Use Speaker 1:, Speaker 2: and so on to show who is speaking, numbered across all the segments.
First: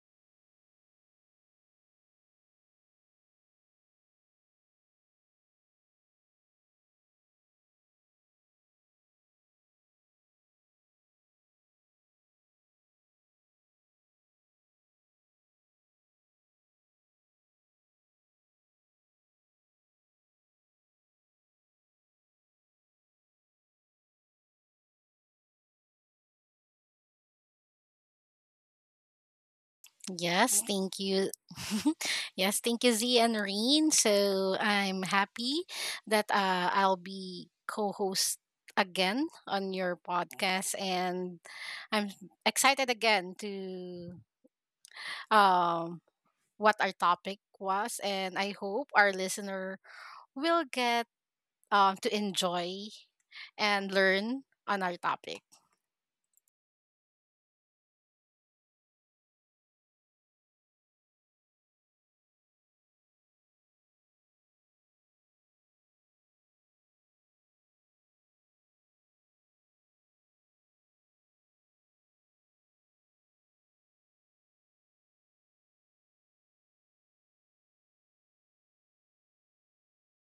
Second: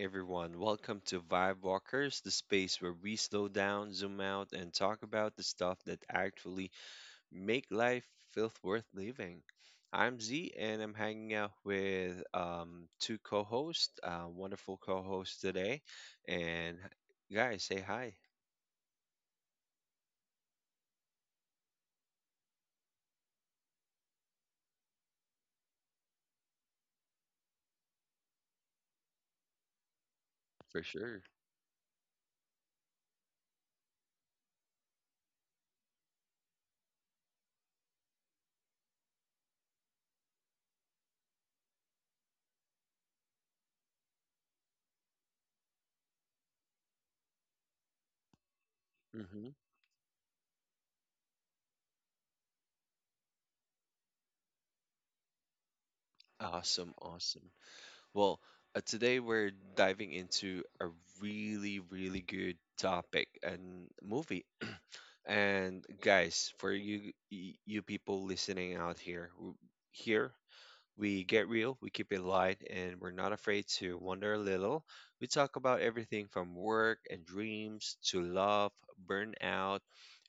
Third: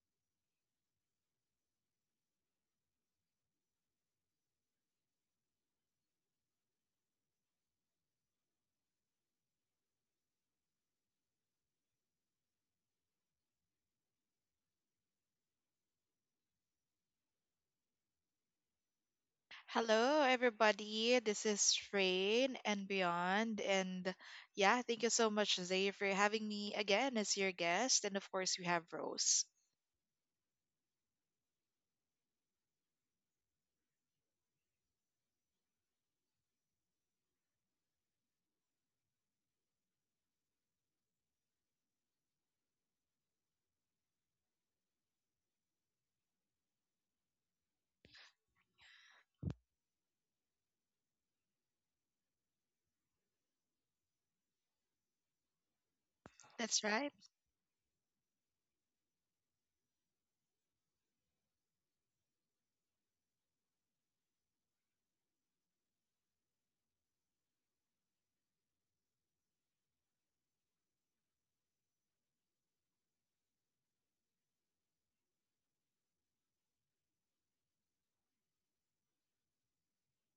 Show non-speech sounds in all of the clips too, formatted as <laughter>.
Speaker 1: everyone. Welcome to Vibe Walkers, the space where we slow down, zoom out, and talk about the stuff that actually make life feel worth living. I'm Z, and I'm hanging out with two co-hosts, wonderful co-hosts today. And guys, say hi
Speaker 2: Hello, everybody. This is Rain and Beyond. And yeah, thank you so much, Zay, for having me again as your guest. And of course, we have Rose.
Speaker 3: Yes,
Speaker 1: for
Speaker 3: thank
Speaker 1: sure.
Speaker 3: you. <laughs> Yes, thank you, Z and Reen. So I'm happy that I'll be co host again on your podcast. And I'm excited again to um, what our topic was. And I hope our
Speaker 1: hmm
Speaker 3: listener will get to enjoy and learn on our topic.
Speaker 2: That's
Speaker 1: Awesome,
Speaker 2: right.
Speaker 1: awesome. Well, today we're diving into a really good topic and movie. <clears throat> And guys, for you people listening out here, here we get real, we keep it light, and we're not afraid to wander a little. We talk about everything from work and dreams to love, burnout,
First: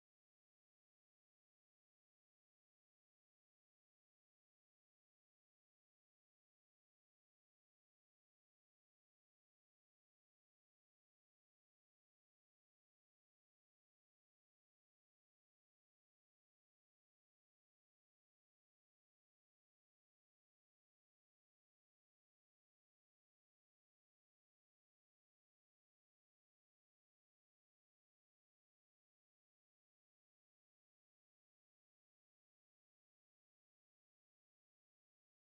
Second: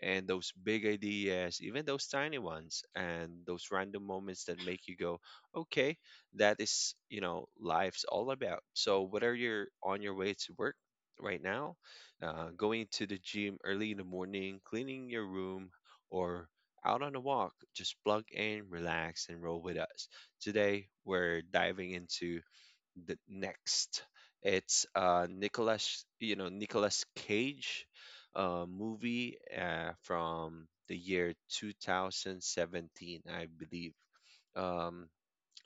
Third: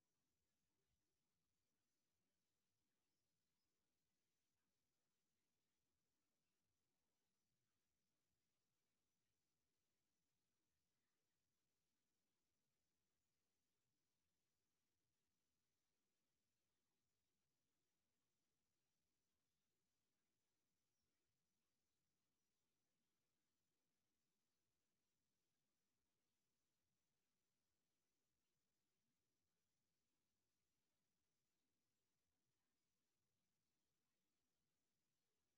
Speaker 1: and those big ideas, even those tiny ones, and those random moments that make you go, okay, that is life's all about. So, whether you're on your way to work right now, going to the gym early in the morning, cleaning your room, or out on a walk, just plug in, relax, and roll with us. Today, we're diving into the next. It's Nicholas Cage movie from the year 2017, I believe. Um,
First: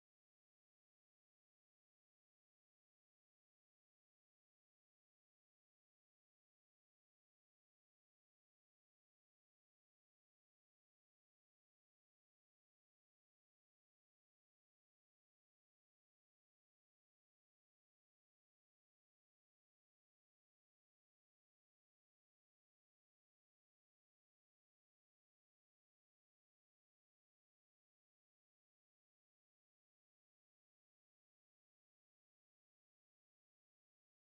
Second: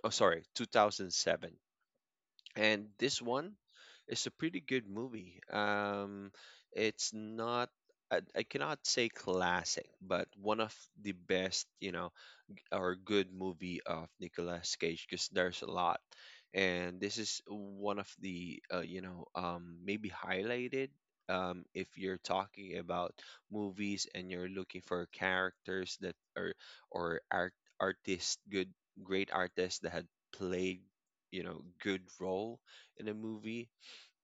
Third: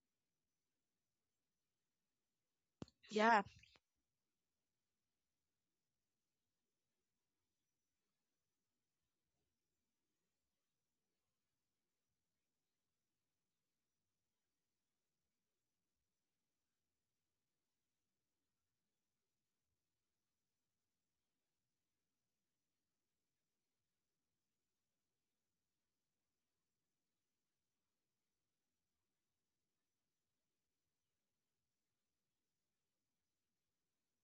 Speaker 1: oh, sorry, 2007. And this
Speaker 2: Yeah.
Speaker 1: one is a pretty good movie. It's not, I cannot say classic, but one of the best, or good movie of Nicolas Cage because there's a lot, and this is one of the maybe highlighted. If you're talking about movies and you're looking for characters that are or art artists, good great artists that had played good role in a movie.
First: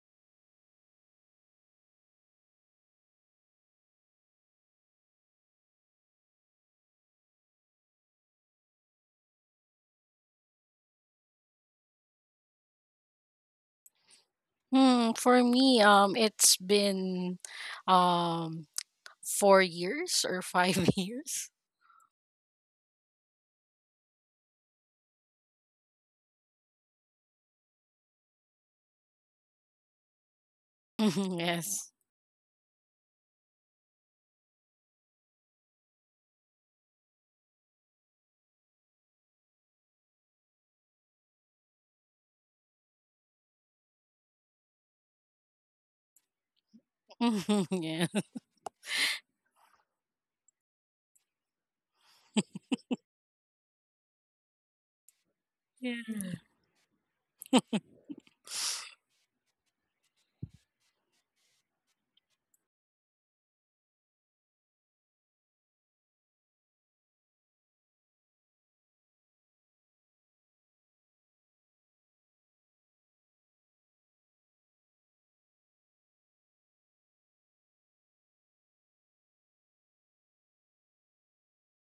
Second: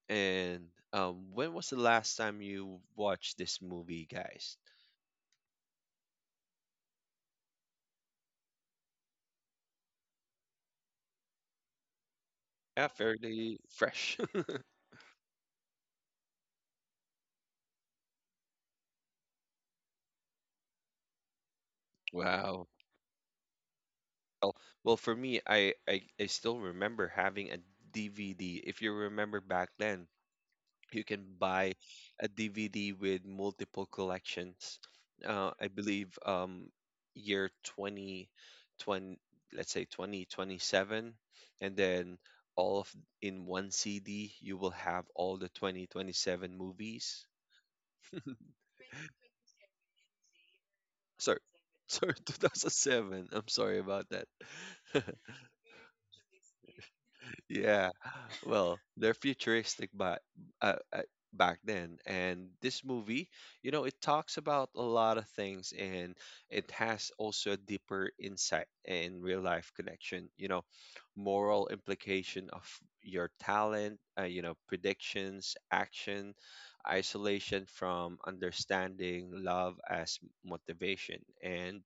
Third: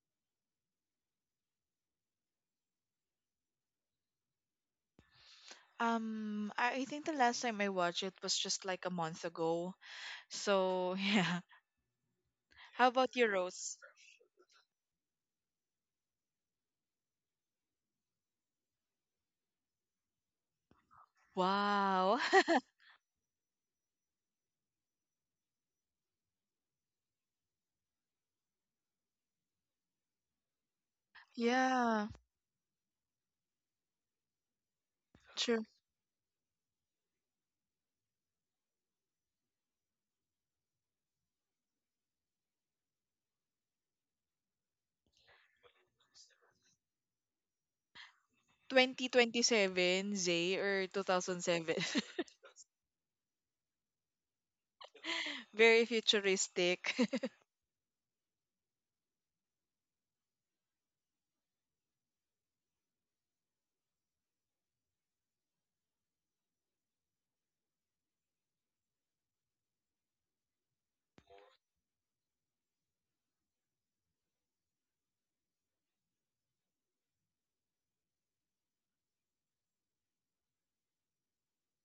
Speaker 1: And when was the last time you watched this movie, guys?
Speaker 2: I think the last time I watched it was just like a month ago. So <laughs> yeah.
Speaker 1: Yeah,
Speaker 2: How about you,
Speaker 1: fairly
Speaker 2: Rose?
Speaker 1: fresh. <laughs>
Speaker 3: For me, it's been um, 4 years or 5 years.
Speaker 2: Wow. <laughs>
Speaker 1: Wow. Well, well, for me, I still remember having a DVD. If you remember back then, you can
Speaker 3: Mhm,
Speaker 1: buy
Speaker 3: yes.
Speaker 2: Yeah.
Speaker 1: a DVD with multiple collections.
Speaker 2: True.
Speaker 1: I believe year twenty, twenty, let's say 2027, and then all of in one CD, you will have all the 2027 movies.
Speaker 3: Mhm, yeah.
Speaker 2: 2027, Zay, or
Speaker 1: Sorry,
Speaker 2: 2007.
Speaker 1: <laughs> sorry,
Speaker 2: <laughs>
Speaker 1: 2007. I'm sorry about that. <laughs>
Speaker 2: Very
Speaker 3: Yeah.
Speaker 2: futuristic. <laughs>
Speaker 1: Yeah. Well, they're futuristic but uh, uh, back then and this movie, you know, it talks about a lot of things and it has also a deeper insight and real life connection, you know, moral implication of your talent, you know, predictions, action, isolation from understanding, love as motivation. And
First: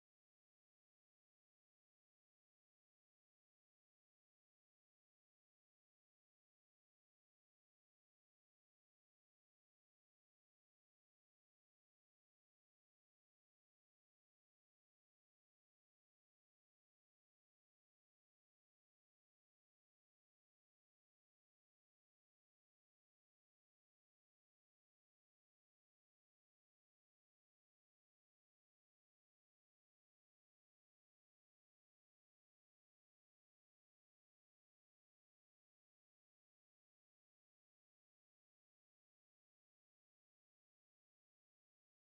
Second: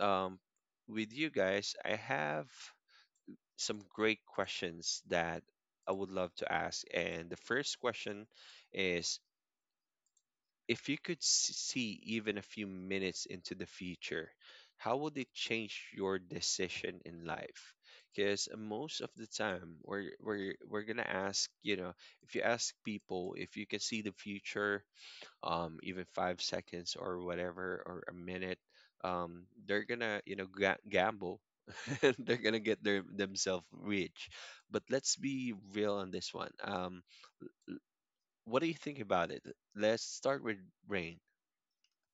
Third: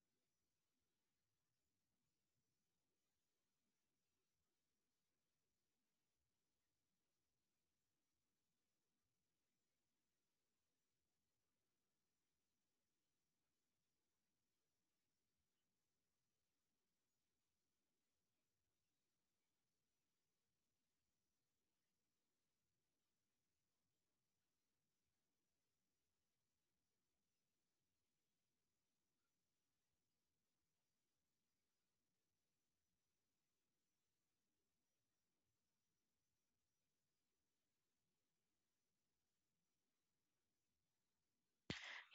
Speaker 1: um with you guys, I have some great questions that I would love to ask. And the first question is if you could see even a few minutes into the future, how would it change your decision in life? Because most of the time, we're going to ask, you know, if you ask people if you can see the future, even 5 seconds or whatever or a minute, they're gonna you know gamble. <laughs> and they're gonna get their themselves rich. But let's be real on this one. What do you think about it? Let's start with rain.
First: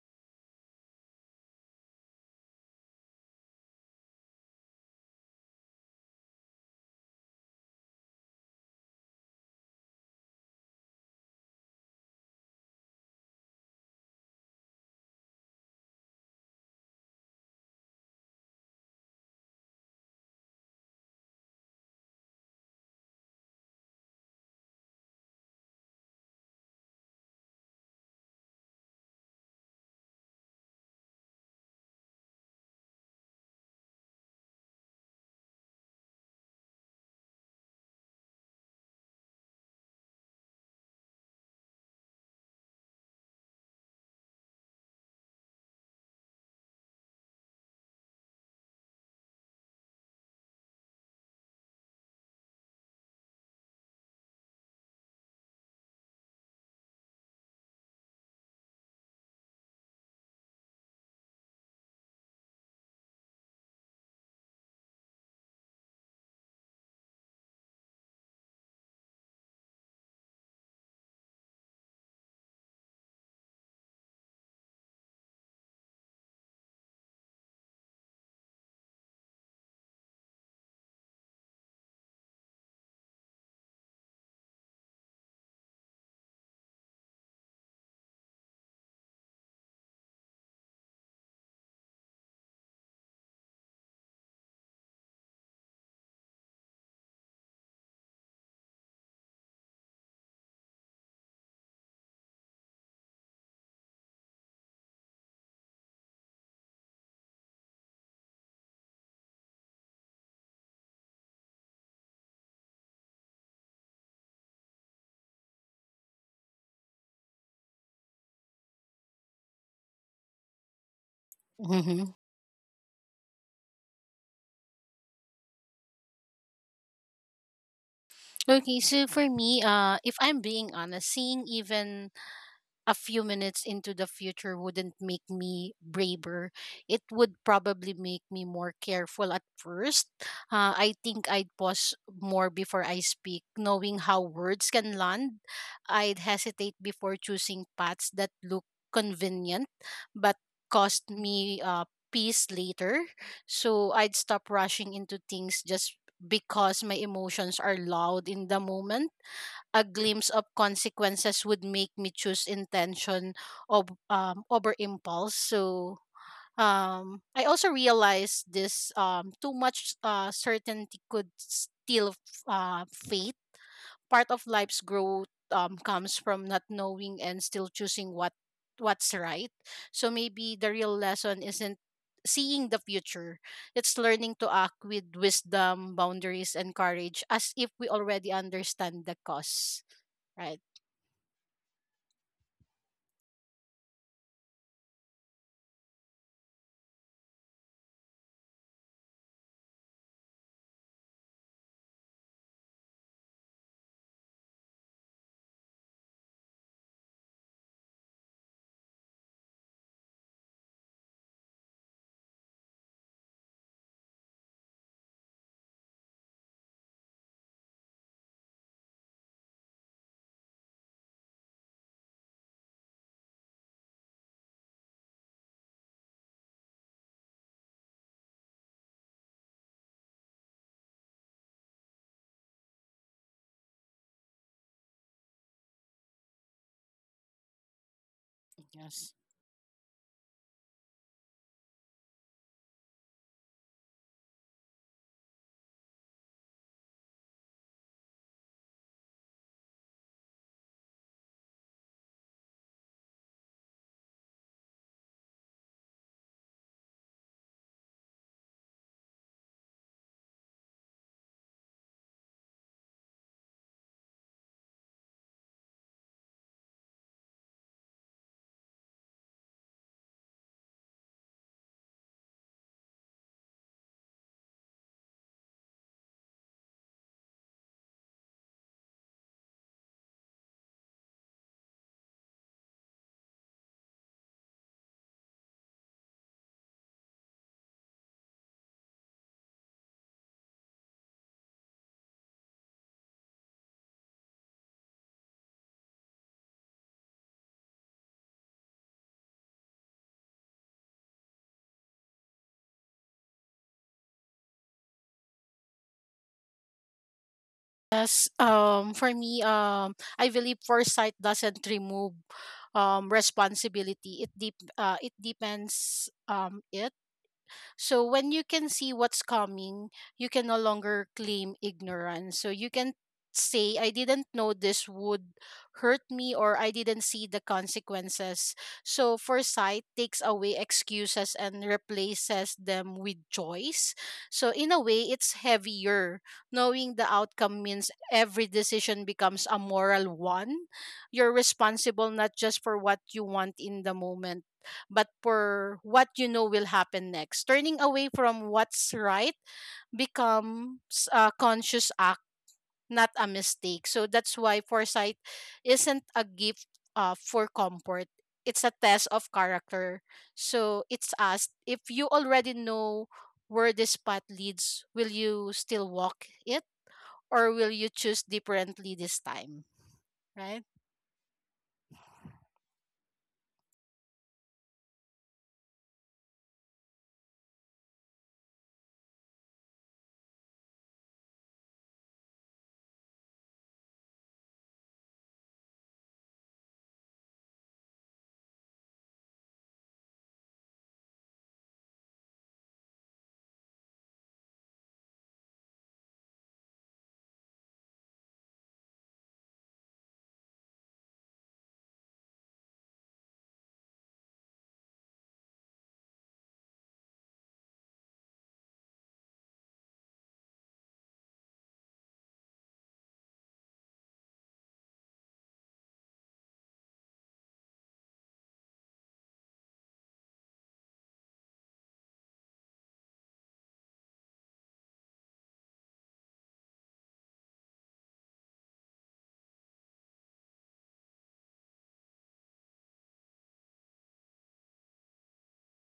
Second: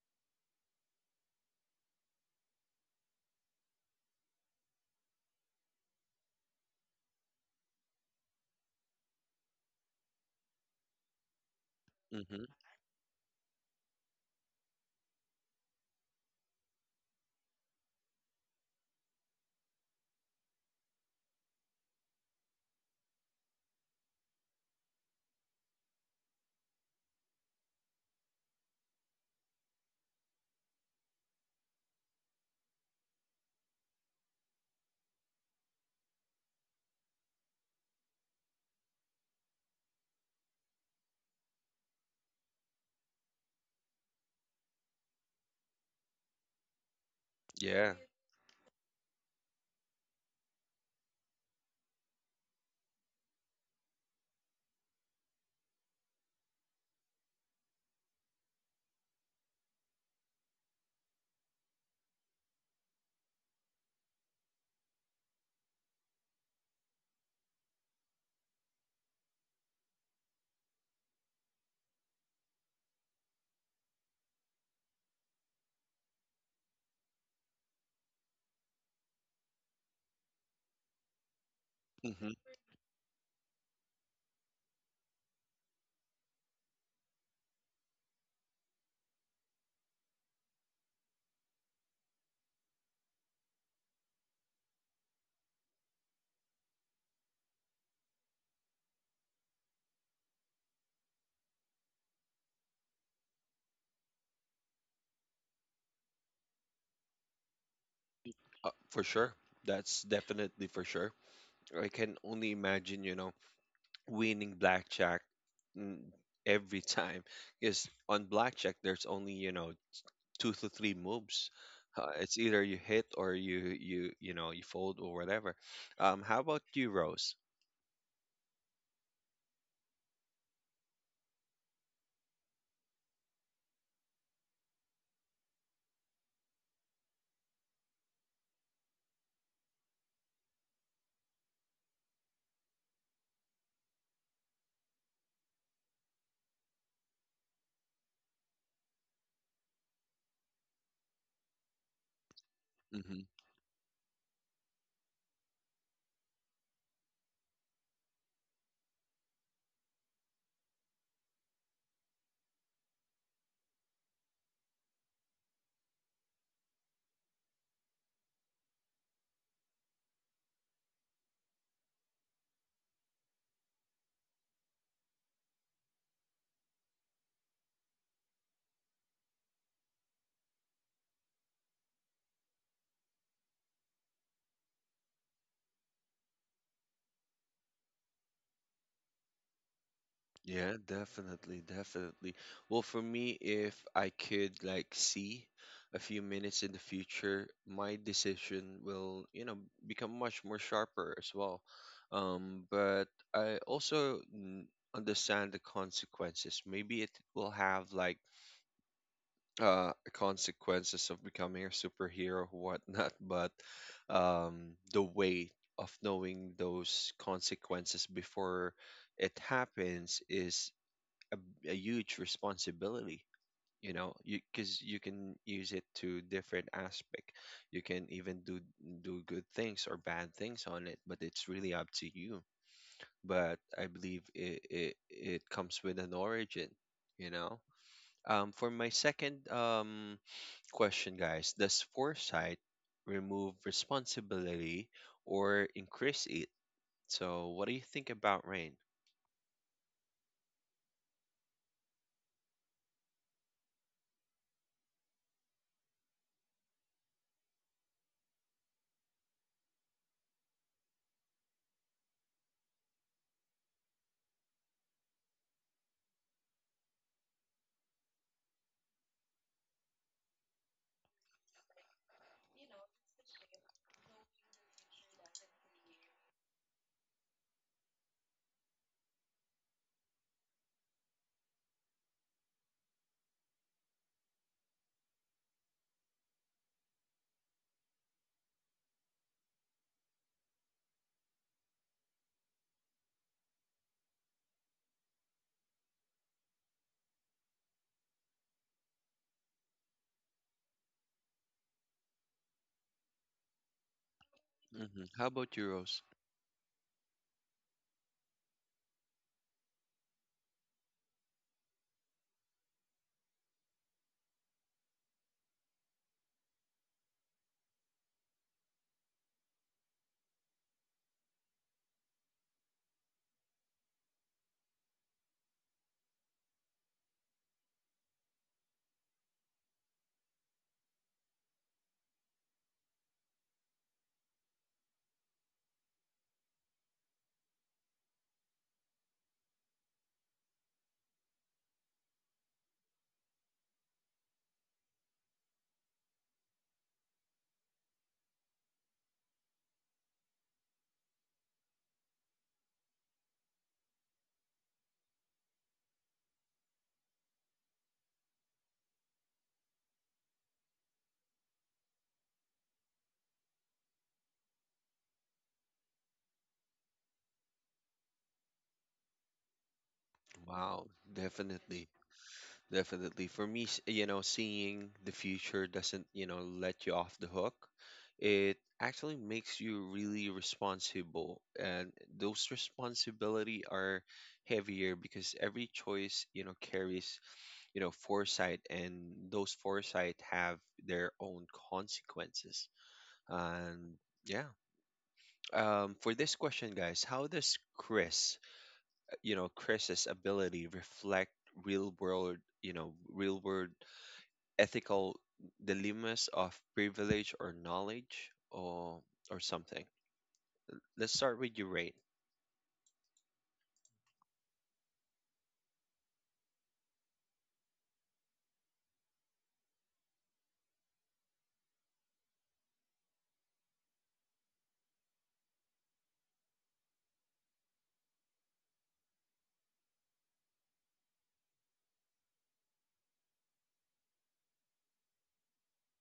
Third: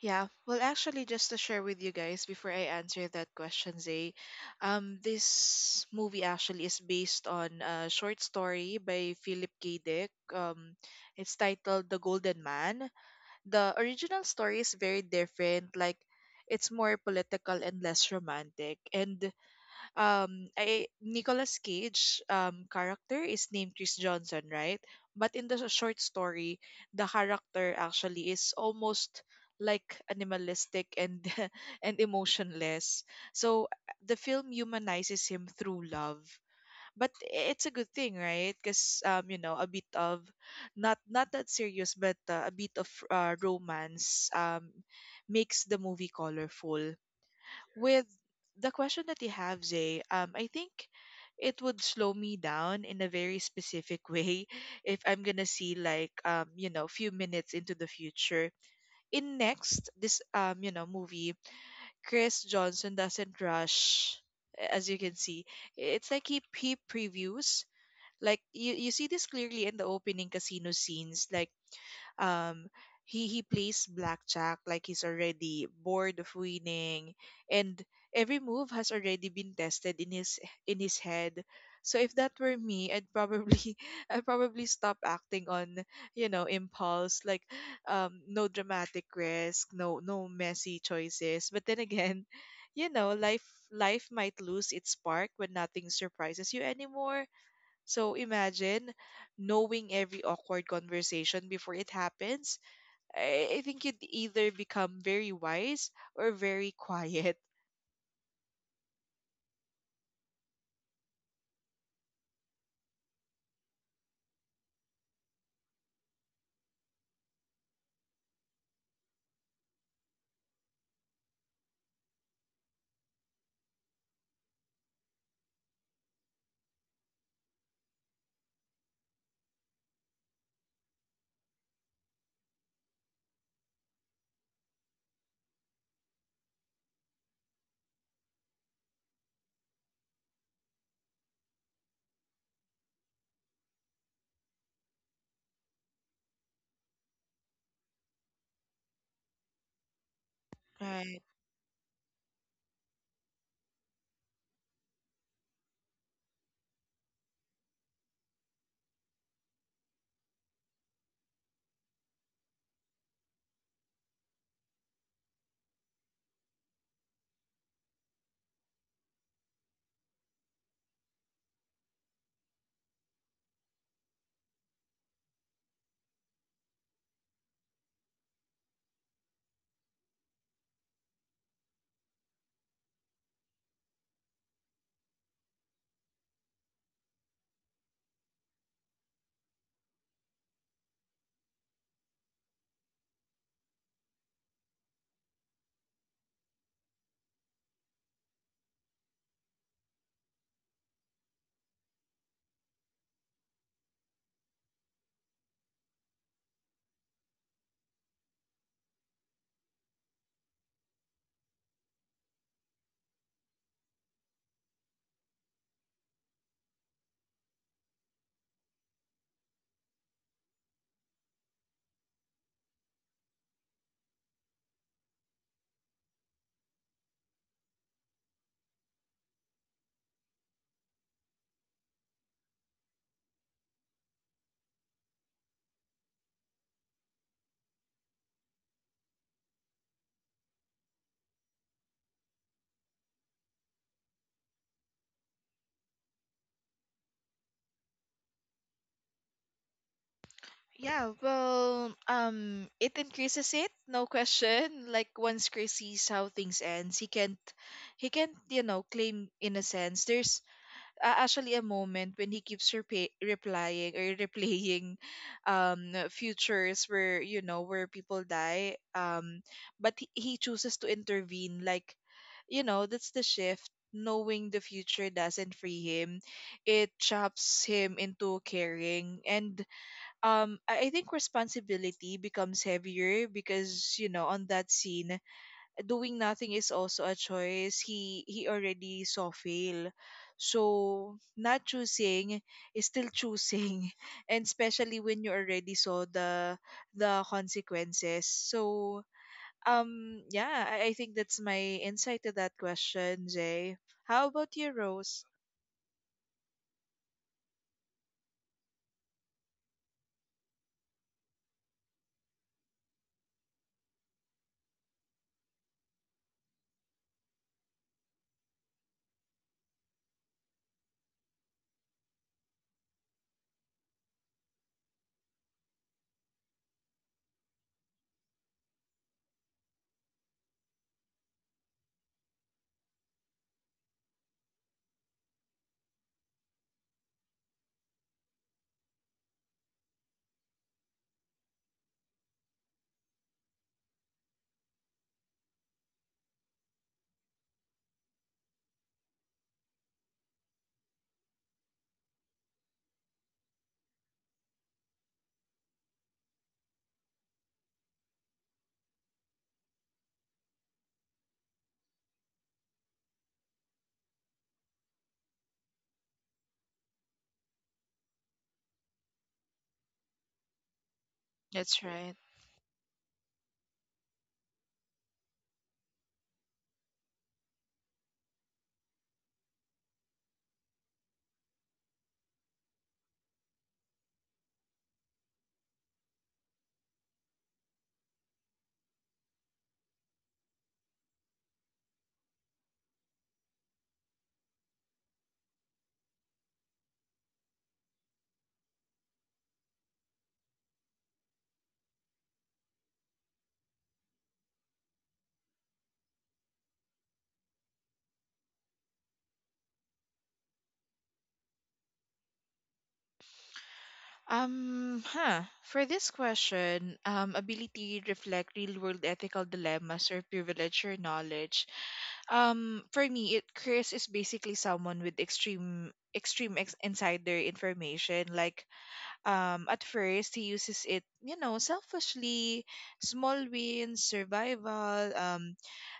Speaker 2: Yeah, well, actually, just to share with you guys before I answer that question, Zay, this movie actually is based on a short story by Philip K. Dick. It's titled The Golden
Speaker 1: Mm-hmm.
Speaker 2: Man. The original story is very different, like, it's more political and less romantic. And I Nicolas Cage character is named Chris Johnson, right? But in the short story, the character actually is almost like animalistic and <laughs> and emotionless. So the film humanizes him through love. But it's a good thing, right? Because you know, a bit of not that serious, but a bit of romance makes the movie colorful.
Speaker 1: Yeah.
Speaker 2: With the question that you have, Zay, I think it would slow me down in a very specific way <laughs> if I'm gonna see like you know, few minutes into the future. In next, this you know, movie, Chris Johnson doesn't rush, as you can see. It's like he previews. Like you see this clearly in the opening casino scenes. Like um he plays blackjack like he's already bored of winning, and every move has already been tested in his head. So if
Speaker 1: Mm-hmm.
Speaker 2: that were me, I'd probably <laughs> I'd probably stop acting on, you know, impulse. Like, no dramatic risk, no, no messy choices. But then again, you know, life might lose its spark when nothing surprises you anymore. So imagine knowing every awkward conversation before it happens. I think you'd either become very wise or very <laughs> quiet.
Speaker 1: For sure. That's definitely for sure. I can only imagine, you know, winning blackjack mm, every time. Because on blackjack, there's only, you know, two to three moves.
Speaker 3: hmm
Speaker 1: It's either you hit or you know you fold or whatever. How about you, Rose?
Speaker 3: Okay, so for me, if I'm being honest, seeing even a few minutes into the future wouldn't make me braver. It would probably make me more careful at first. I think I'd pause more before I speak, knowing how words can land. I'd hesitate before choosing paths that look convenient but cost
Speaker 2: Right.
Speaker 3: me peace later.
Speaker 1: hmm
Speaker 3: So I'd stop rushing into things just because my emotions are loud in the moment, a glimpse of consequences would make me choose intention of over impulse. So I also realized this, too much certainty could steal faith. Part of life's growth comes from not knowing and still choosing what's right. So maybe the real lesson isn't seeing the future, it's learning to act with wisdom, boundaries and courage as if we already understand the cause, right?
Speaker 1: Yeah, definitely, definitely. Well, for me, if I could like see a few minutes in the future, my decision will you know become much more sharper as well. But I also understand the consequences. Maybe it will have like consequences of becoming a superhero, or whatnot, <laughs> but the weight of knowing those consequences before it happens is a huge responsibility. You know, because you can use it to different aspect. You can even do good things or bad things on it, but it's really up to you. But I believe it comes with an origin. You know. Um, for my
Speaker 3: Yes.
Speaker 1: second um, question, guys, does foresight remove responsibility or increase it? So, what do you think about rain?
Speaker 2: Yeah, well, it increases it, no question. Like once Chris sees how things ends, he can't, you know, claim innocence. Actually a moment when he keeps replying or replaying futures where, you know, where people die, but he chooses to intervene. Like, you know, that's the shift. Knowing the future doesn't free him, it chops him into caring. And I think responsibility becomes heavier because, you know, on that scene, doing nothing is also a choice. He already saw fail. So not choosing is still choosing. <laughs> And especially when you already saw the consequences. So yeah, I think that's my insight to that question, Jay. How about you, Rose?
Speaker 1: How about you, Rose?
Speaker 3: Yes. For me, I believe foresight doesn't remove responsibility. It depends, it so when you can see what's coming, you can no longer claim ignorance. So you can say, I didn't know this would hurt me, or I didn't see the consequences. So foresight takes away excuses and replaces them with choice. So in a way, it's heavier. Knowing the outcome means every decision becomes a moral one. You're responsible not just for what you want in the moment, but for what you know will happen next. Turning away from what's right becomes a conscious act, not a mistake. So that's why foresight isn't a gift for comfort. It's a test of character. So it's asked, if you already know where this path leads, will you still walk it or will you choose differently this time? Right?
Speaker 1: Wow,
Speaker 2: That's
Speaker 1: definitely.
Speaker 2: right.
Speaker 1: Definitely. For me, you know, seeing the future doesn't, you know, let you off the hook. It actually makes you really responsible. And those responsibility are heavier because every choice, you know, carries you know foresight and those foresight have their own consequences and yeah for this question guys how does chris's ability reflect real world real world ethical dilemmas of privilege or knowledge or something let's start with your rate
Speaker 2: Huh. For this question, ability to reflect real-world ethical dilemmas or privilege or knowledge. For me, it Chris is basically someone with extreme insider information. Like, at first he uses it, you know, selfishly, small wins, survival,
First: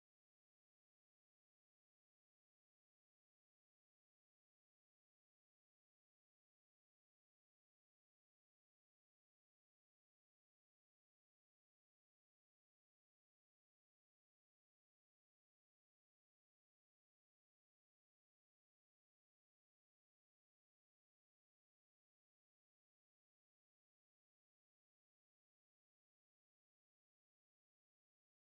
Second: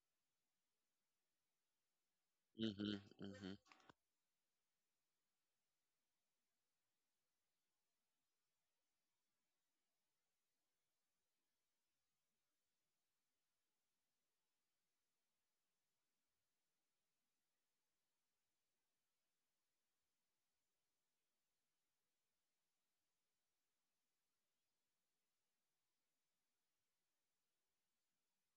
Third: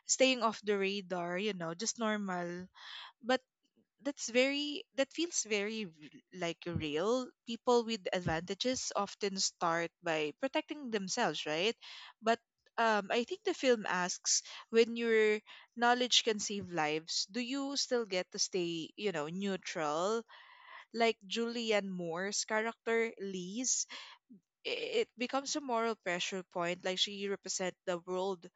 Speaker 2: staying off the radar, you know, just normal.
Speaker 1: mm-hmm,
Speaker 2: But
Speaker 1: mm-hmm.
Speaker 2: that feels very like real people with advantages often start by protecting themselves, right? But I think the film asks, when your knowledge can save lives, do you still get to stay, you know, neutral? Like Julianne Moore's character Liz, it becomes a moral pressure point. Like she represent the world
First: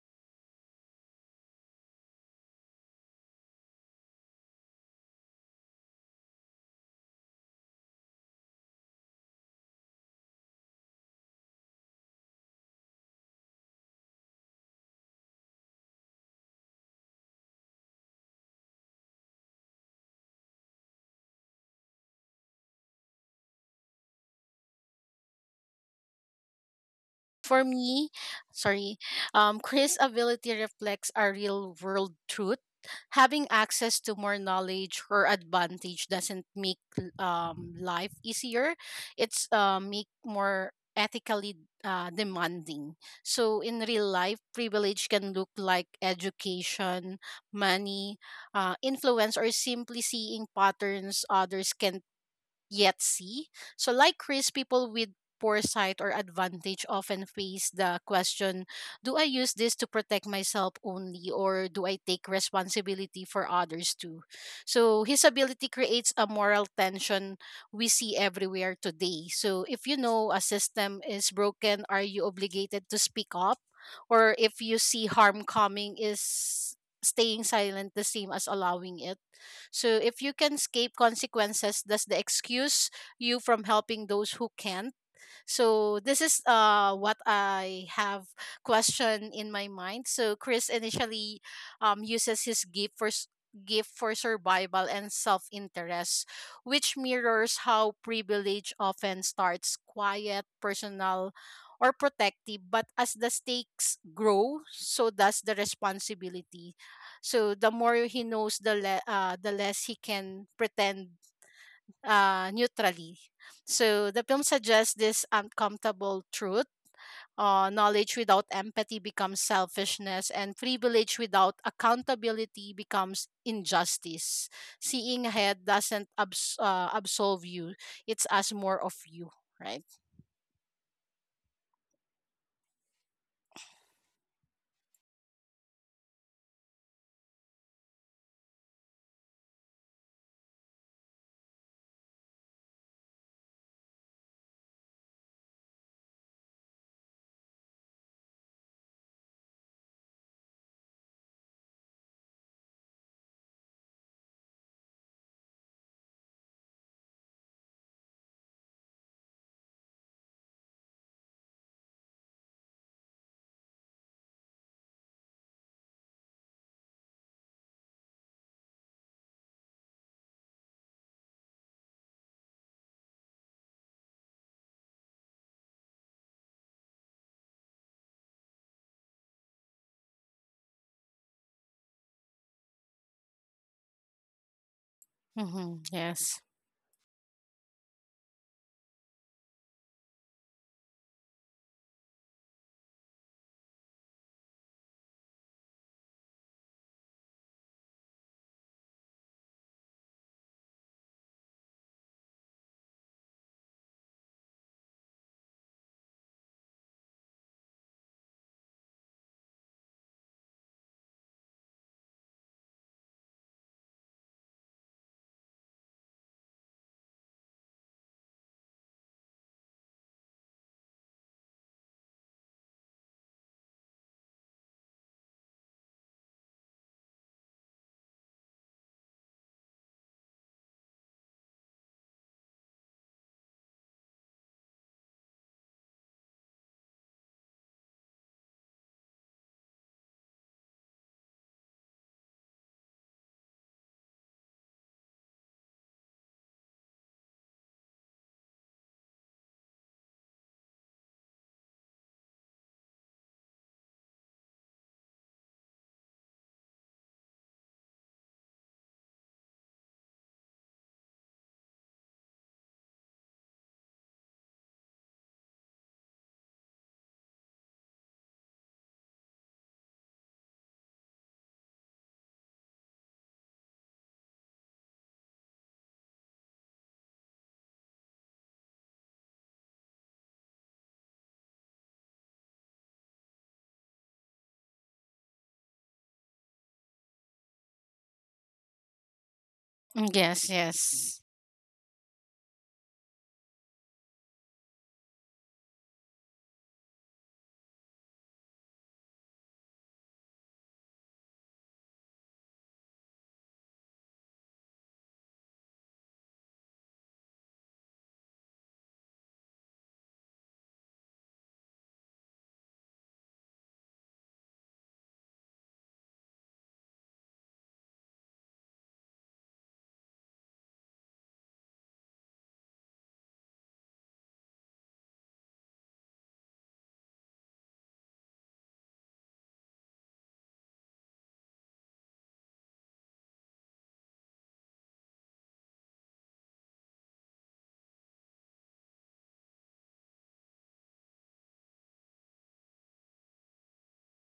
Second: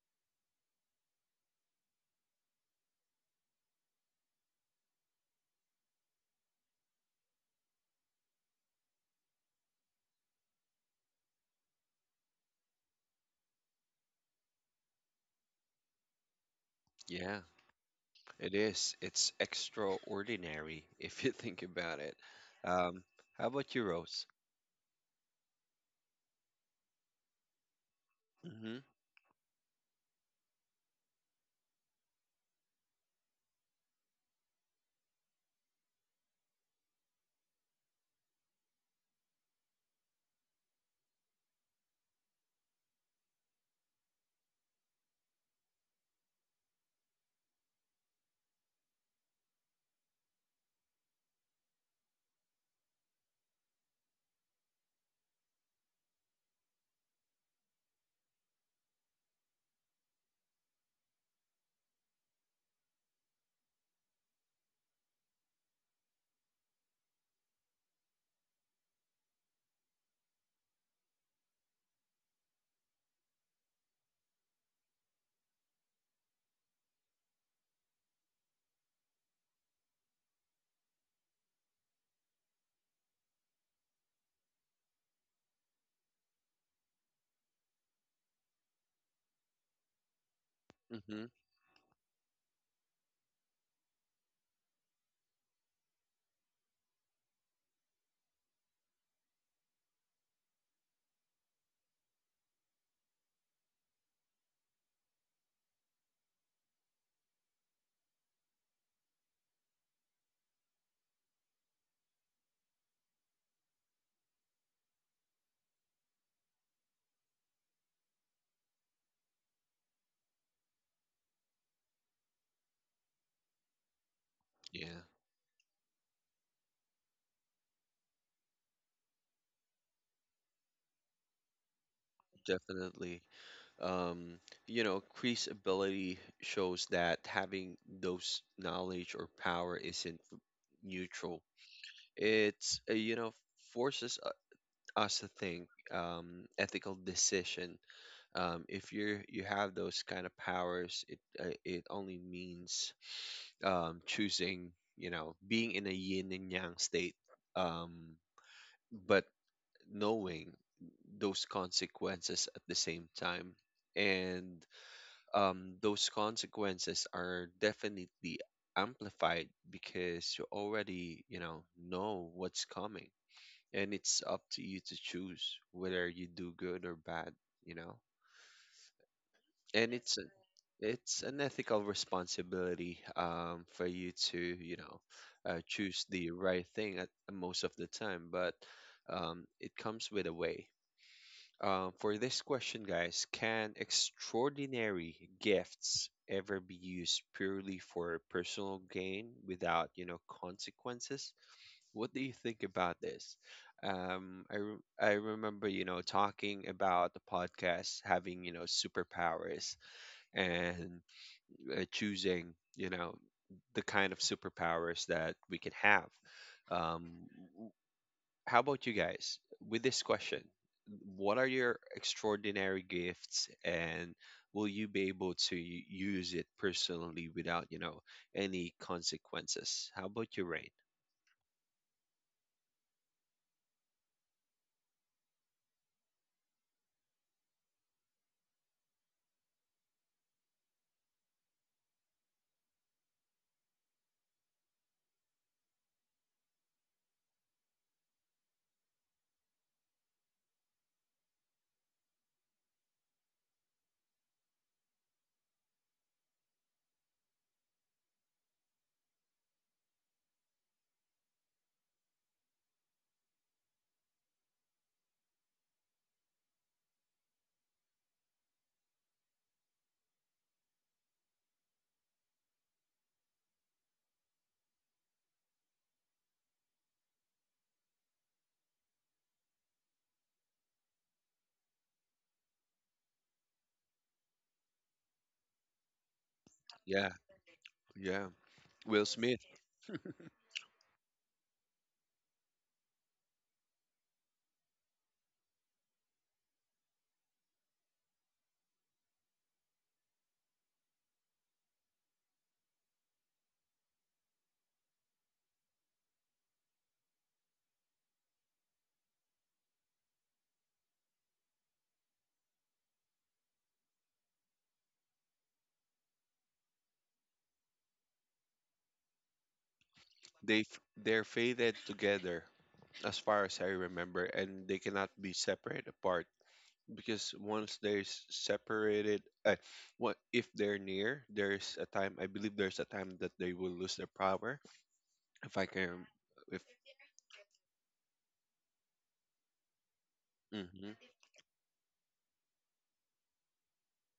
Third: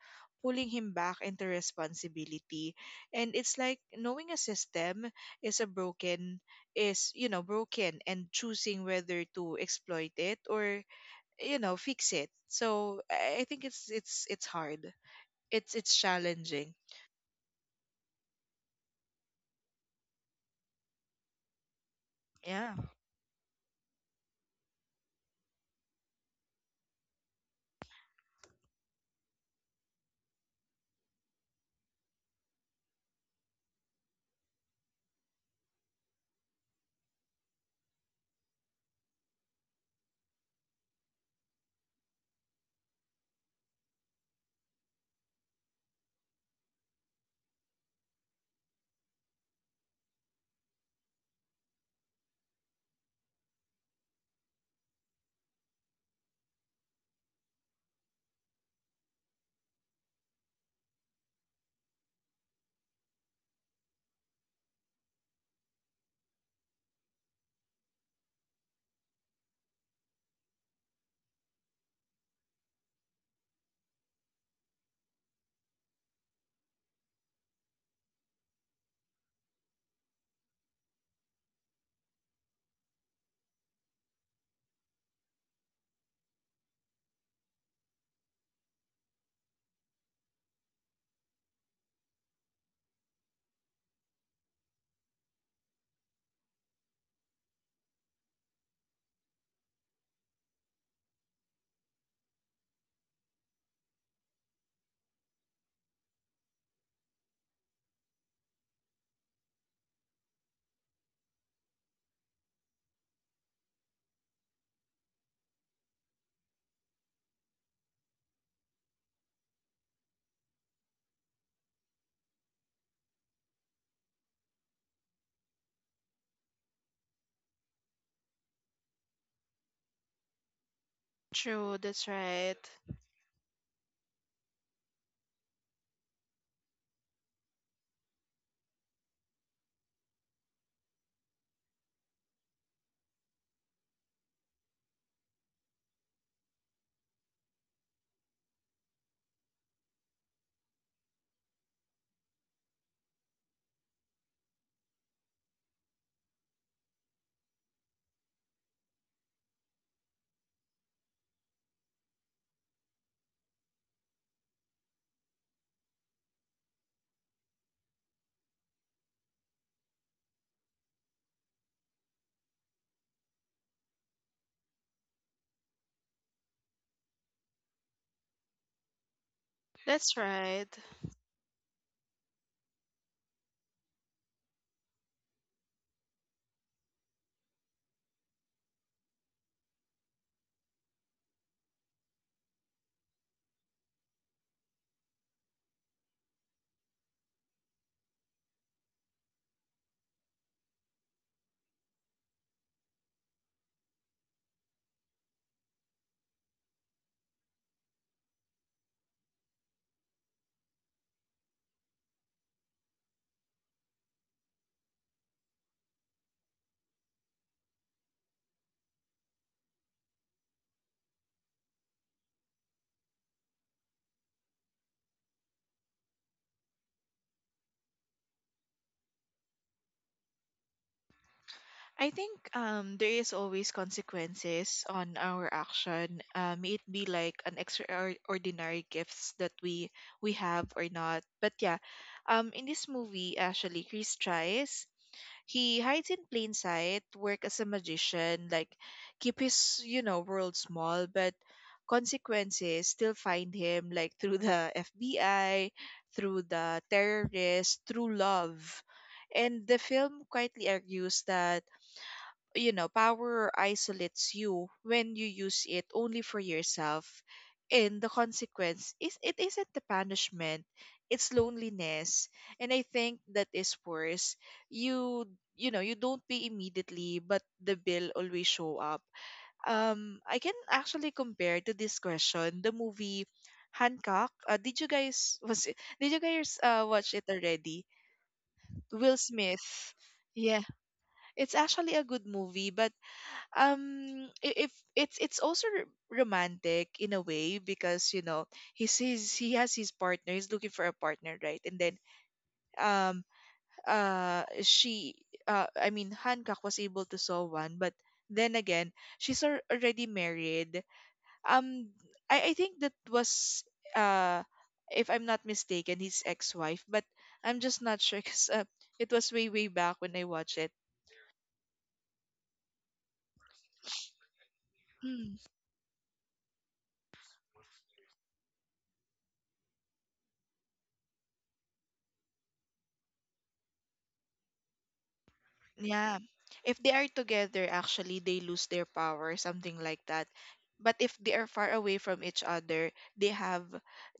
Speaker 2: pulling him back into responsibility. And it's like knowing a system is a broken is, you know, broken, and choosing whether to exploit it or, you know, fix it. So I think it's hard, it's challenging.
Speaker 1: Yeah it is it's extraordinary <laughs> if you think about it
Speaker 2: Yeah,
Speaker 1: um, how about you rose
Speaker 3: For me,
Speaker 1: Mhm,
Speaker 3: sorry, Chris' ability reflects a real world truth. Having access to more knowledge or advantage doesn't make life easier. It's make more ethically demanding. So in real life, privilege can look like education, money, influence, or simply seeing patterns others can yet see. So, like risk, people with poor sight or advantage often face the question, do I use this to protect myself only, or do I take responsibility for others too? So, his ability creates a moral tension we see everywhere today. So, if you know a system is broken, are you obligated to speak up? Or if you see harm coming, is staying silent the same as allowing it? So if you can escape consequences, does the excuse you from helping those who can't? So this is what I have question in my mind. So Chris
Speaker 1: mhm.
Speaker 3: initially uses his gift for s- gift for survival and self-interest, which mirrors how privilege often starts quiet, personal, or protective, but as the stakes grow, so does the responsibility. So the more he knows, the less he can pretend neutrally. So the film suggests this uncomfortable truth. Knowledge without empathy becomes selfishness, and privilege without accountability becomes injustice.
Speaker 1: Yeah,
Speaker 3: Seeing ahead doesn't absolve you, it's us more of you, right?
Speaker 2: true, that's right.
Speaker 1: definitely. Um, you know, Kree's ability shows that having those knowledge or power isn't neutral. It's forces us to think ethical decision. If you have those kind of powers, it only means choosing. You know, being in a yin and yang state. Um, but knowing those consequences at the same time. And those consequences are definitely amplified because you already, you know what's coming. And it's up to you to choose whether you do good or bad, you know. And
Speaker 2: That's right.
Speaker 1: it's an ethical responsibility for you to, you know,
Speaker 3: Mm-hmm.
Speaker 1: choose the
Speaker 3: Yes.
Speaker 1: right thing at most of the time, but it comes with a way. For this question, guys, can extraordinary gifts ever be used purely for personal gain without, you know, consequences? What do you think about this? I remember, you know, talking about the podcast having, you know, superpowers and choosing, you know, the kind of superpowers that we can have. Um, how about you guys? With this question, what are your extraordinary gifts and will you be able to use it personally without, you know, any consequences? How about you, Rain?
Speaker 2: I think there is always consequences on our action. May it be like an extraordinary gifts that we have or not. But yeah, in this movie, actually, Chris tries. He hides in plain sight, work as a magician, like keep his, you know, world small, but consequences still find him, like, <laughs> through the FBI, through the terrorists, through love. And the film quietly argues that, you know, power isolates you when you use it only for yourself. And the consequence is it isn't the punishment, it's loneliness. And I think that is worse. You you know, you don't pay immediately, but the bill always show up. I can actually compare to this question the movie Hancock. Did you guys <laughs> did you guys
Speaker 1: Yeah,
Speaker 2: watch it already?
Speaker 1: yeah. Will
Speaker 2: Will
Speaker 1: Smith,
Speaker 2: Smith.
Speaker 3: Yes,
Speaker 2: Yeah,
Speaker 3: yes.
Speaker 2: it's actually a good movie, but if it's also romantic in a way because, you know, he sees he has his partner, he's looking for a partner, right? And then um she I mean Hancock was able to solve one, but then again, she's already married. Um i i think that was, uh, if I'm not mistaken, his ex-wife, but I'm just not sure <laughs> because it was way back when I watched it.
Speaker 1: they're fated together as far as I remember and they cannot
Speaker 2: Hmm.
Speaker 1: be separate apart because once they're separated what if they're near there's a time that they will lose their power. If I can,
Speaker 2: Yeah.
Speaker 1: if
Speaker 2: If they are together, actually, they lose their power, something like that.
Speaker 1: hmm
Speaker 2: But if they are far away from each other, they have,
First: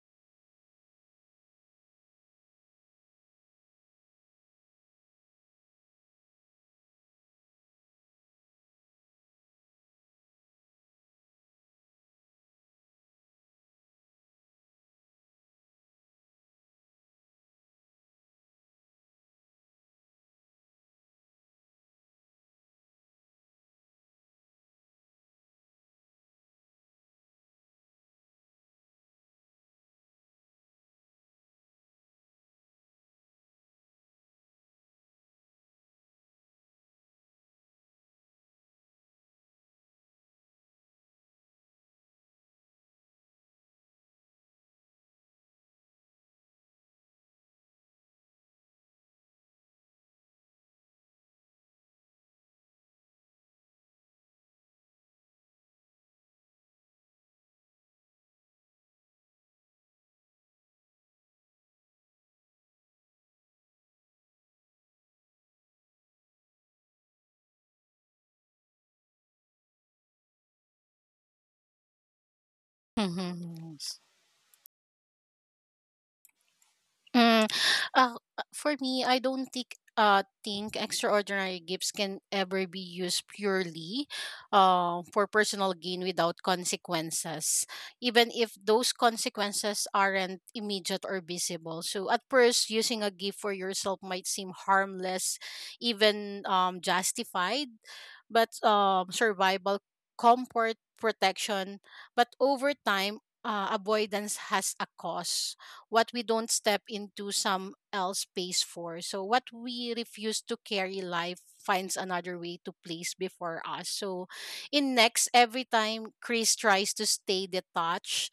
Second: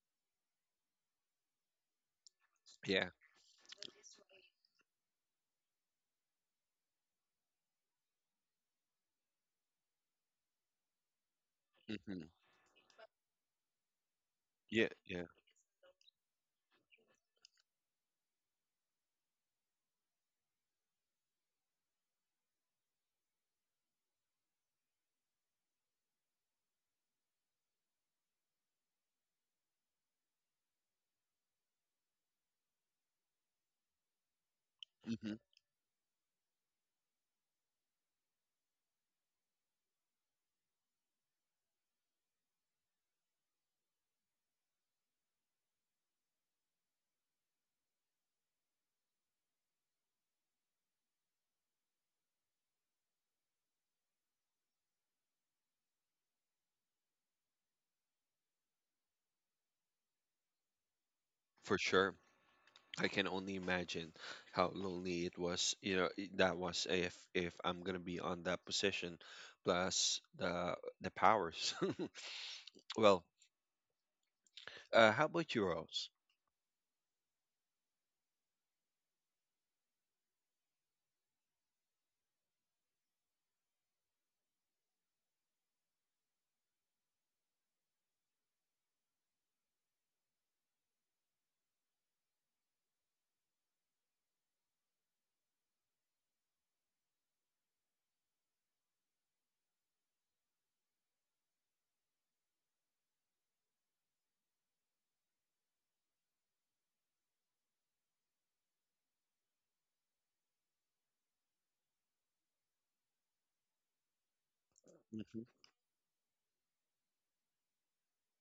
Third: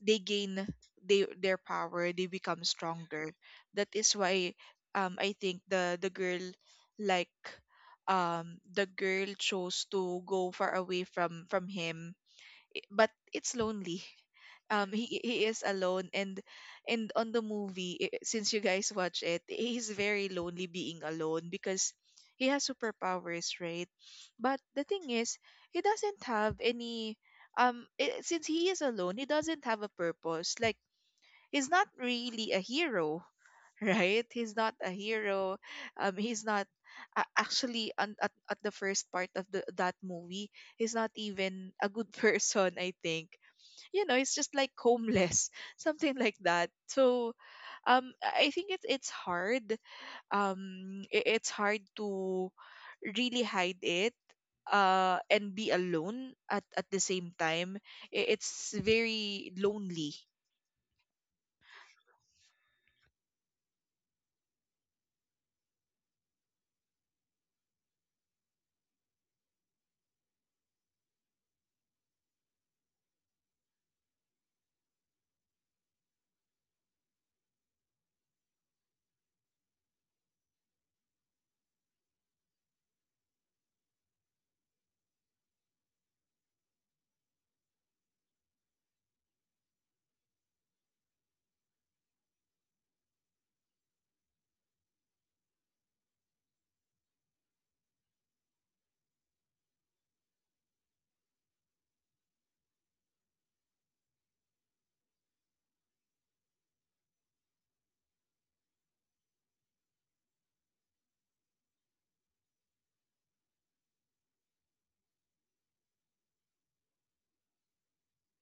Speaker 2: they gain their power, they become
Speaker 1: yeah,
Speaker 2: stronger. That is why I think the girl, like, the girl chose to go far away from him.
Speaker 1: hmm
Speaker 2: But it's lonely.
Speaker 1: yeah, yeah,
Speaker 2: He is alone, and on the movie, since you guys watch it, he's very lonely being alone because he has superpowers, right? But the thing is, he doesn't have any. I Since he is alone, he doesn't have a purpose. Like, he's not really a hero, <laughs> right? He's not a
Speaker 1: hmm
Speaker 2: hero. He's not actually at the first part of the that movie, he's not even a good <laughs> person, I think. You know, it's just like homeless <laughs> something like that. So I think it's hard, it's hard to really hide it, uh, and be alone at the same time. It's very lonely.
Speaker 1: for sure. I can only imagine how lonely it was. You know, that was if I'm gonna be on that position, plus the powers. <laughs> Well,
Speaker 3: Mm-hmm.
Speaker 1: how about you, Rose?
Speaker 3: Mm, uh, for me, I don't think extraordinary gifts can ever be used purely for personal gain without consequences, even if those consequences aren't immediate or visible. So at first, using a gift for yourself might seem harmless, even justified, but survival, comfort, protection, but over time, avoidance has a cost, what we don't step into some else pays for. So what we refuse to carry, life finds another way to place before us. So in next,
Speaker 1: hmm
Speaker 3: every time Chris tries to stay detached,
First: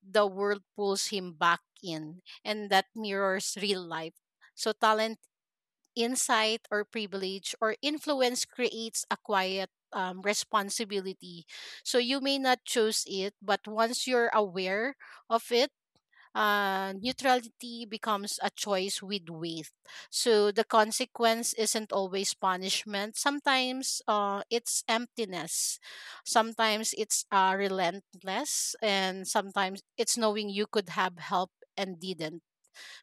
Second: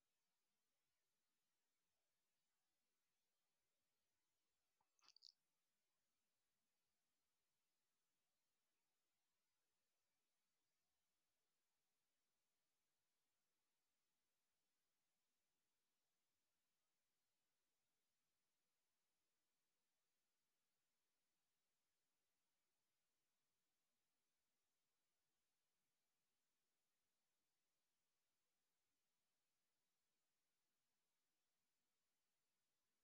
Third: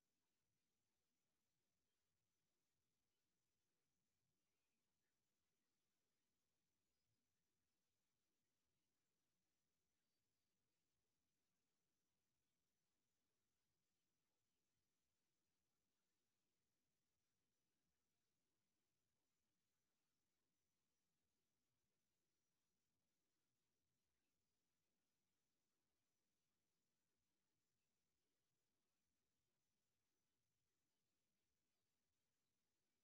Speaker 3: the world pulls him back in. And that mirrors real life. So talent, insight, or privilege or influence creates a quiet responsibility. So you may not choose it, but once you're aware of it, neutrality becomes a choice with weight. So the consequence isn't always punishment. Sometimes it's emptiness. Sometimes it's relentless. And sometimes it's knowing you could have help and didn't.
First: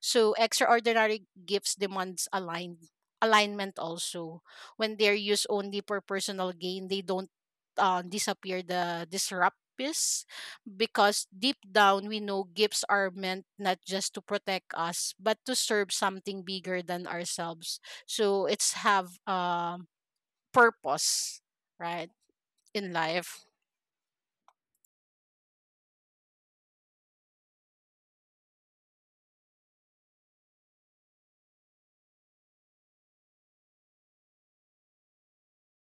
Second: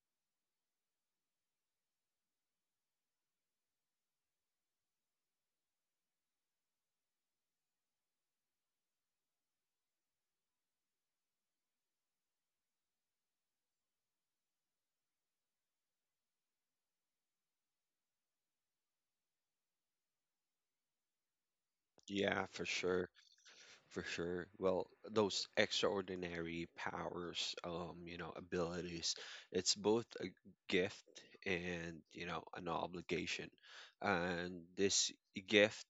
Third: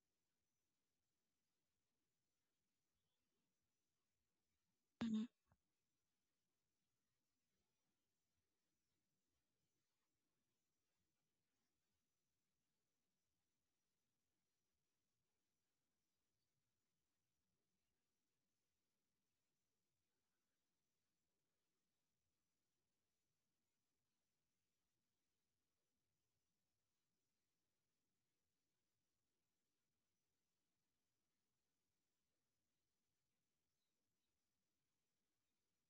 Speaker 3: So extraordinary gifts demands alignment also. When they're used only for personal gain, they don't disappear, the disrupt piece, because deep down we know gifts are meant not just to protect us but to serve something bigger than ourselves. So it's have purpose, right,
Speaker 1: Yeah, for
Speaker 3: in
Speaker 1: sure.
Speaker 3: life.
Speaker 1: For sure. Well, those extraordinary powers, you know, abilities, it's both a gift and, you know, an obligation. And this gift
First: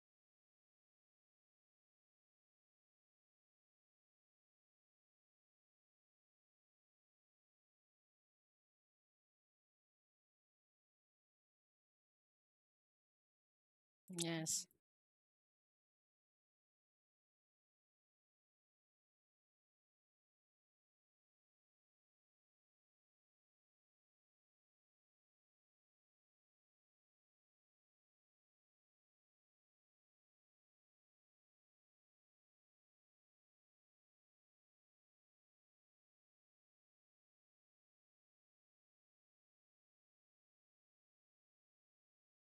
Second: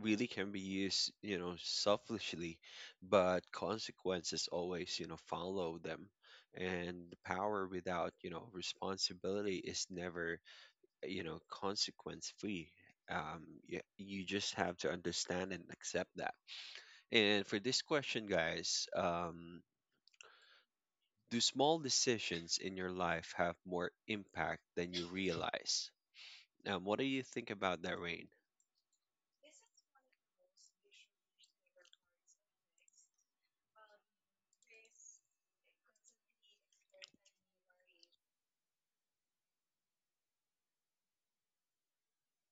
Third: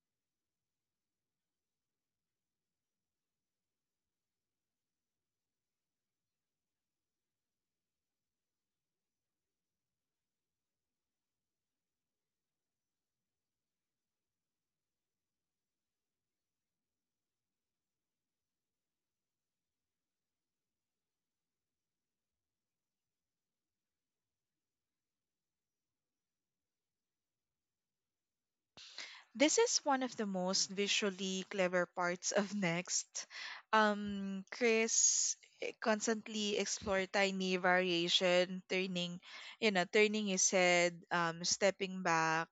Speaker 1: really can be used, you know, selfishly, but consequences always, you know, follow them. And the power without, you know, responsibility is never, you know, consequence free. You just
Speaker 3: Yes.
Speaker 1: have to understand and accept that. And for this question, guys, do small decisions in your life have more impact than you realize? What do you think about that, Rain?
Speaker 2: This is one of the most visually clever parts of <laughs> Next. Chris, constantly explore tiny variation, turning, you know, turning his head, stepping back,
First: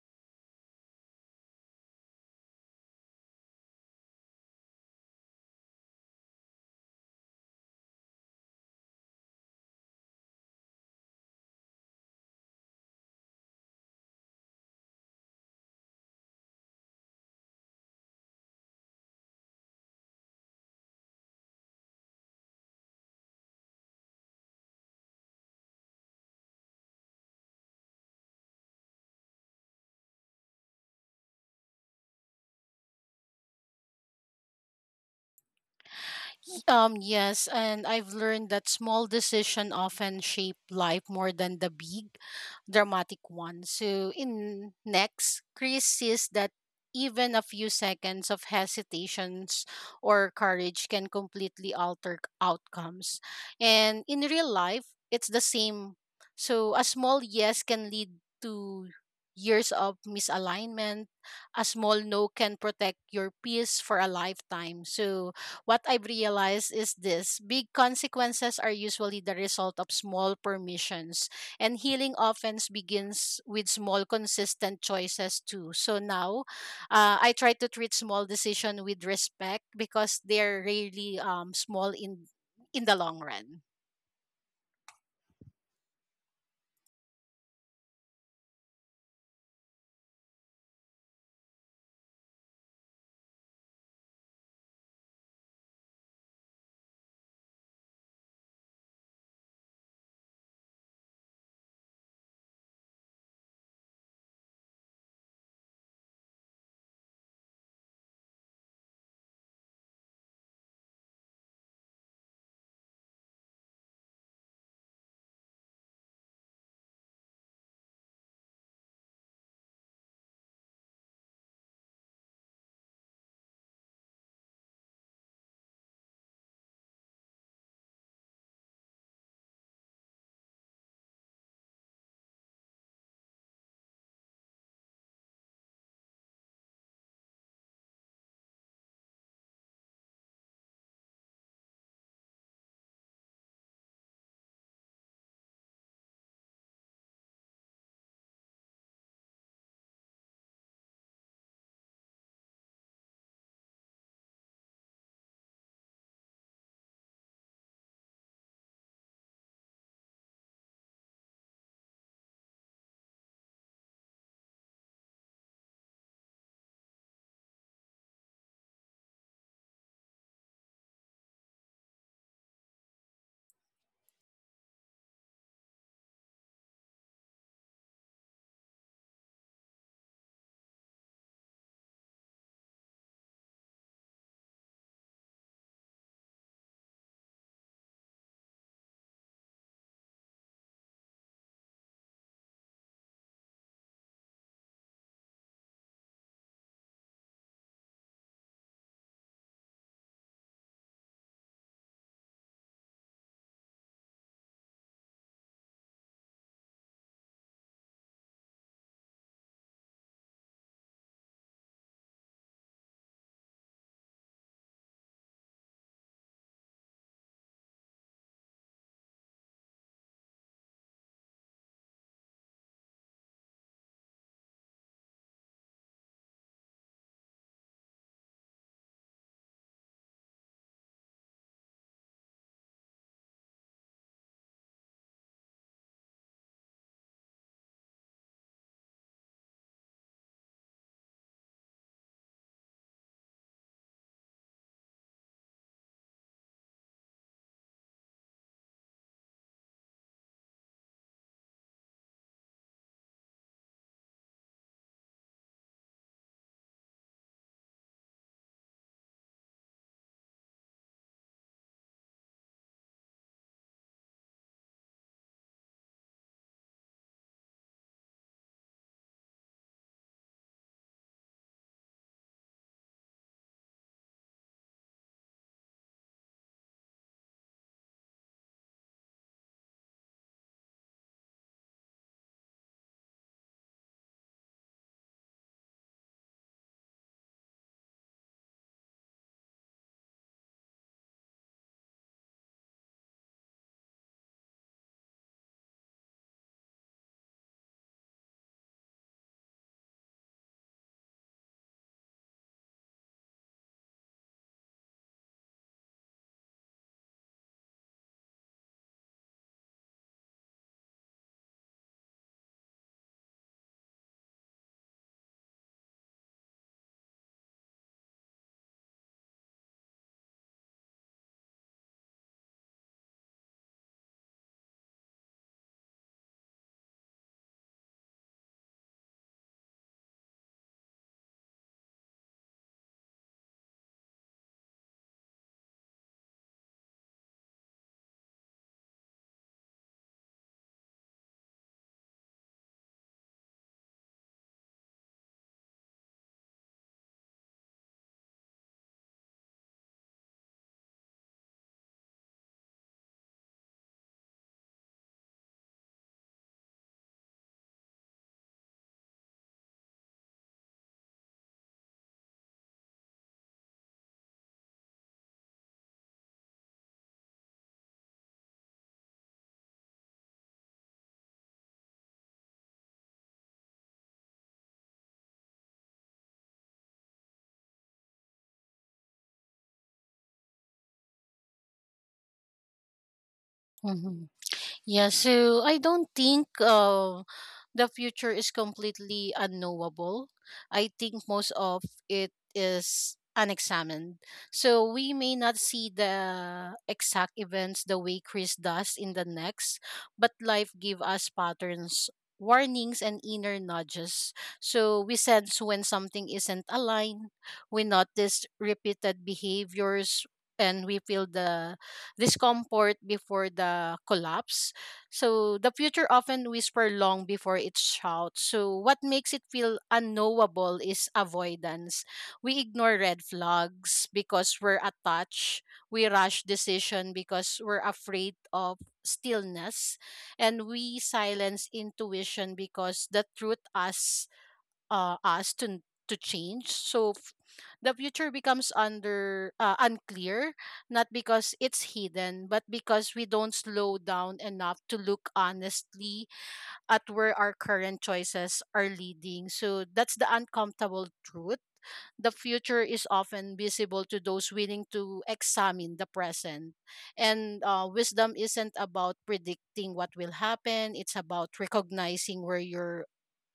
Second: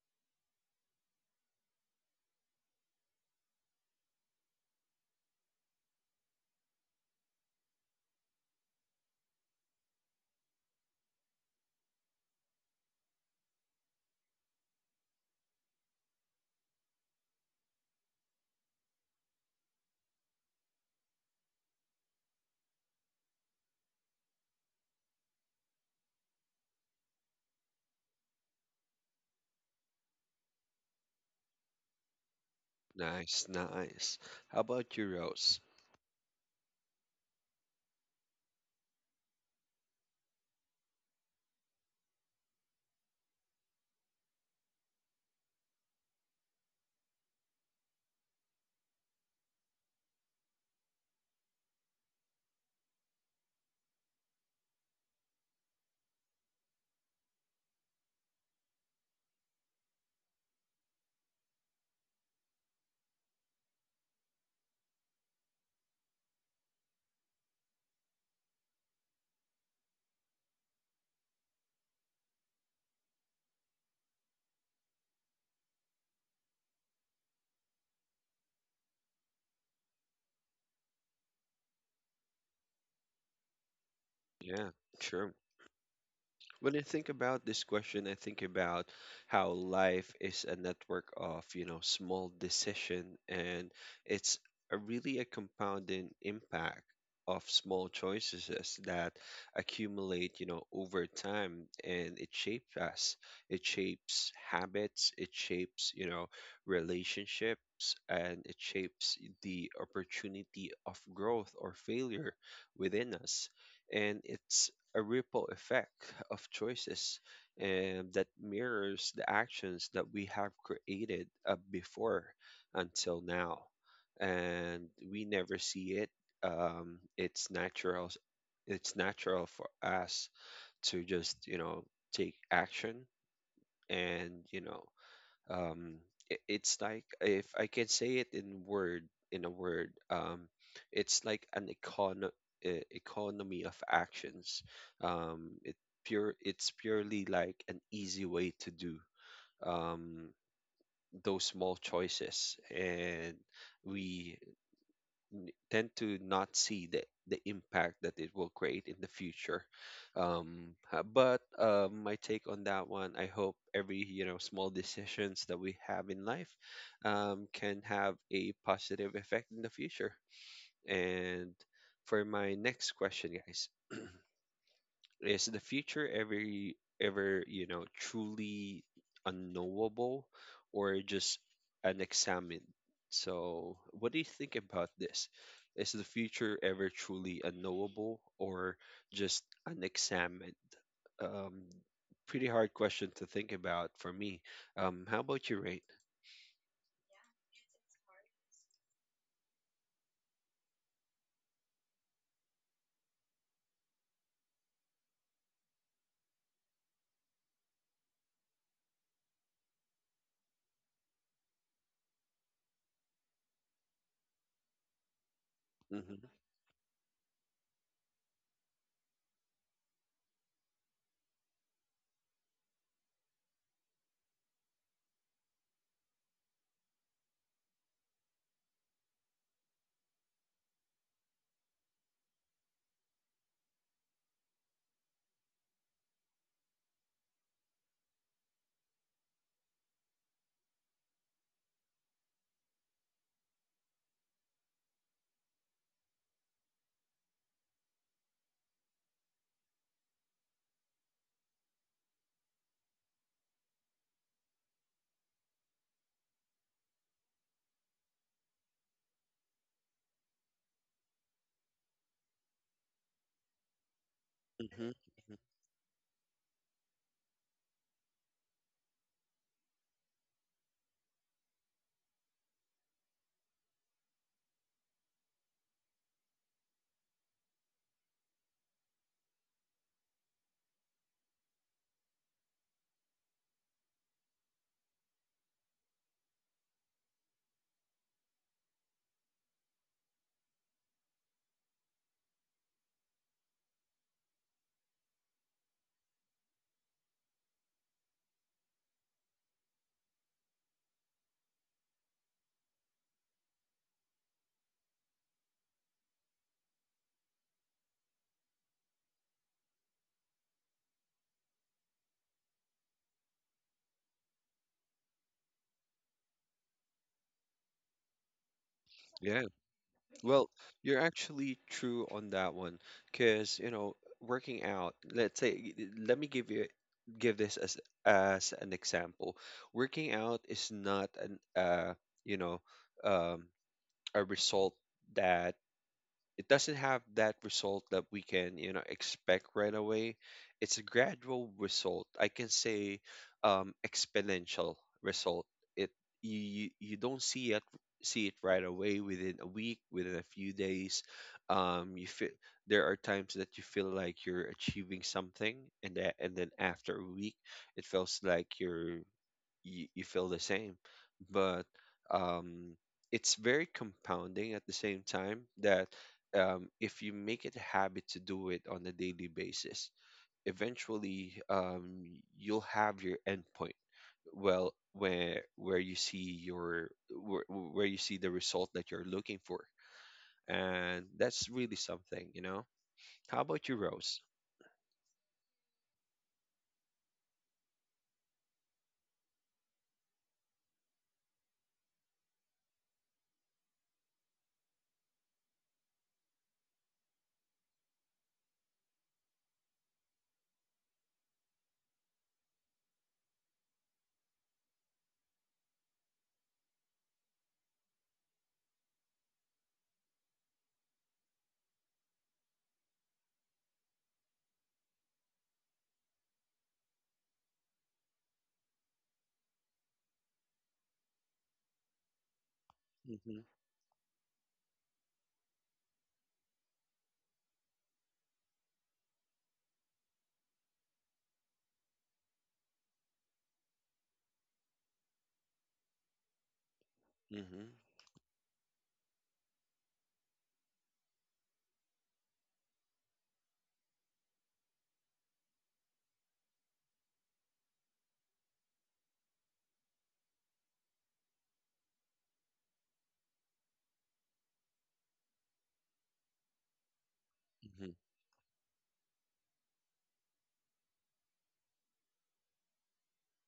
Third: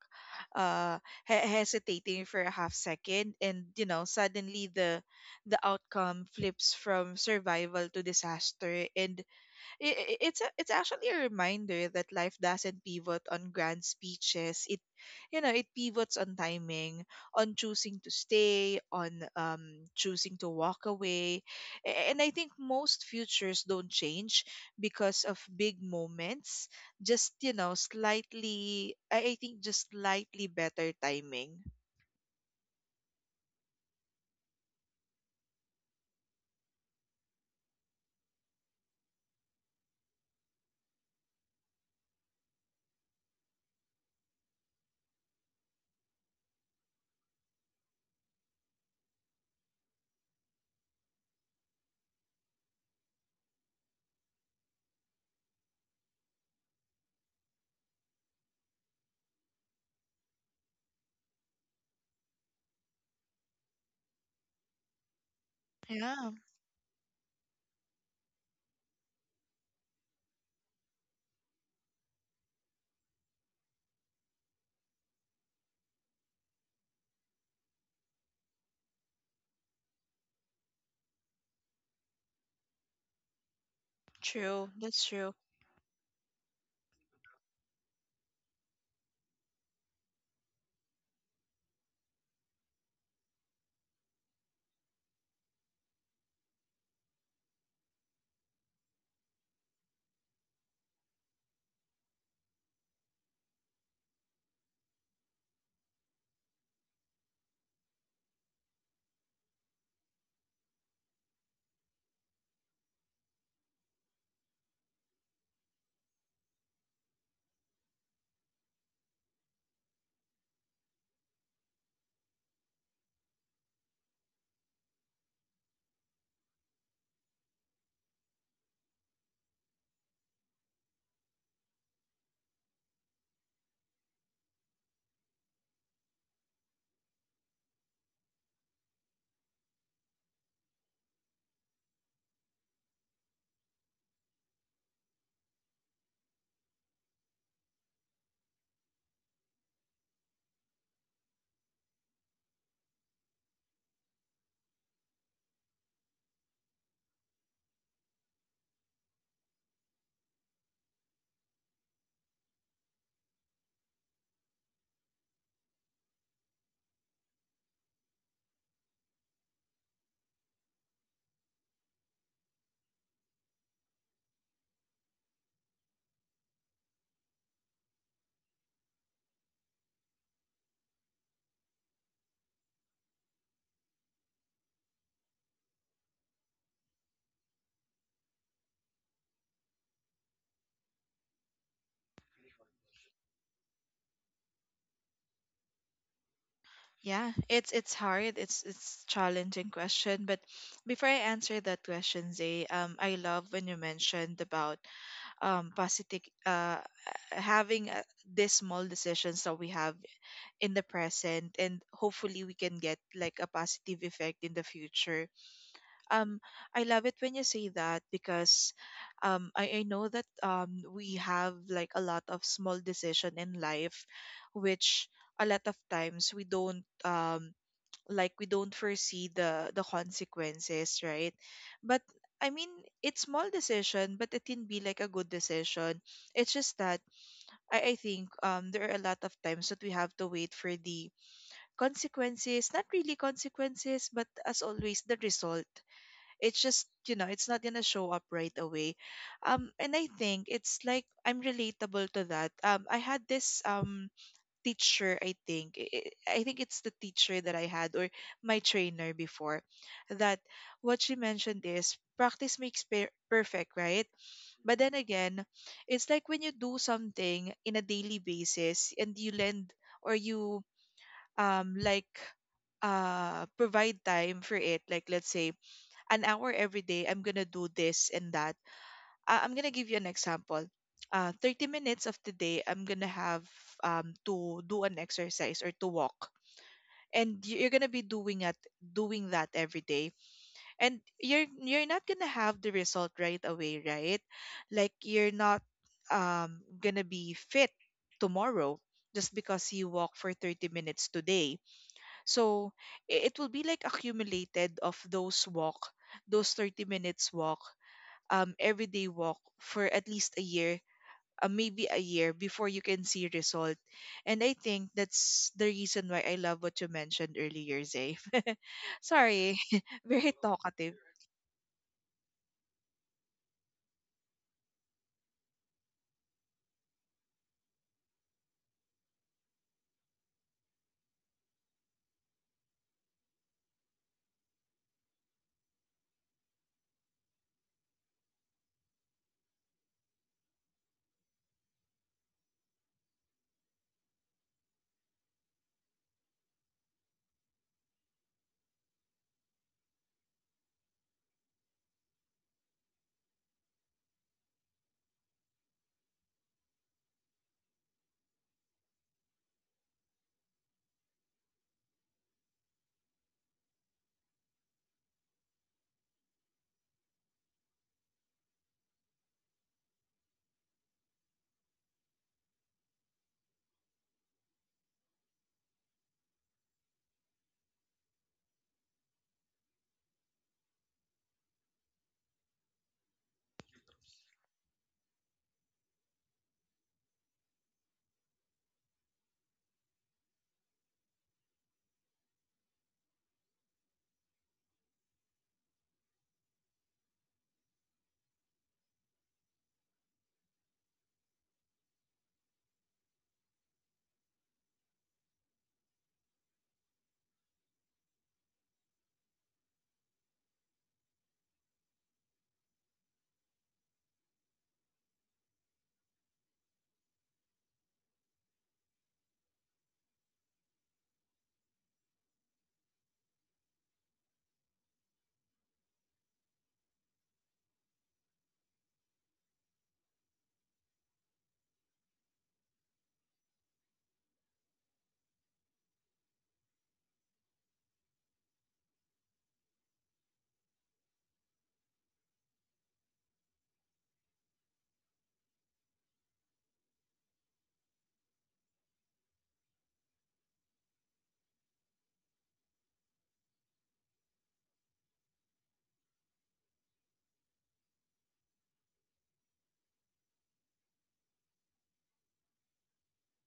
Speaker 2: uh, hesitating for a half second, and, you know, suddenly the outcome flips from survival to disaster. And it's a, it's actually a reminder that life doesn't pivot on grand speeches. It, you know, it pivots on timing, on choosing to stay, on choosing to walk away. And I think most futures don't change because of big moments. Just, you know, slightly, I think just slightly better timing.
Speaker 1: Nice, nice. How about you, Rose?
Speaker 3: Yes, and I've learned that small decisions often shape life more than the big, dramatic ones. So, in next, Chris says that even a few seconds of hesitations or courage can completely alter outcomes. And in real life, it's the same. So, a small yes can lead to years of misalignment. A small no can protect your peace for a lifetime. So, what I've
Speaker 2: Yeah,
Speaker 3: realized is this, big consequences are usually the result of small permissions, and healing often begins with small, consistent choices too. So now I try to treat small decision with respect because they're really small in the long run.
Speaker 2: true.
Speaker 1: Yeah,
Speaker 2: That's
Speaker 1: sure.
Speaker 2: true.
Speaker 1: When I think about this question, I think about how life is a network of, you know, small decision and it's a really a compounding impact of small choices that accumulate, you know, over time and it shapes us. It shapes habits, it shapes, you know, relationships and it shapes the opportunity of growth or failure within us. And it's a ripple effect of choices and that mirrors the actions that we have created before until now and we never see it it's natural for us to just you know take action and you know um it's like if I can say it in a word it's like an economy of actions um it it's purely like an easy way to do um those small choices and we tend to not see the impact that it will create in the future. But my take on that one, I hope every you know small decisions that we have in life can have a positive effect in the future. And for my next question, guys, is the future ever ever, you know, truly unknowable or just unexamined? So, what do you think about this? Is the future ever truly unknowable or just unexamined? Um, pretty hard question to think about for me. How about you, Rain?
Speaker 2: Yeah, it's hard. It's challenging question, but before I answer that question, Zay, I love when you mentioned about positive uh having these small decisions that we have in the present, and hopefully we can get like a positive effect in the future.
Speaker 1: Mm-hmm.
Speaker 2: Um, I love it when you say that because, I know that we have like a lot of small decision in life, which a lot of times we don't like we don't foresee the consequences, right? But I mean, it's small decision, but it can be like a good decision. It's just that I think there are a lot of times that we have to wait for the consequences, not really consequences, but as always the result. It's just, you know, it's not gonna show up right away. Um, and I think it's like I'm relatable to that. Um, I had this teacher. I think think it's the teacher that I had, or my trainer before, that what she mentioned is practice makes perfect, right? But
Speaker 1: Mm-hmm.
Speaker 2: then
Speaker 1: Mm-hmm.
Speaker 2: again, it's like when you do something in a daily basis, and you lend, or you, um like provide time for it, like, let's say an hour every day I'm gonna do this and that. Uh, I'm gonna give you an example. 30 minutes of the day, I'm gonna have, to do an exercise or to walk, and you're gonna be doing doing that every day, and you're not gonna have the result right away, right? Like, you're not, gonna be fit tomorrow just because you walk for 30 minutes today. So it will be like accumulated of those walk, those 30 minutes walk, everyday walk for at least a year, maybe a year before you can see result. And I think that's the reason why I love what you mentioned earlier, Zay. <laughs>
Speaker 1: Yeah.
Speaker 2: Sorry, <laughs> very
Speaker 1: Well,
Speaker 2: talkative.
Speaker 1: you're actually true on that one, because you know, working out. Let's say, let me give you give this as an example. Working out is not an you know um a result that it doesn't have that result that we can expect right away. It's a gradual result, I can say, exponential result. It you you you don't see it right away, within a week, within a few days. You feel there are times that you feel like you're achieving something, and that and then after a week it feels like you're you feel the same. But um, it's very compounding at the same time, that if you make it a habit to do it on a daily basis, eventually you'll have your endpoint. Well, where you see your where you see the result that you're looking for, and that's really something, you know. How about you, Rose?
Speaker 3: Mhm. Yeah, so I don't think the future is completely unknowable. I think most of it is unexamined. So we may not see the exact events the way Chris does in the next, but life give us patterns, warnings and inner nudges. So we sense when something isn't aligned, we notice repeated behaviors and we feel the discomfort before the collapse, so the future often whispers long before it shouts. So what makes it feel unknowable is avoidance. We ignore red
Speaker 1: Mm-hmm.
Speaker 3: flags because we're attached. We rush decision because we're afraid of stillness, and we silence intuition because the truth asks us to change. So
Speaker 1: Mm-hmm.
Speaker 3: the future becomes under unclear, not because it's hidden, but because we don't slow down enough to look honestly at where our current choices are leading. So that's the uncomfortable truth. The future is often visible to those willing to examine the present. And
Speaker 1: Hmm.
Speaker 3: wisdom isn't about predicting what will happen, it's about recognizing where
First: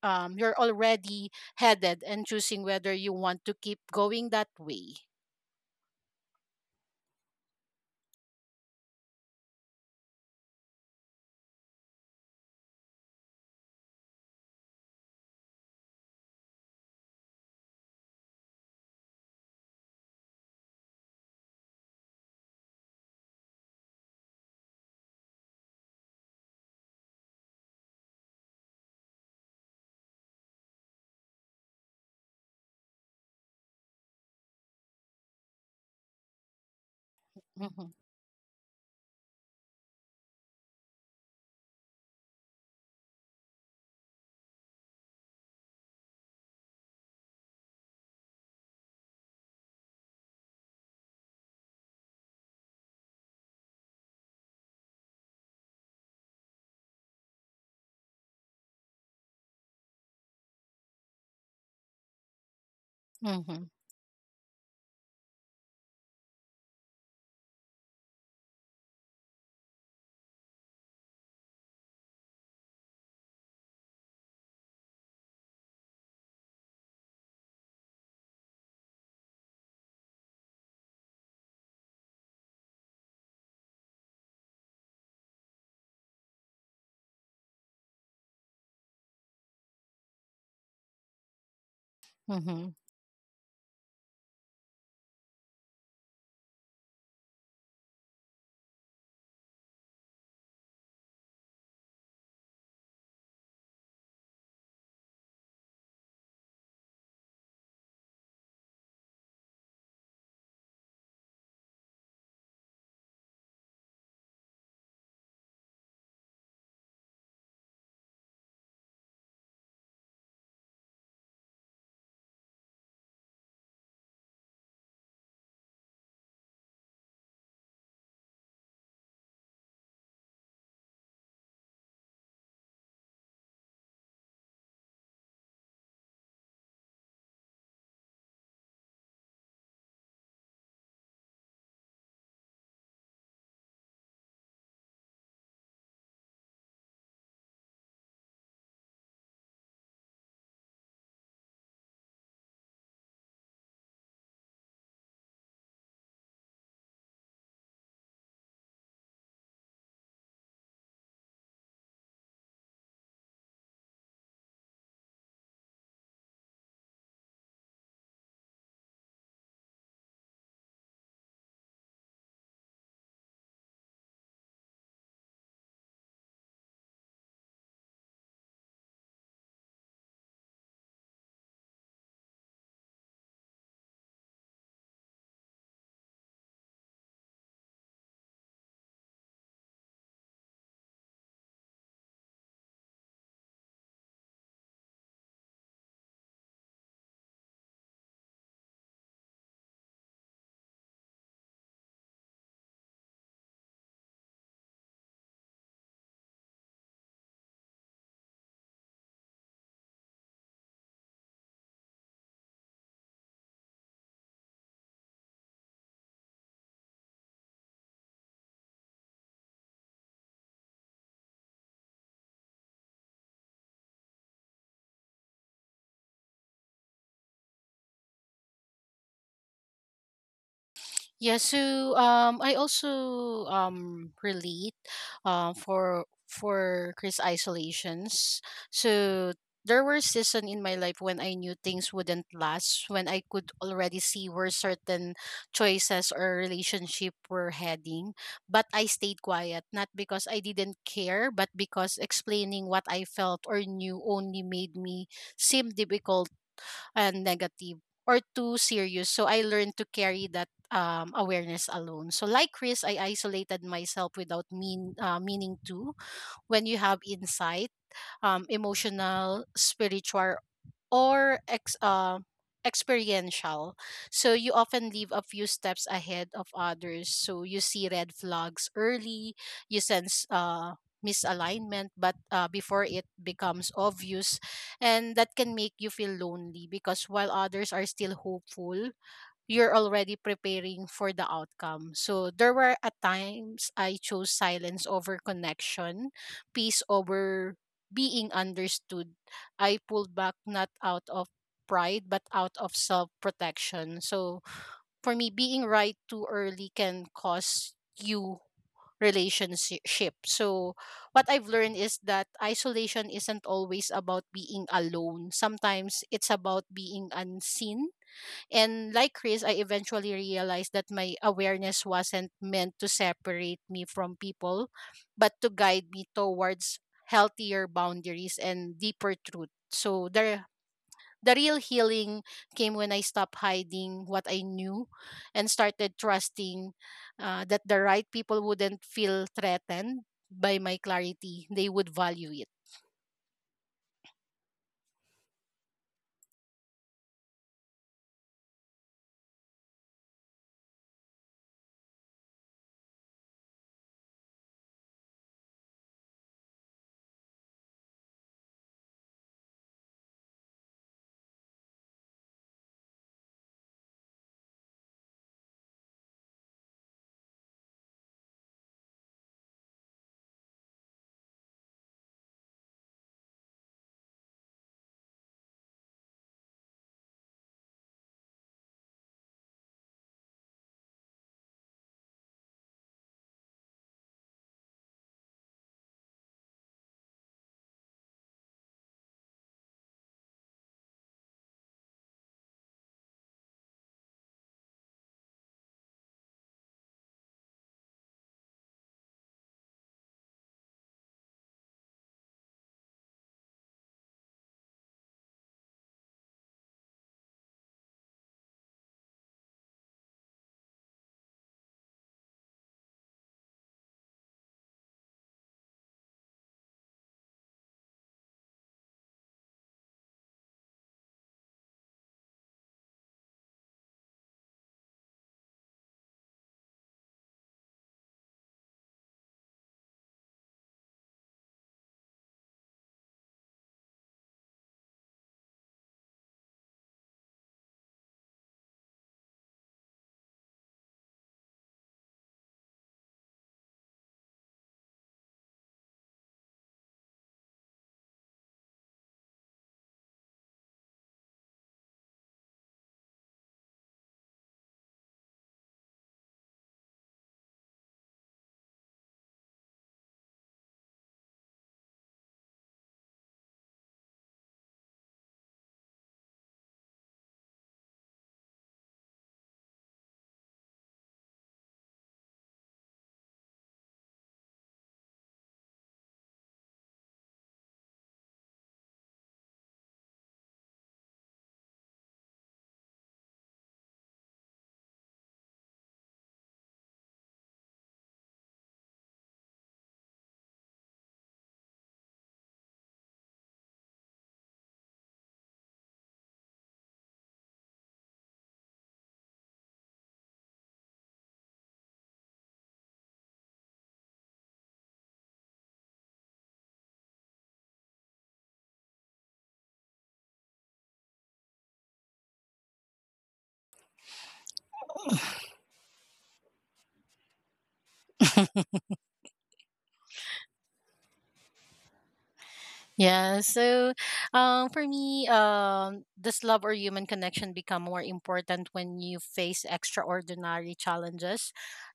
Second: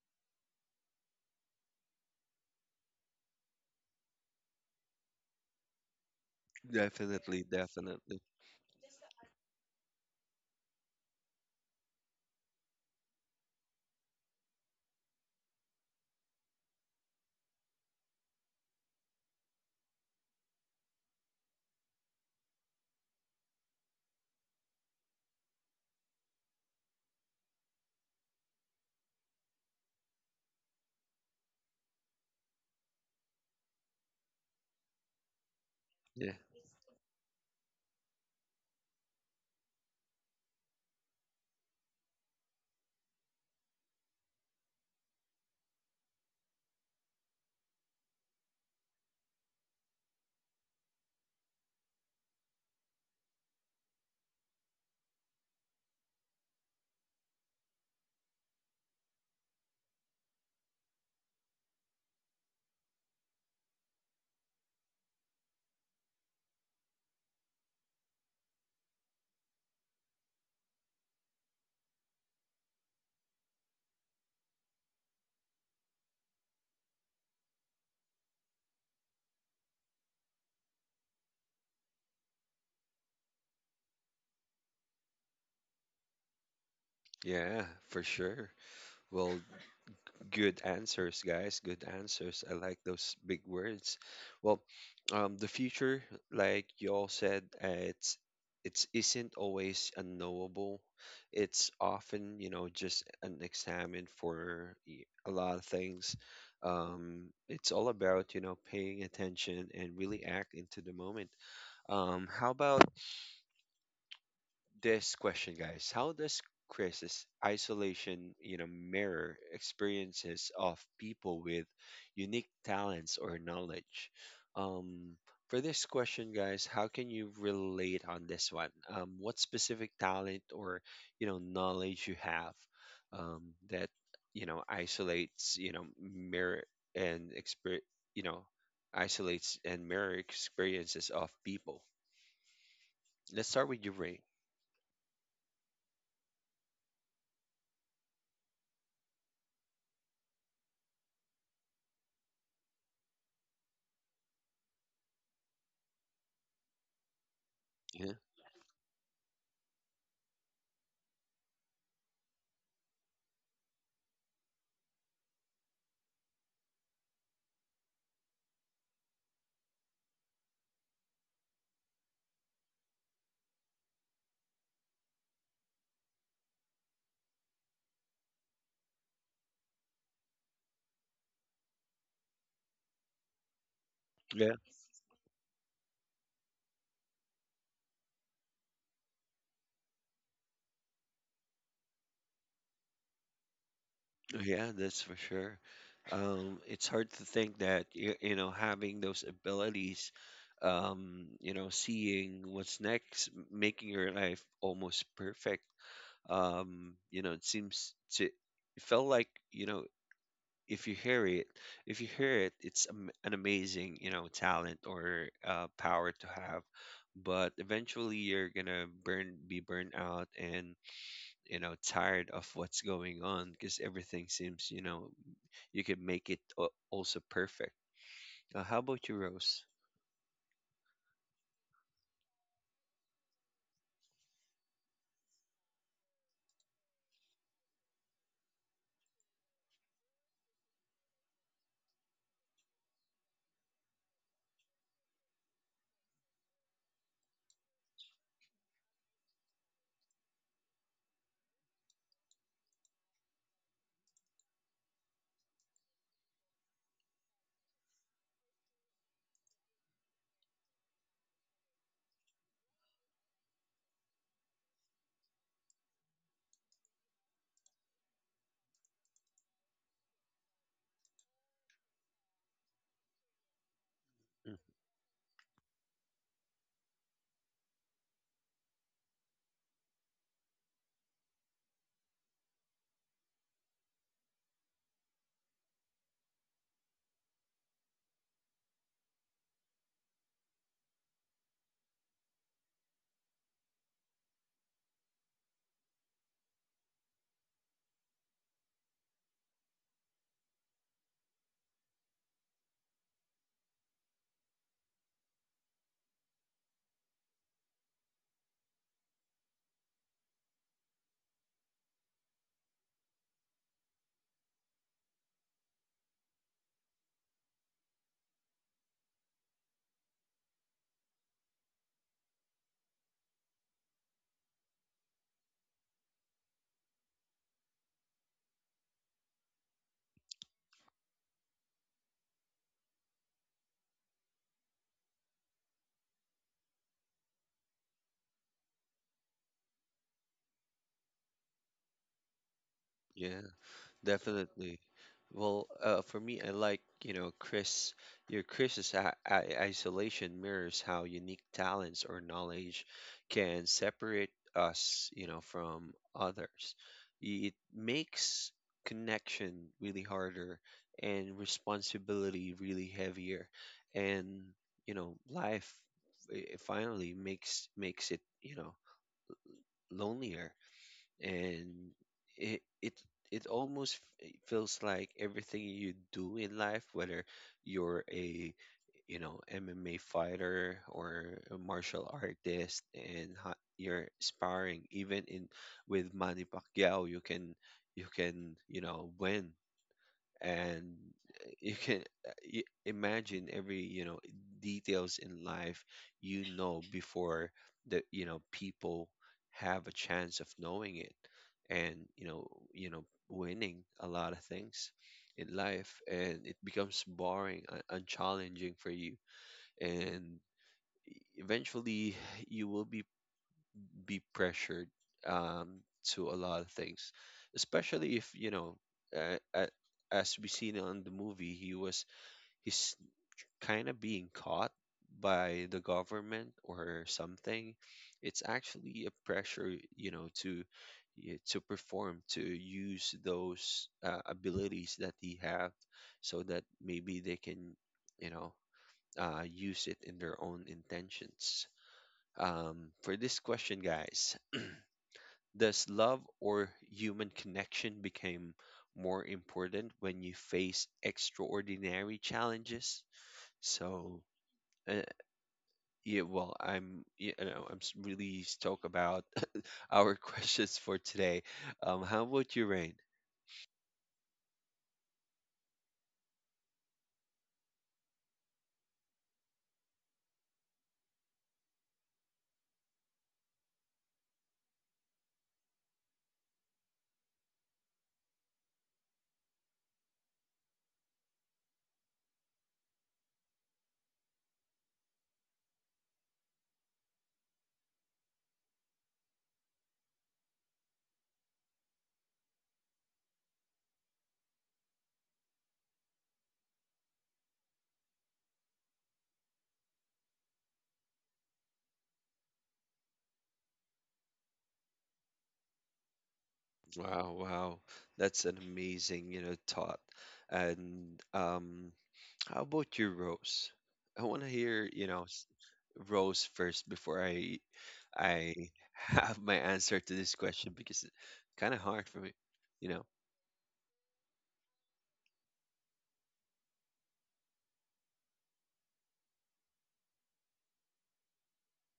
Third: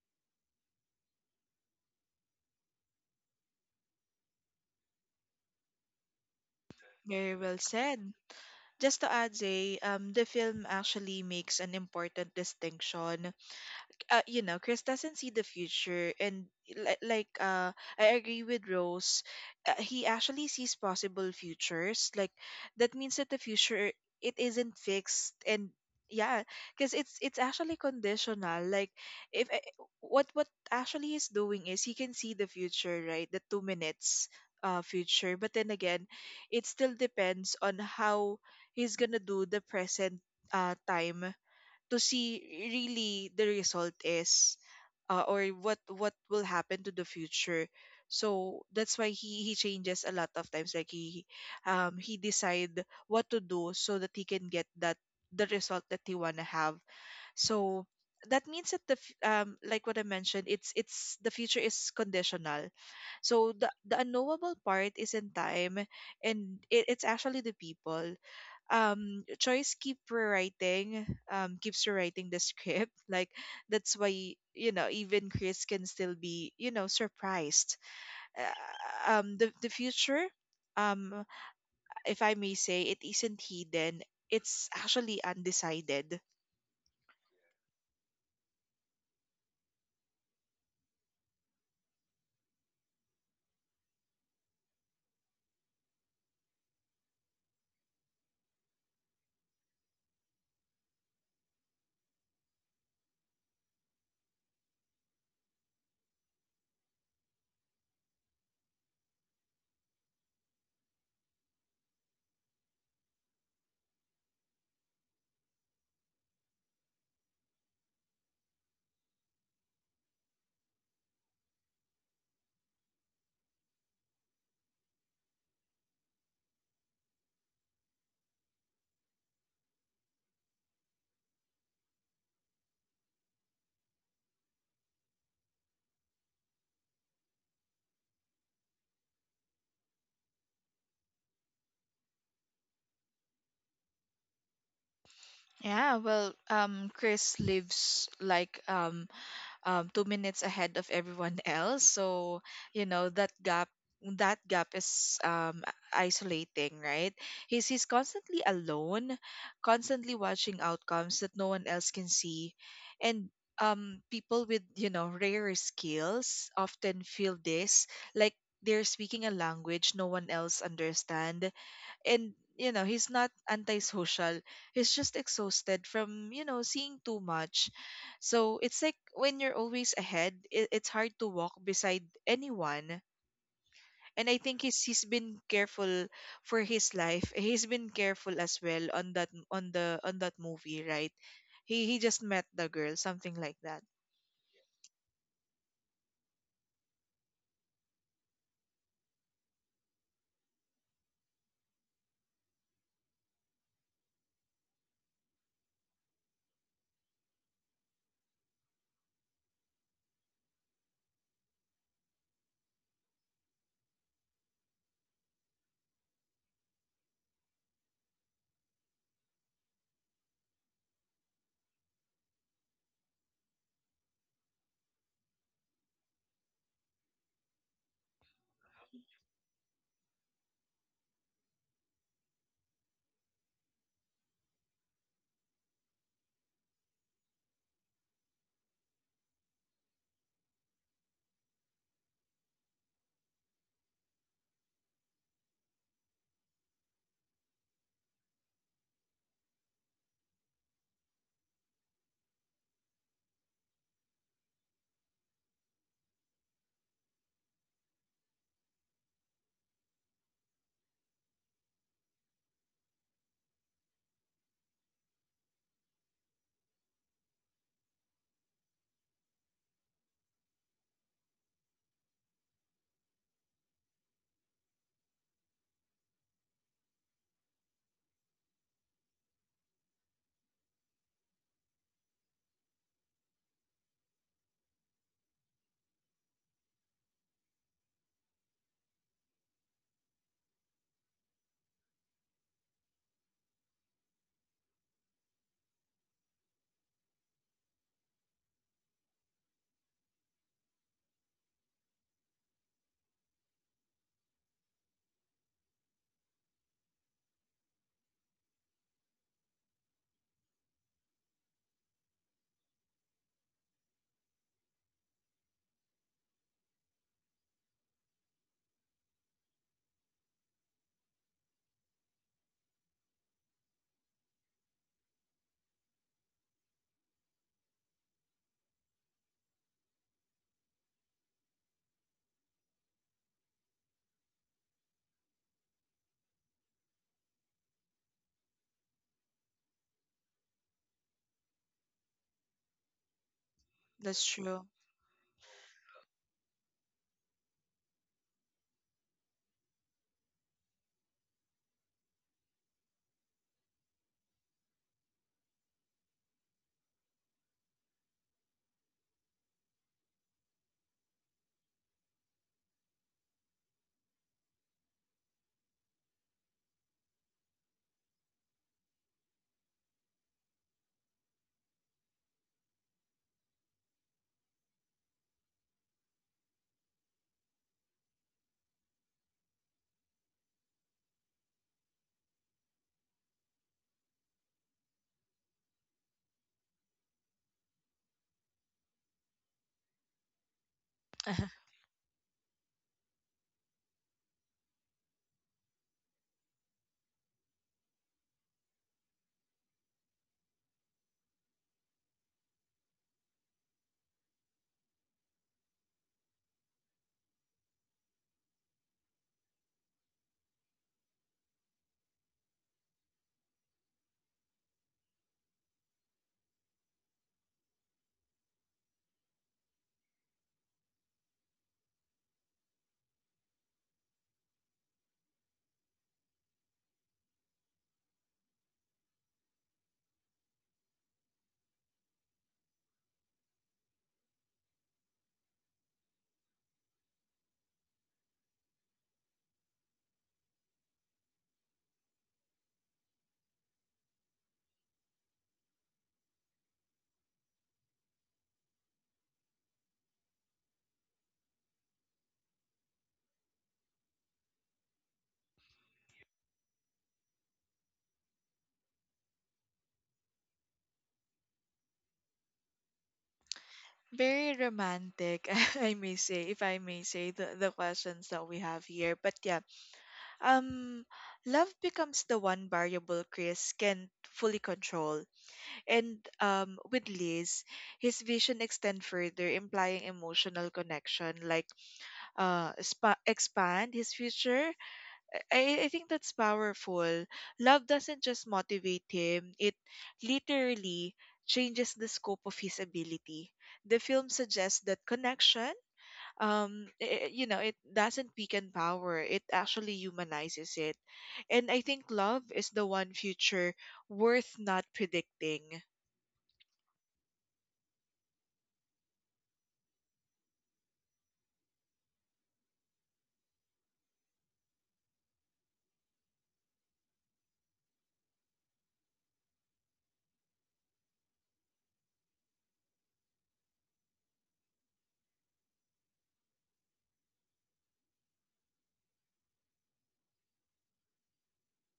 Speaker 3: you're already headed and choosing whether you want to keep going that way.
Speaker 2: Very
Speaker 1: Definitely,
Speaker 2: well said.
Speaker 1: definitely.
Speaker 2: Just to add, Zay, the film actually makes an important distinction. Uh, you know, Chris doesn't see the future, and like, I agree with Rose. He actually sees possible futures. Like that means that the future it isn't fixed, and yeah, because it's actually conditional. Like if I- What actually he's doing is he can see the future, right? The 2 minutes future, but then again,
Speaker 1: Yeah.
Speaker 2: it still depends on
Speaker 3: Mm-hmm.
Speaker 2: how he's gonna do the present time to see really the result is or what will happen to the future, so that's why he changes a lot of times. Like he he decide what to do so that he can get that the result that he want to have. So that means that like what I mentioned, it's the future is conditional. So
Speaker 3: Mm-hmm.
Speaker 2: the unknowable part is in time, and it's actually the people choice keep rewriting, keeps rewriting the script, <laughs> like that's why, you know, even Chris can still be, you know, surprised. uh, the future, um if I may say, it isn't hidden, it's actually undecided.
Speaker 1: Yeah, for sure. Well, good answers, guys. Good answers. I
Speaker 3: Mm-hmm.
Speaker 1: like those big words. Well, the future, like you all said, it's isn't always unknowable. It's often, just an examined for a lot of things. It's all about, paying attention and really act into the moment. How about this question, guys? How does crisis isolation, you know, mirror experiences of people with unique talents or knowledge? Um, for this question, guys, how can you relate on this one? What specific talent or knowledge you have, um, that isolates, you know, mirror and experience, you know, isolates and mirror experiences of people? Let's start with you, Ray.
Speaker 2: Yeah, well, Chris lives like 2 minutes ahead of everyone <laughs> else. So, you know, that gap, that gap is isolating, right? He's
Speaker 1: Yeah.
Speaker 2: constantly alone, constantly watching outcomes that no one else can see. And people with, you know, rare skills often feel this, like they're speaking a language no one else understand. And, you know, he's not antisocial, he's just exhausted from, you know, seeing too much. So it's like when you're always ahead, it's hard to walk beside anyone. And I
Speaker 1: Yeah.
Speaker 2: think he's been careful for his life, he's been careful as well on that, on the, on that movie, right? He just met the girl, something like that.
Speaker 1: Yeah, that's for sure. It's hard to think that you know, having those abilities, you know, seeing what's next, making your life almost perfect. You know, it seems to it felt like if you hear it, if you hear it, it's an amazing, you know, talent or power to have. But eventually, you're gonna be burnt out, and you know, tired of what's going on, because everything seems, you know, you can make it also perfect. How about you, Rose?
Speaker 3: Yeah, so I also relate for Chris isolations. So there were season in my life when I knew things wouldn't last, when I could already see where certain choices or relationship were heading, but I stayed quiet, not because I didn't care, but because explaining what I felt or knew only made me seem difficult and negative or too serious. So I learned to carry that awareness alone. So like Chris, I isolated myself without meaning to. When you have insight, emotional, spiritual, or experiential. So
Speaker 1: Mm,
Speaker 3: you often leave a few steps ahead of others. So you see red flags early, you sense misalignment, but before it becomes obvious, and that can make you feel lonely because while others are still hopeful, you're already preparing for the outcome. So there were at times I chose silence over connection, peace over being understood. I pulled back not out of pride but out of self protection. So for me, being right too early can cost you relationship. So what I've learned is that isolation isn't always about being alone. Sometimes it's about being unseen, and like Chris, I eventually realized that my awareness wasn't meant to separate me from people, but to guide me towards healthier boundaries and deeper truth. So the real healing came when I stopped hiding what I knew and started trusting, that the right people wouldn't feel threatened by my clarity. They would value it.
Speaker 1: yeah,
Speaker 2: That's true.
Speaker 1: definitely. Well, for me, I like, you know, Chris, your Chris's isolation mirrors how unique talents or knowledge can separate us, you know, from others. It makes connection really harder and responsibility really heavier. And, you know, life finally makes it, you know, lonelier, and it it almost it feels like everything you do in life, whether you're a, you know, MMA fighter or a martial artist, and you're sparring even in with Manny Pacquiao, you can you can you know, win, and
Speaker 2: <laughs>
Speaker 1: you can, uh, imagine every, you know, details in life, you know, before the, you know, people have a chance of knowing it, and you know, winning a lot of things in life, and it becomes boring, and challenging for you, and eventually you will be pressured, um, to a lot of things, especially if, you know, uh, uh, as we seen on the movie, he was he's kind of being caught by the government or something. It's actually a pressure, you know, to to perform, to use those abilities that he have, so that maybe they can, you know, use it in their own intentions. For this question, guys, does love or human connection become more important when you face extraordinary challenges? So, uh, yeah, well, I'm, you know, I'm really stoked about <laughs> our questions for today. How about you, Rain?
Speaker 2: Very romantic, <laughs> I may say, if I may say the questions that we have here, but yeah. Um, Love becomes the one variable Chris can fully control. And with Liz, his vision extend further, implying emotional connection, like expand his future. I think that's powerful. Love doesn't just motivate him, it literally changes the scope of his ability. The film suggests that connection, you know, it doesn't weaken power, it actually humanizes it. And I think love is the one future worth not predicting.
Speaker 1: Wow, wow, that's an amazing, you know, thought. And how about you, Rose? I want to hear, you know. Rose first before I <laughs> have my answer to this question, because it's kind of hard for me, you know.
Speaker 3: Yeah, so for me, does love or human connection become more important when you face extraordinary challenges?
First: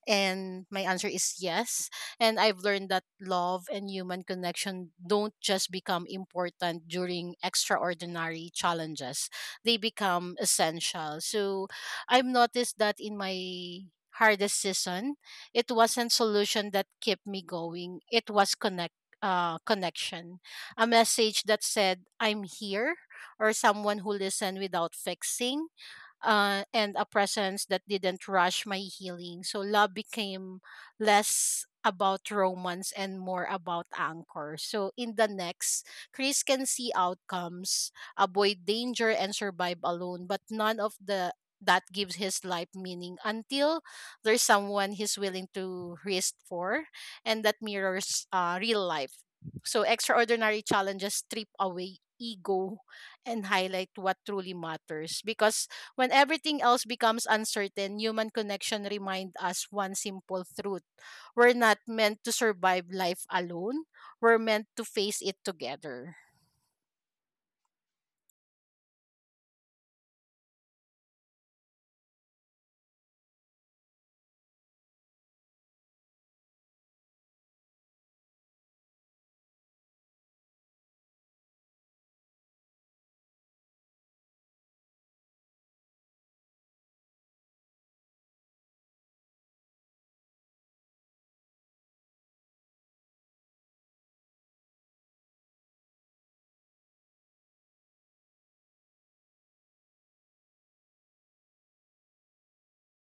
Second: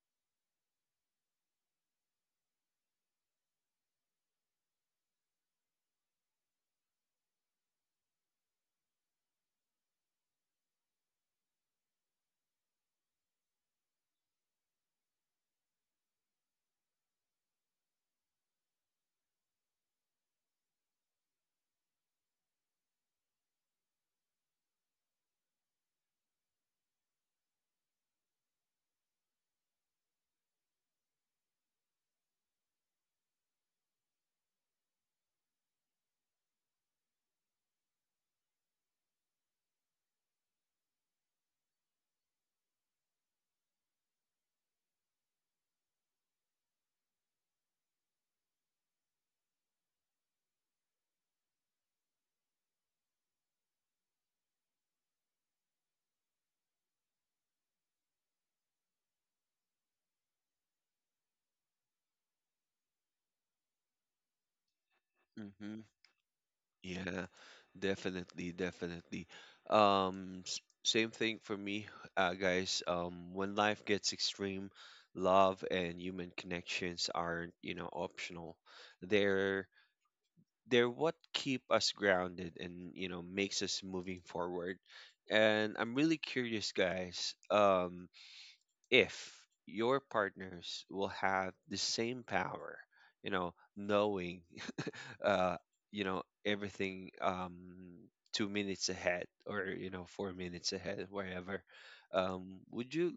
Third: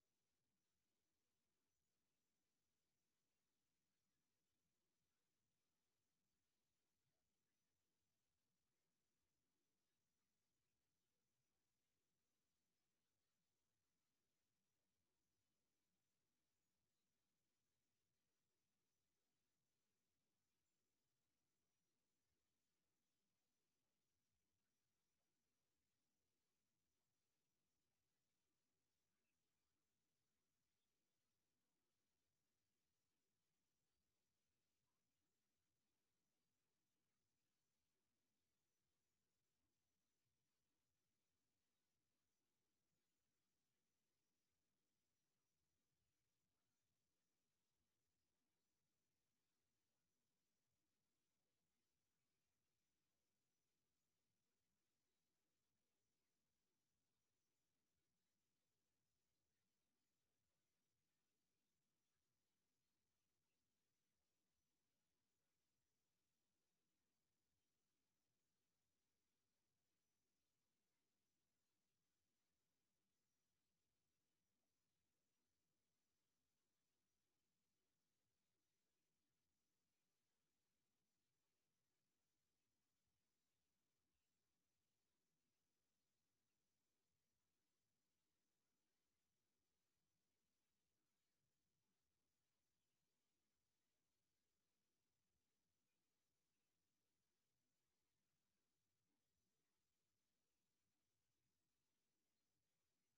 Speaker 3: And my answer is yes. And I've learned that love and human connection don't just become important during extraordinary challenges, they become essential. So I've noticed that in my hardest season, it wasn't solution that kept me going, it was connect. Connection, a message that said, I'm here, or someone who listened without fixing, and a presence that didn't rush my healing. So love became less about romance and more about anchor. So in the next, Chris can see outcomes, avoid danger, and survive alone, but none of the that gives his life meaning until there's someone he's willing to risk for, and that mirrors real life. So extraordinary challenges strip away ego and highlight what truly matters because when everything else becomes uncertain, human connection reminds us one simple truth. We're not meant to survive life alone. We're meant to face it
Speaker 1: Hmm.
Speaker 3: together.
Speaker 1: Yeah, definitely, definitely. Same thing for me, guys. When life gets extreme, love and human connections aren't, you know, optional. They're they're what keep us grounded and, you know, makes us moving forward. And I'm really curious, guys. If your partners will have the same power, you know, knowing, <laughs> uh, you know, everything, 2 minutes ahead or, you know, 4 minutes ahead, wherever, would you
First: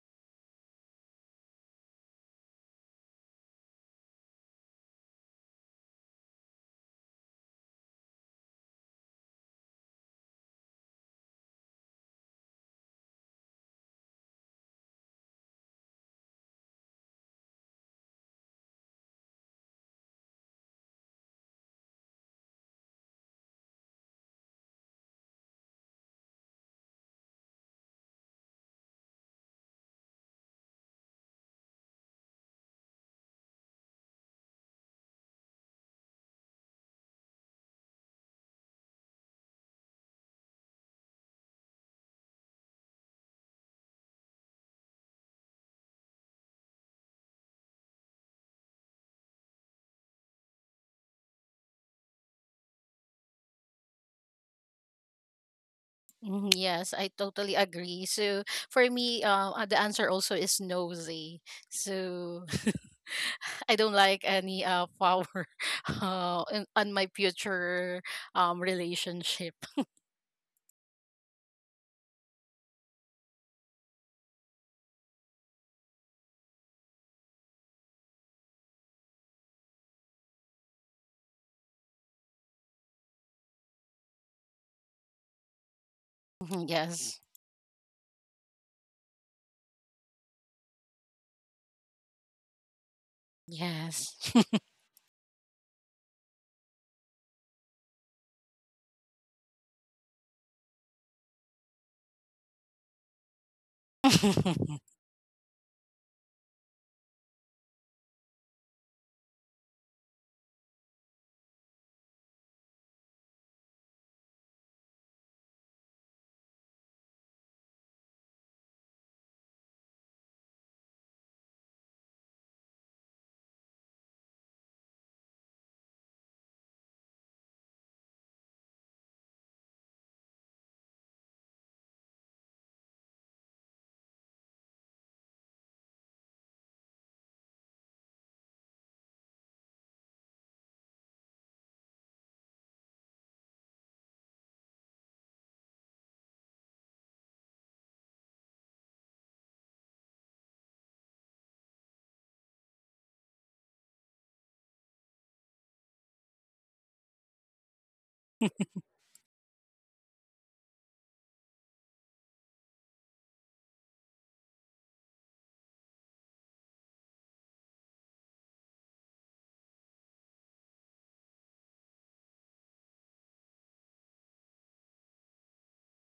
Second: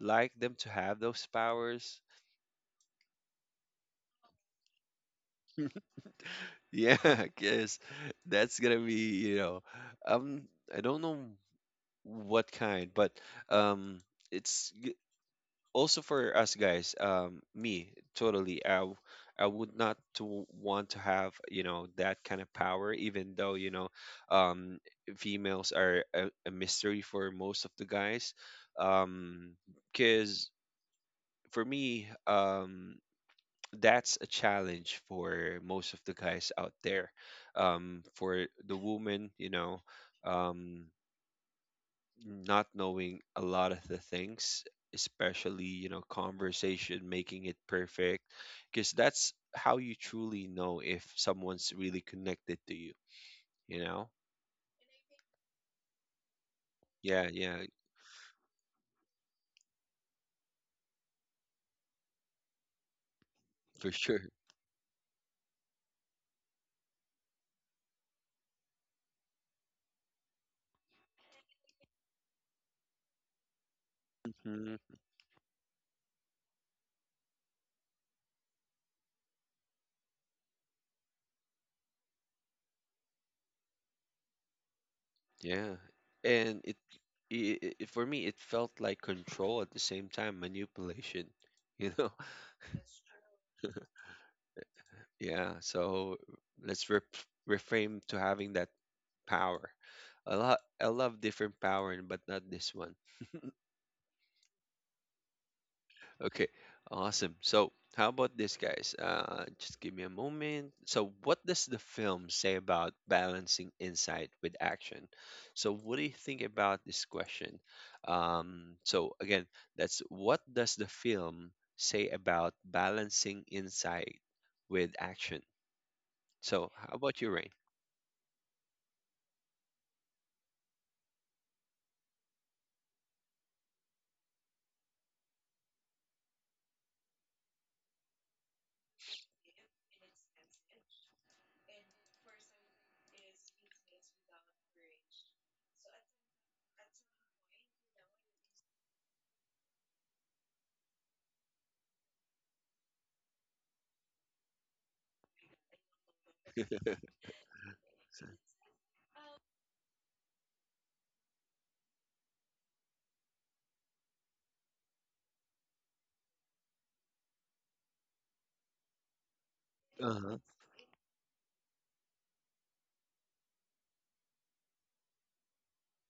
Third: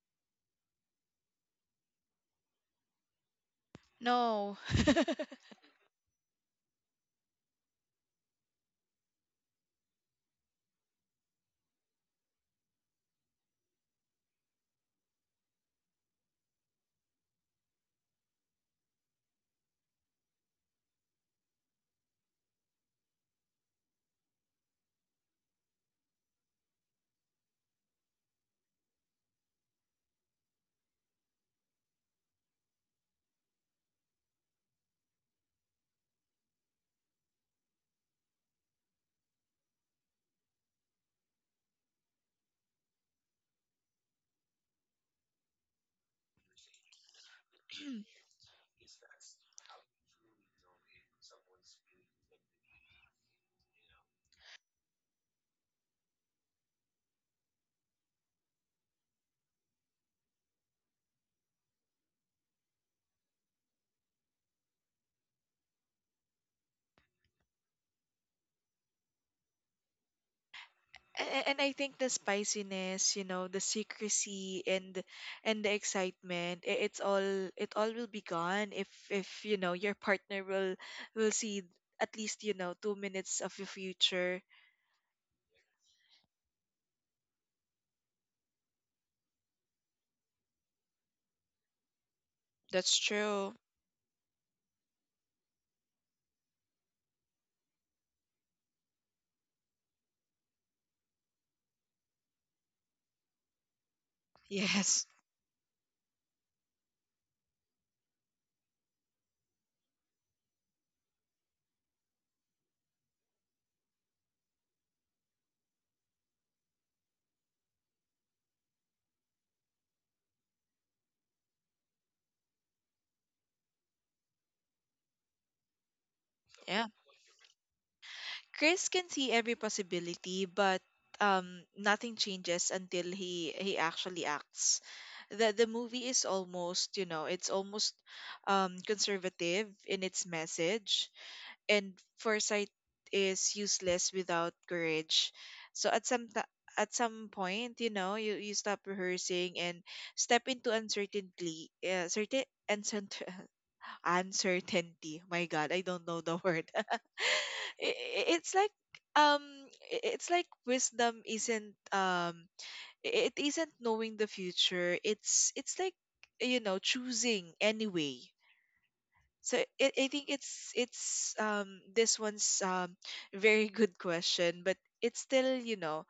Speaker 1: like them to have those powers?
Speaker 2: No. <laughs>
Speaker 1: Yeah, <laughs> because that's gonna be, you know, um, I don't know what kind, but um, it's also for us guys, me totally. I would not to want to have, you know, that kind of power, even though, you know, um females are a mystery for most of the guys, um because for me that's a challenge for most of the guys out there, for the woman, you know, um not knowing a lot of the things, especially, you know, conversation, making it perfect, because that's how you truly know if someone's really connected to you, you know?
Speaker 3: Mhm. Yes, I
Speaker 1: Yeah,
Speaker 3: totally
Speaker 1: yeah,
Speaker 3: agree. So for me, the answer also is nosy. So <laughs> I
Speaker 1: for
Speaker 3: don't
Speaker 1: sure.
Speaker 3: like any power <laughs> on my future relationship.
Speaker 2: And I think the spiciness, you know, the secrecy
Speaker 1: Hmm.
Speaker 2: and the excitement, it's all, it all will be gone if, you know, your partner will see at least, you know, 2 minutes of your future.
Speaker 1: Yeah. And
Speaker 3: Mhm. Yes.
Speaker 1: it for me it felt like control, at the same time manipulation, <laughs> you know?
Speaker 2: That's true.
Speaker 3: Yes.
Speaker 1: Yeah, so let's re reframe to having that power. A lot I love different power, but not this one.
Speaker 3: <laughs>
Speaker 2: Yes.
Speaker 1: Okay, awesome. So, how about this, guys? Just give me a moment. So, what does the film say about balancing insight with action? So, what do you think about this question? So, again, that's what does the film say about balancing insight with action? So,
Speaker 2: Yeah.
Speaker 1: how about you, Rain?
Speaker 2: Chris can see every possibility, but nothing changes until he actually acts. The movie is almost, you know, it's almost conservative in its message, and foresight is useless without courage. So at at some point, you know, you stop rehearsing and step into uncertainty, certain uncertain uncertainty. My God, I don't know the word. <laughs> It's like um it's like wisdom isn't it isn't knowing the future. It's like, you know, choosing anyway. So I
Speaker 1: Uh
Speaker 2: think
Speaker 1: huh.
Speaker 2: it's this one's very good question, but it's still, you know,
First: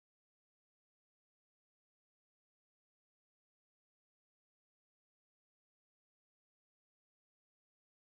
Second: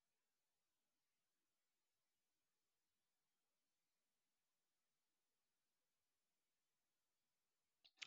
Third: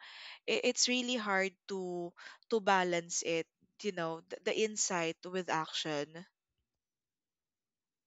Speaker 2: it's really hard to balance it, you know, the insight with action.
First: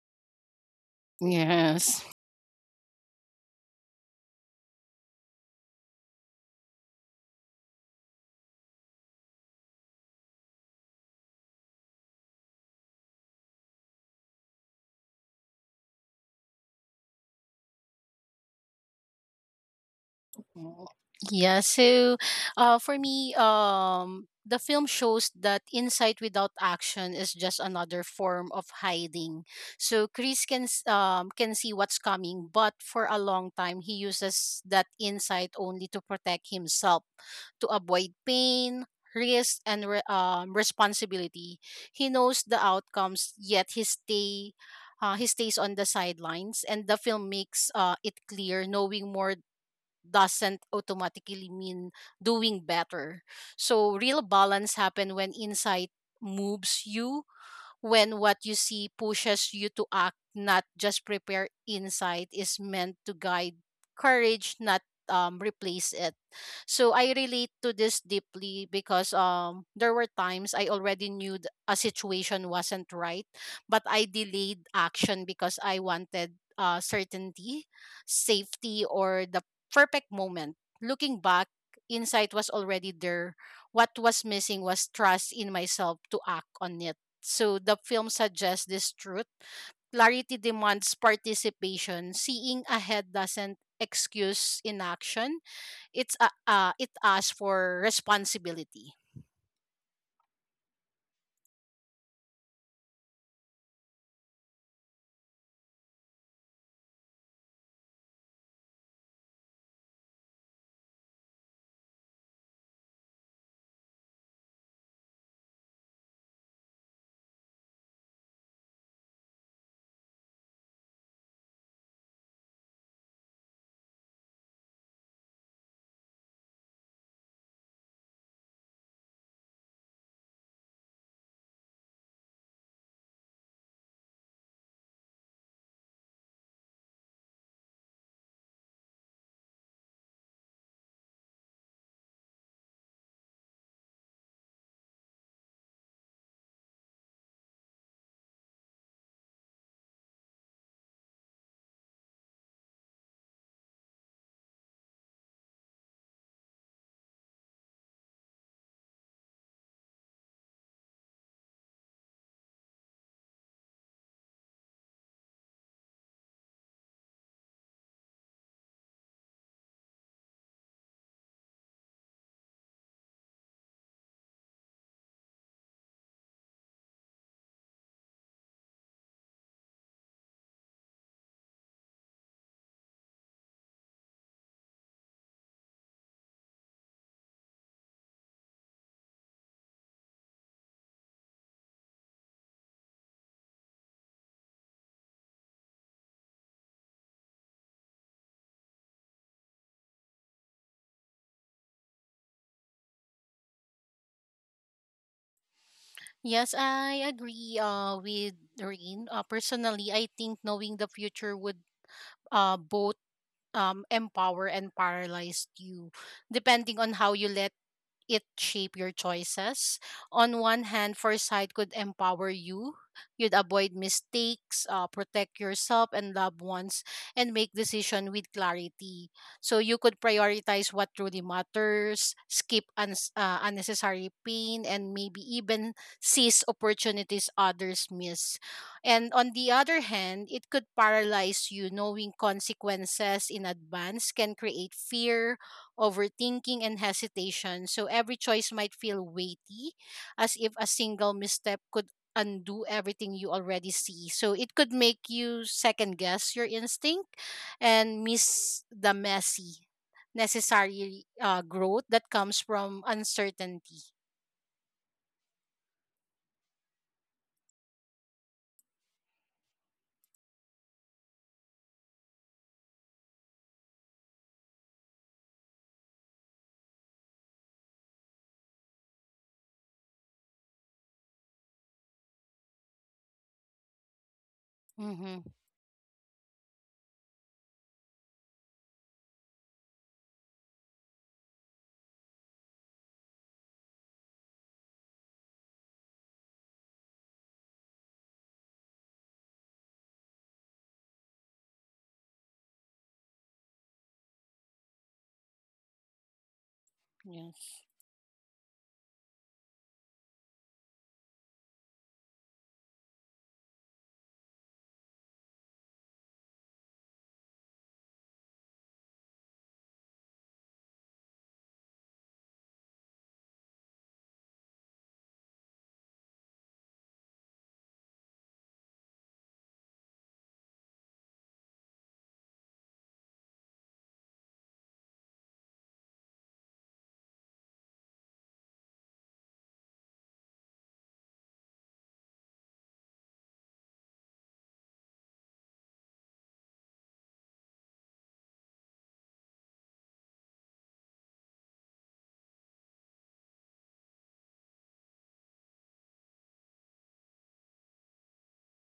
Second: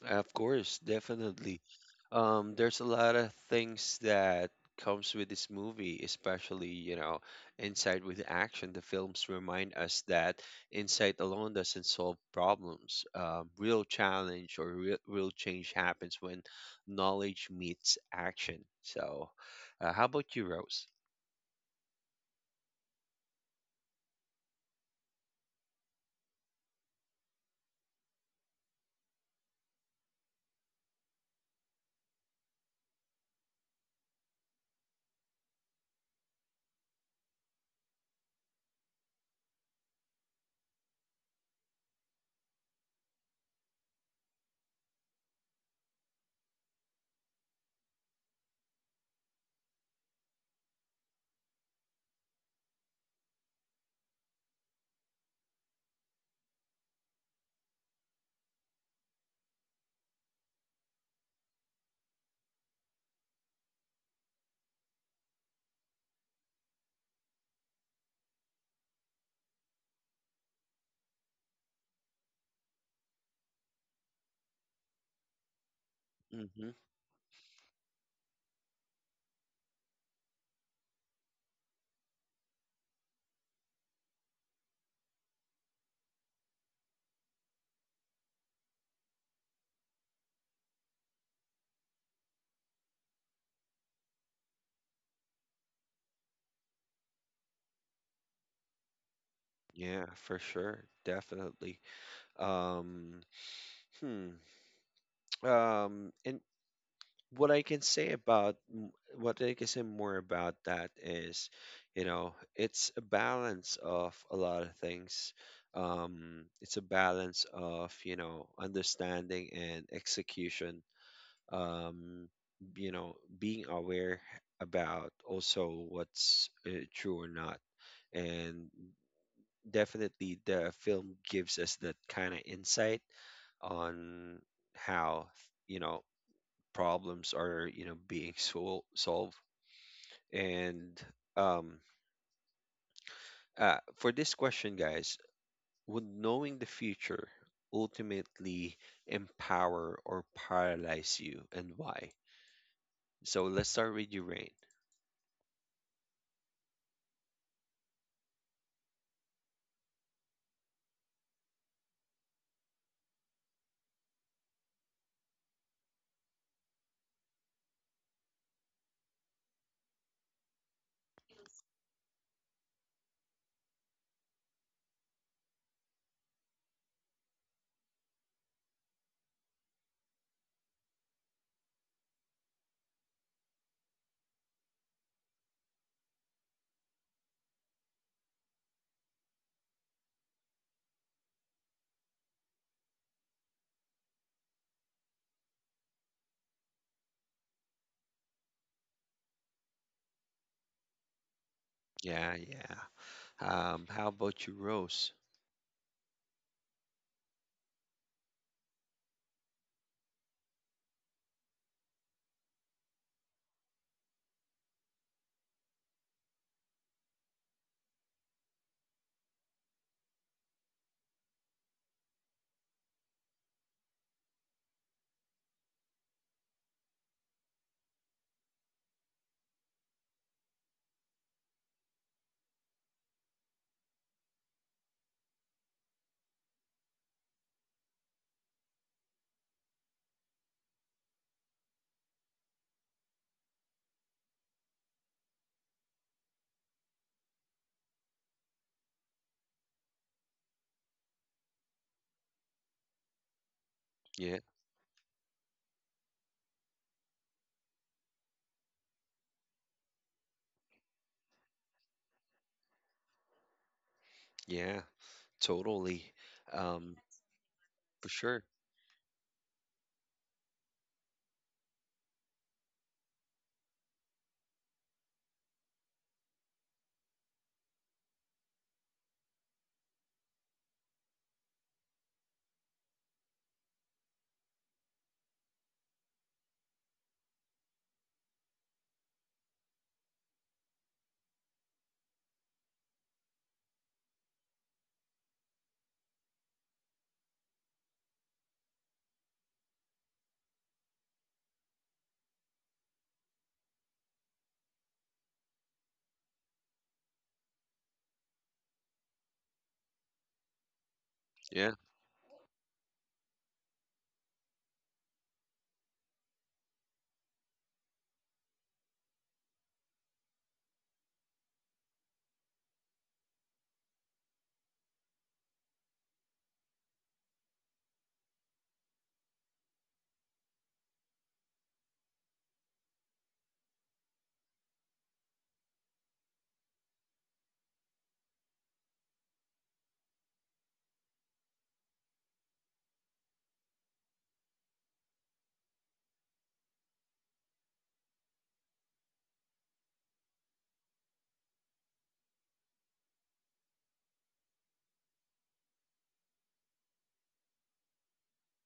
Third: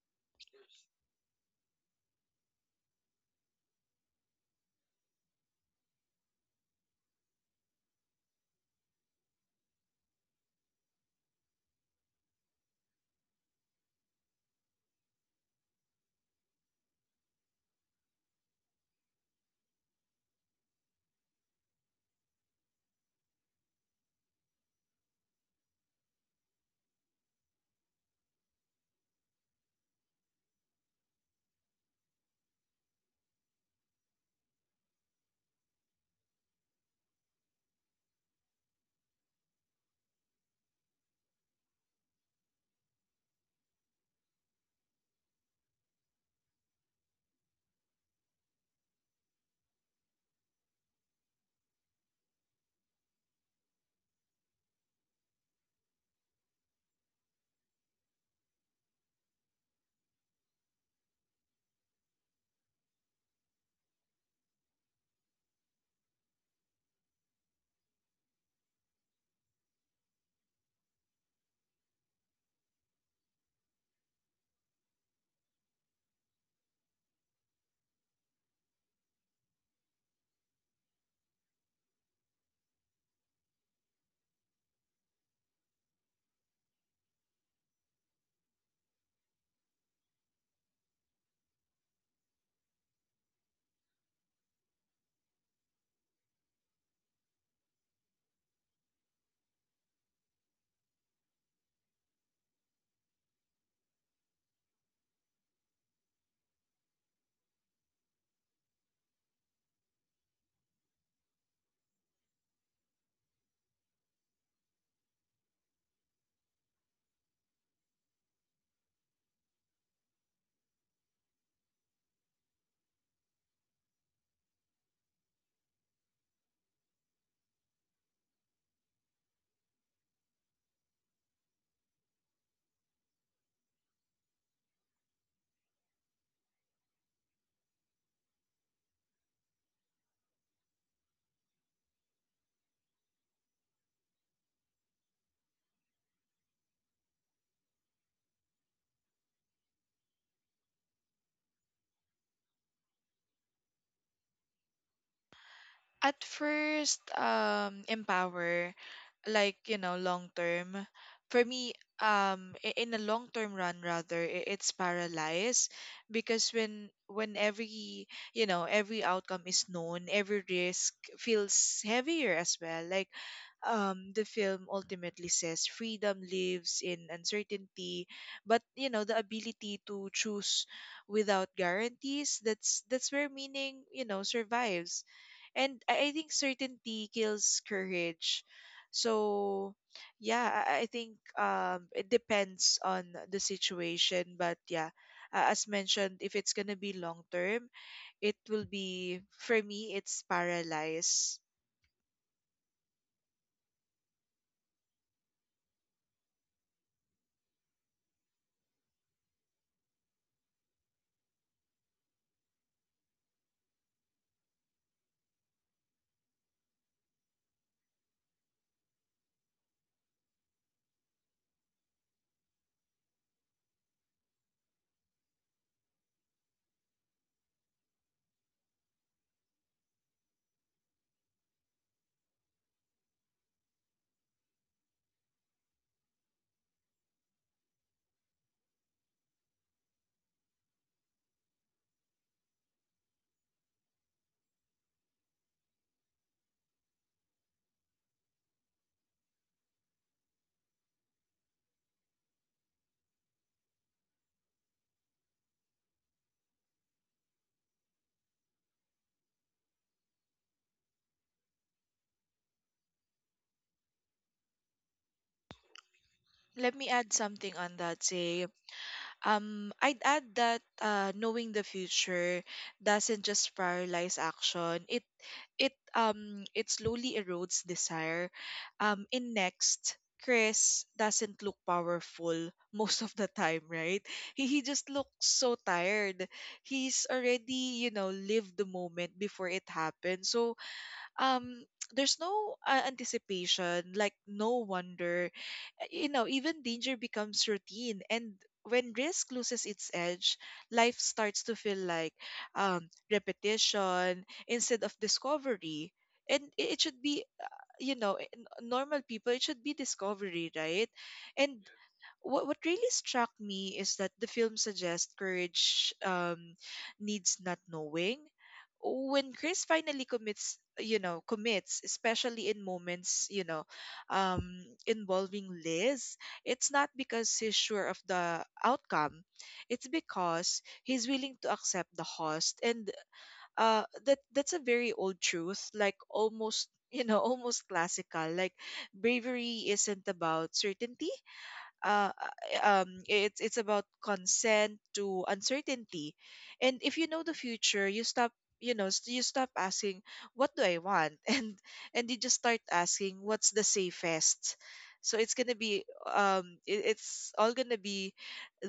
Speaker 1: Of course, definitely.
Speaker 3: Yes.
Speaker 1: There's a lot of things that comes with this movie, especially, you know, Inside with Action. The films remind us that insight alone doesn't solve problems. Real challenge or real change happens when knowledge meets action. So, how about you, Rose?
Speaker 3: Mm, Yeah, so for me, the film shows that insight without action is just another form of hiding. So Chris can see what's coming, but for a long time he uses that insight only to protect himself, to avoid pain, risk, and responsibility. He knows the outcomes, yet he stays on the sidelines, and the film makes it clear, knowing more doesn't automatically mean doing better. So real balance happen when insight moves you when what you see pushes you to act, not just prepare insight is meant to guide courage, not replace it. So I relate to this deeply because there were times I already knew a situation wasn't right, but I delayed action because I wanted
Speaker 1: Mm-hmm.
Speaker 3: certainty, safety, or the perfect moment. Looking back, insight was already there. What was missing was trust in myself to act on it. So the film suggests this truth. Clarity demands participation. Seeing ahead doesn't excuse inaction. It asks for responsibility.
Speaker 1: Yeah, for sure. Definitely. Um, hmm. In what I can say about m- what I can say more about that is, you know, it's a balance of a lot of things. It's a balance of, you know, understanding and execution. Um, you know, being aware about also what's true or not, and definitely the film gives us that kind of insight on how, you know, problems are, you know, being <laughs> solved, and um for this question, guys, would knowing the future ultimately empower or paralyze you, and why? So let's start with you, Rain.
Speaker 2: At first, empower, like, you know, long term. For me, in a long term run, rather, it's paralyzed because when every, you know, every outcome is known, every risk feels heavier as well. Like, the film ultimately says freedom lives in uncertainty, but, you know, the ability to choose without guarantees. That's where meaning, you know, survives. And I think certainty kills courage. So yeah, I think it depends on the situation, but yeah, as mentioned, if it's gonna be long term, it will be, for me, it's paralyzed.
Speaker 1: Yeah, yeah. How about you, Rose?
Speaker 3: Yes, I agree with Rain. Personally, I think knowing the future would both empower and paralyze you, depending on how you let it shape your choices. On one hand, foresight could empower you. You'd avoid mistakes, protect yourself and loved ones, and make decision with clarity. So you could prioritize what truly matters, skip uns unnecessary pain, and maybe even seize opportunities others miss. And on the other hand, it could paralyze you. Knowing consequences in advance can create fear, overthinking, and hesitation. So every choice might feel weighty, as if a single misstep could undo everything you already see. So
Speaker 1: Yeah,
Speaker 3: it could make you second guess your instinct and miss the messy, necessary growth that comes from uncertainty.
Speaker 1: yeah, totally.
Speaker 2: Let me
Speaker 1: Um,
Speaker 2: add something on that,
Speaker 1: for sure.
Speaker 2: say, I'd add that knowing the future doesn't just paralyze action. It it slowly erodes desire. In Next, Chris doesn't look powerful <laughs> most of the time, right? He just
Speaker 3: Mm-hmm.
Speaker 2: looks so tired. He's already, you know, lived the moment before it happened. So um. <tsk> There's no anticipation, like no wonder, you know, even danger becomes routine. And when risk loses its edge, life starts to feel like repetition instead of discovery. And it should be,
Speaker 3: Yes.
Speaker 2: you know, normal people, it should be discovery, right? And
Speaker 1: Yeah,
Speaker 2: what really struck me is that the film suggests courage needs not knowing. When Chris finally commits, you know, commits, especially in moments, you know, involving Liz, it's not because he's sure of the outcome. It's because he's willing to accept the cost. And that that's a very old truth, like almost, you know, <laughs> almost classical. Like bravery isn't about certainty, uh, it's about consent to uncertainty. And if you know the future, you stop, you know, you stop asking, what do I want, <laughs> and you just start asking, what's the safest. So it's gonna be it's all gonna be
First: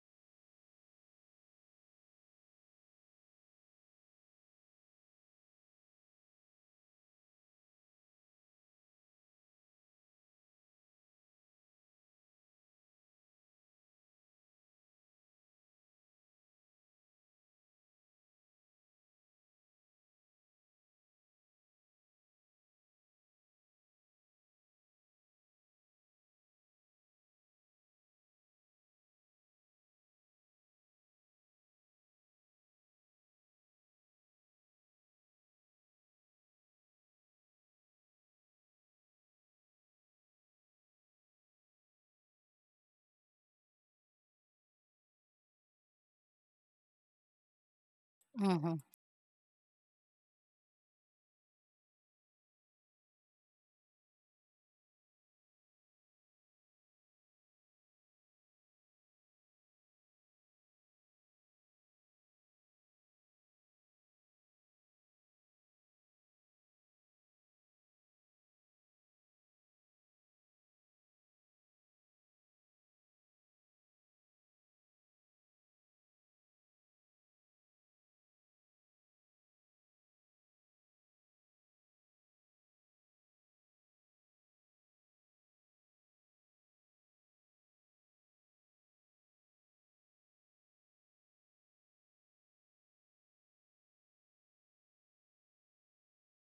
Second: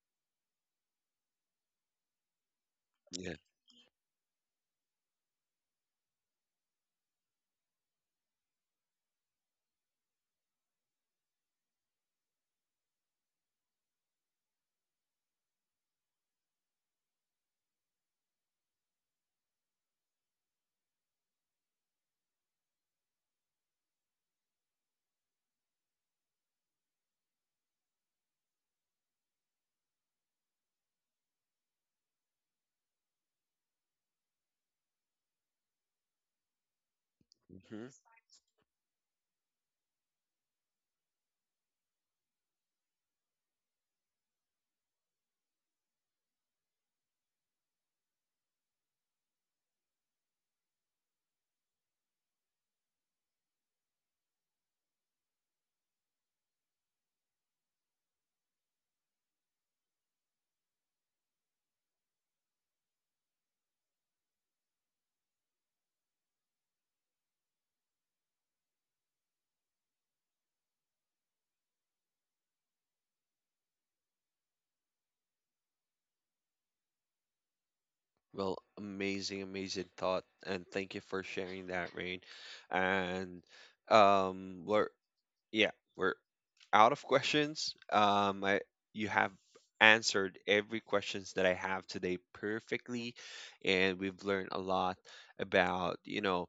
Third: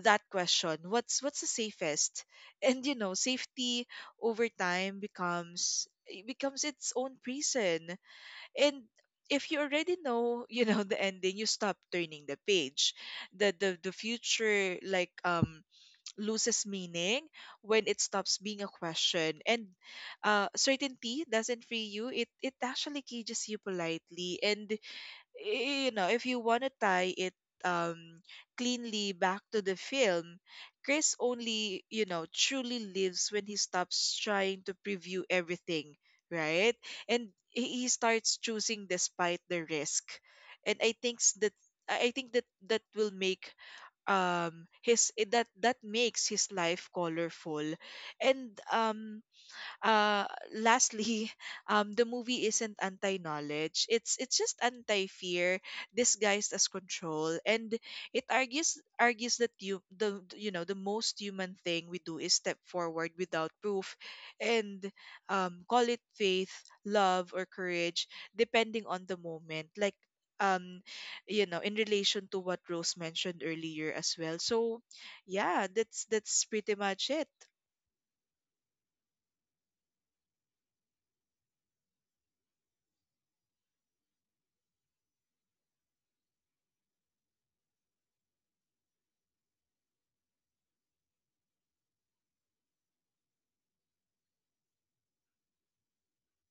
Speaker 2: that question. What's the safest? <laughs> And, you know,
Speaker 1: yeah.
Speaker 2: safety over time becomes, it becomes its own prison. And if you already know, <laughs> you know, the ending, you stop turning the page. The, the future, like, loses meaning when it stops being a question. And certainty doesn't free you, it actually cages you politely. And, you know, if you want to tie it um, cleanly back to the film, Chris only, you know, truly lives when he stops trying to preview everything, right? And he
Speaker 1: Hmm.
Speaker 2: starts choosing despite the risk. And I think s- that I think that that will make that that makes his life colorful. And
Speaker 3: Mm-hmm.
Speaker 2: uh lastly, <laughs> the movie isn't anti knowledge it's just anti fear disguised as control. And it argues, that you know, the most human thing we do is step forward without proof. And call it faith, love, or courage depending on the moment, like, um you know, in relation to what Rose mentioned earlier as well. So yeah, that's pretty much it.
Speaker 1: Well, amazing, amazing thought, and thank you for sharing that, Rain. And we're yeah, we're out of questions. I, you have answered every questions that I have today perfectly, and we've learned a lot about, you know,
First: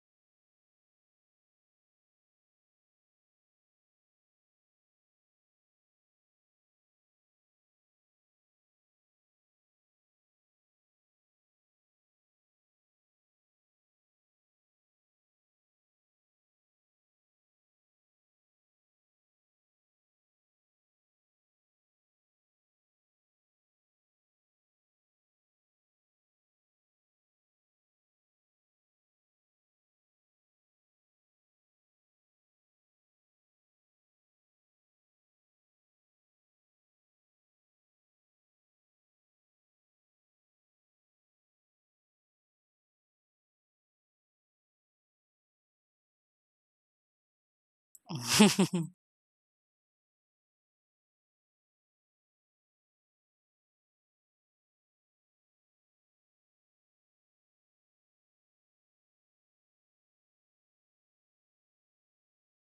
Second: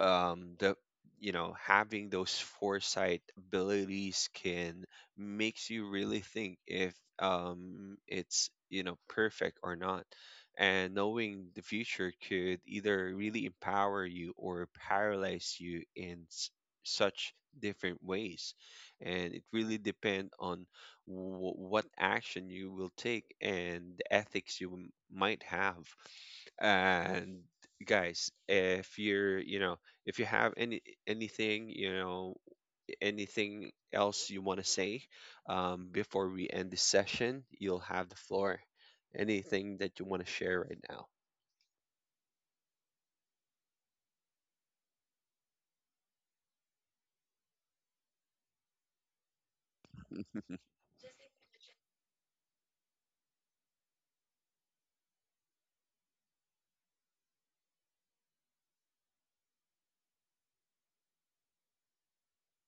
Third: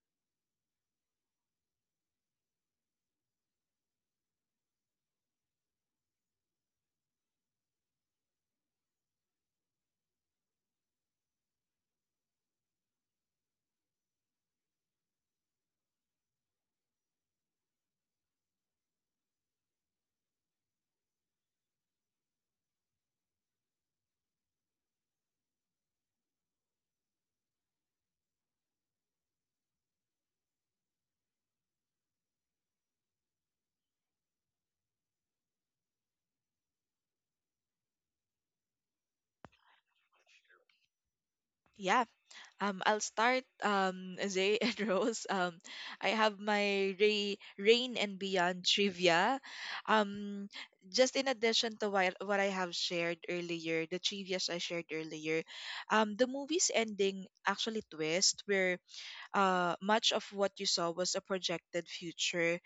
Speaker 1: the, you know, having those foresight abilities can makes you really think if, it's, you know, perfect or not, and knowing the future could either really empower you or paralyze you in such different ways, and it really depend on what action you will take, and the ethics you might have. And guys, if you're, you know, if you have any anything, you know, anything else you want to say, before we end this session, you'll have the floor. Anything that you want to share right now?
Speaker 2: Yeah. I'll start, Zay and <laughs> Rose. I have my Ray, Rain and Beyond trivia. Um,
Speaker 1: <laughs>
Speaker 2: just in addition to what I have shared earlier, the trivias I shared earlier, the movie's ending actually twist where much of what you saw was a projected future,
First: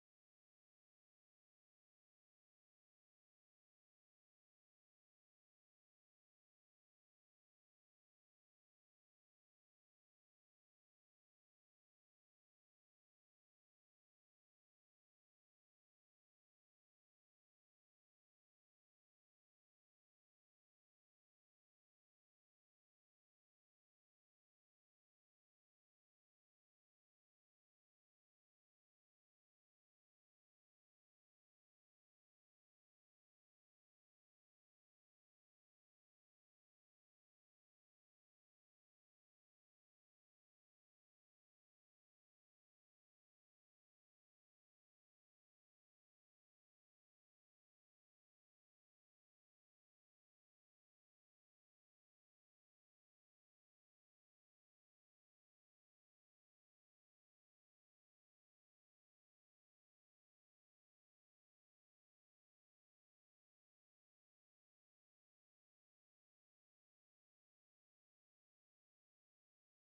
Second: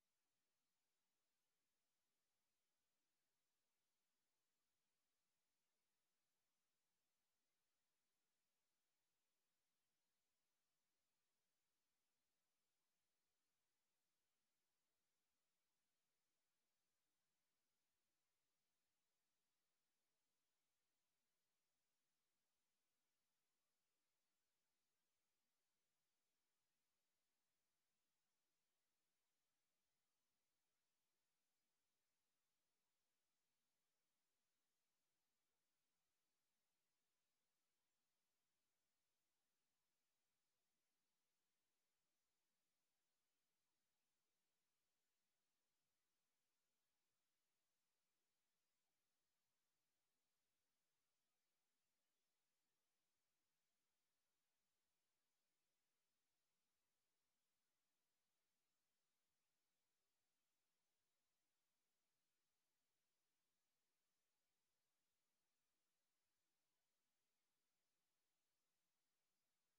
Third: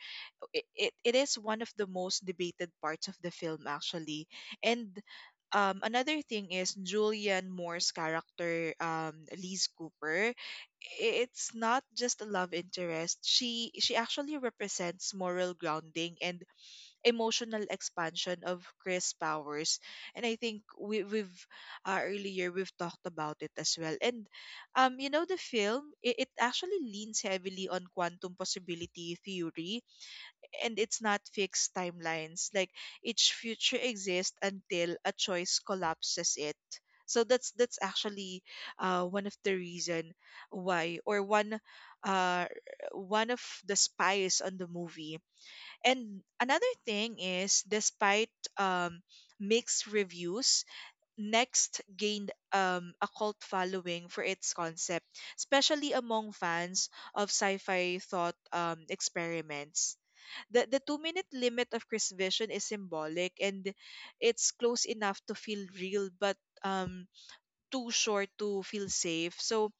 Speaker 2: it is one of the most debated parts of the film actually. And another thing is Julianne Moore's character, Liz Cooper. It's not just a love interest. She actually represents moral grounding and emotional expansion of Chris Powers. And I think we we've earlier we've talked about it as well. And you know, the film, it actually leans heavily on quantum possibility theory, and it's not fixed timelines. Like each future exists until a choice collapses it. So that's actually one of the reason why, or uh, one of the spies on the movie. And another thing is, despite um, mixed reviews, Next gained a cult following for its concept, especially among fans of sci-fi thought experiments. The 2 minute limit of Chris Vision is symbolic, and it's close enough to feel real, but too short to feel safe. So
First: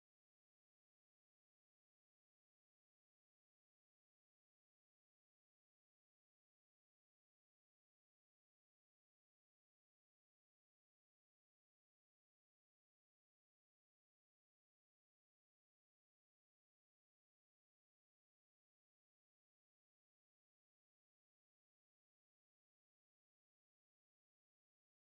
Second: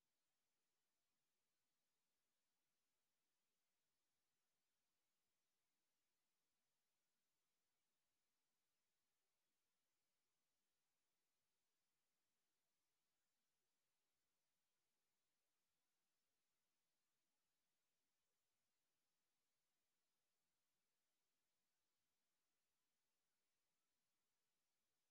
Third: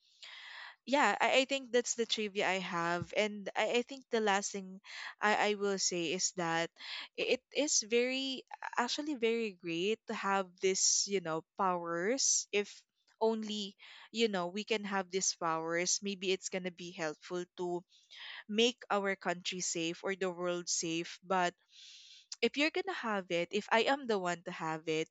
Speaker 2: yeah, I think that's the trivia I have. And I think the last thing I will say is that it is very, actually very great to have this, you know, powers, if only, you know, we can have these powers. Maybe it's going to be helpful to make our country safe or the world safe. But if you're gonna have it, if I am the one to have it,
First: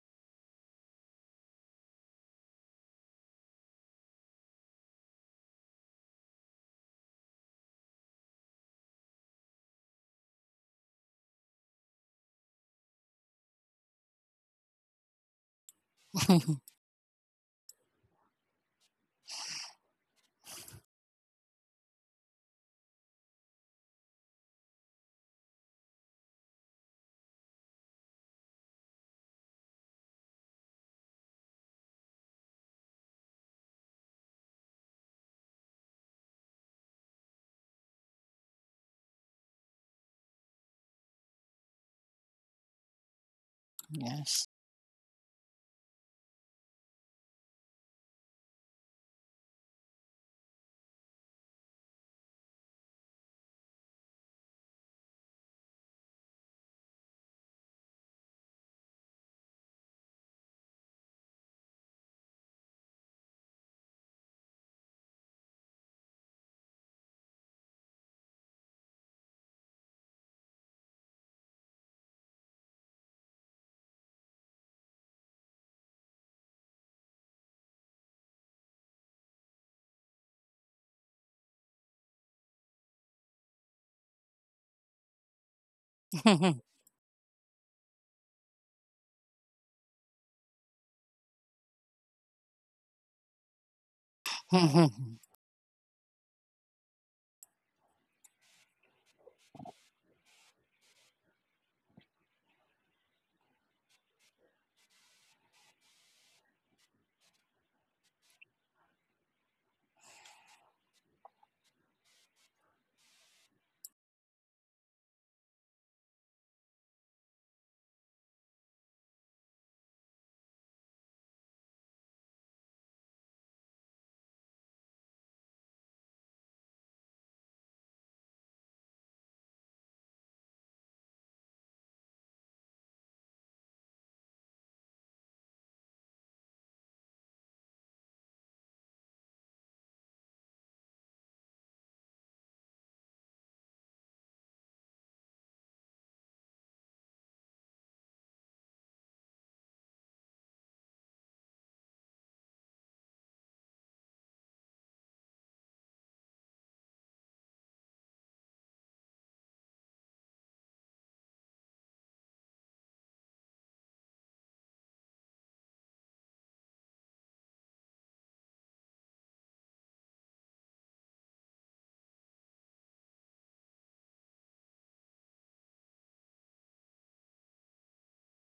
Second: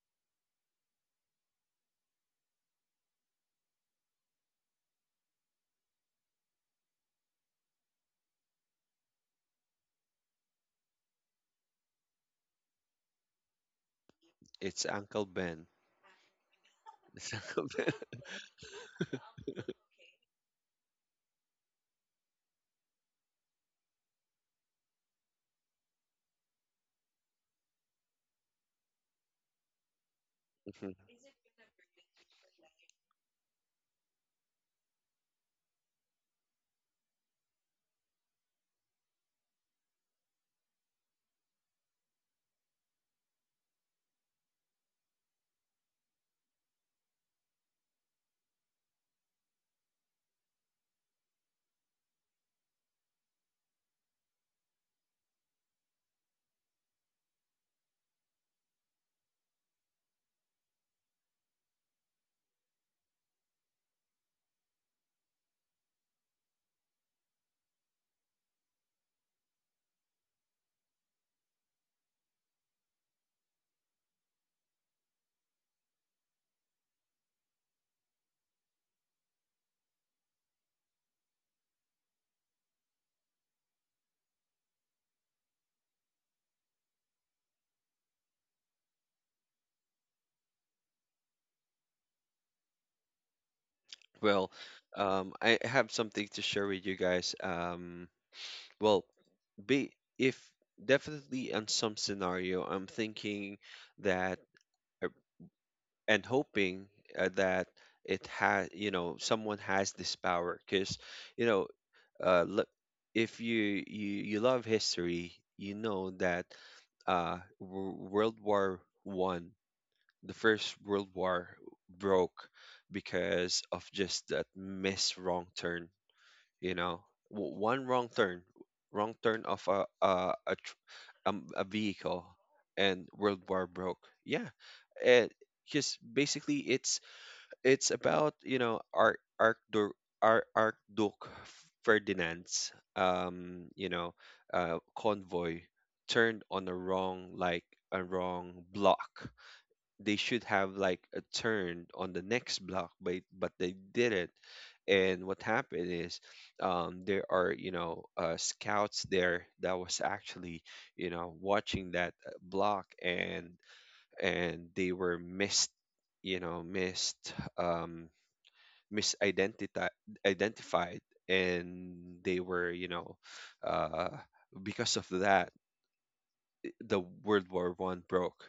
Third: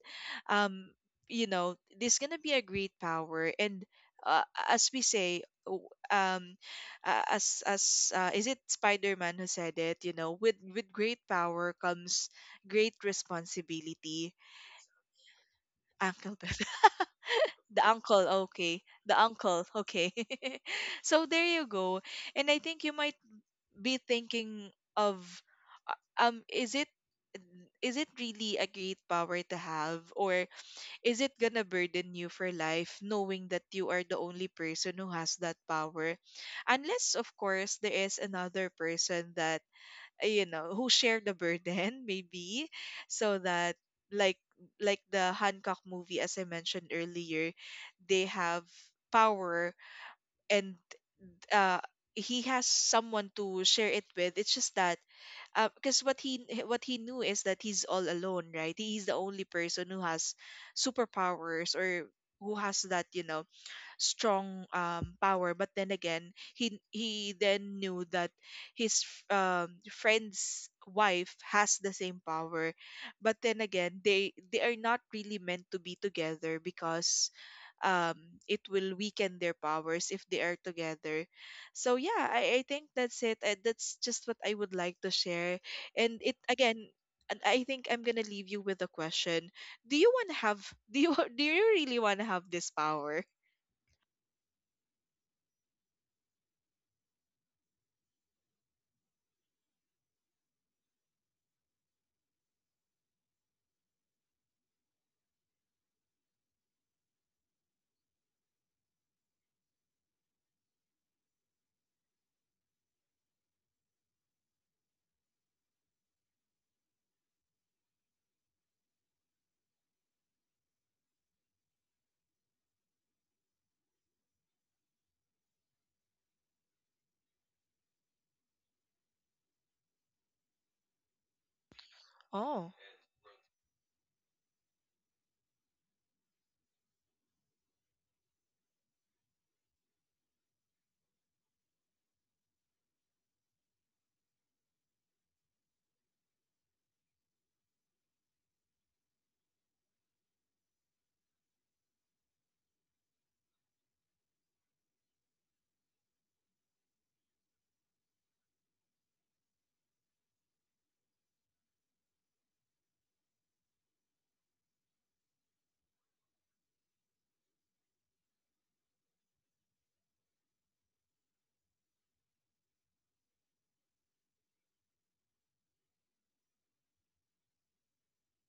Speaker 2: um, you know, there's gonna be a great power. And uh, as we say, um, as is it Spider Man who said it? You know, with great power comes great responsibility.
Speaker 1: It's Uncle Ben.
Speaker 2: Uncle Ben,
Speaker 3: <laughs>
Speaker 2: <laughs>
Speaker 1: It's Uncle
Speaker 2: the
Speaker 1: Ben. <laughs>
Speaker 2: uncle, okay, the uncle, okay. <laughs> So there you go. And I think you might be thinking of uh, is it, is it really a great power to have, or
Speaker 1: Mhm.
Speaker 2: is it gonna burden you for life knowing that you are the only person who has that power, unless, of course, there is another person that you know, who share the burden, <laughs> maybe, so that, like
Speaker 3: Yes.
Speaker 2: like the Hancock movie, as I mentioned earlier, they have power. And uh, he has someone to share it with. It's just that because what he knew is that he's all alone, right? He's the only person who has superpowers, or who has that, you know, strong power. But then again, he then knew that his friend's wife has the same power. But then again, they are not really meant to be together because um it will weaken their powers if they are together. So yeah, I think that's it. That's just what I would like to share. And it,
Speaker 3: <laughs>
Speaker 2: again, and I think I'm gonna leave you with a question. Do you <laughs> do you really want to have this power?
Speaker 1: Well,
Speaker 3: Mm-hmm.
Speaker 1: I have something to share with you guys. Well, be if, definitely, on some scenario, I'm thinking that uh, and hoping that it has, you know, someone has this power. Because, you know, look, if you, you love history, you know that, world war one, the first world war, broke because of just that miss wrong turn, you know. One wrong turn, wrong turn of a vehicle,
Speaker 2: Oh,
Speaker 1: and world war broke. Yeah. And because basically it's about, you know, Ar Archduke Ar Archduke Ferdinand's, you know, convoy, turned on a wrong block. They should have like a turn on the next block, but they didn't. And what happened is, there are, you know, scouts there that was actually, you know, watching that, block, and they were missed you know missed misidentified, identified, and they were, you know, uh, because of that, the world war one broke,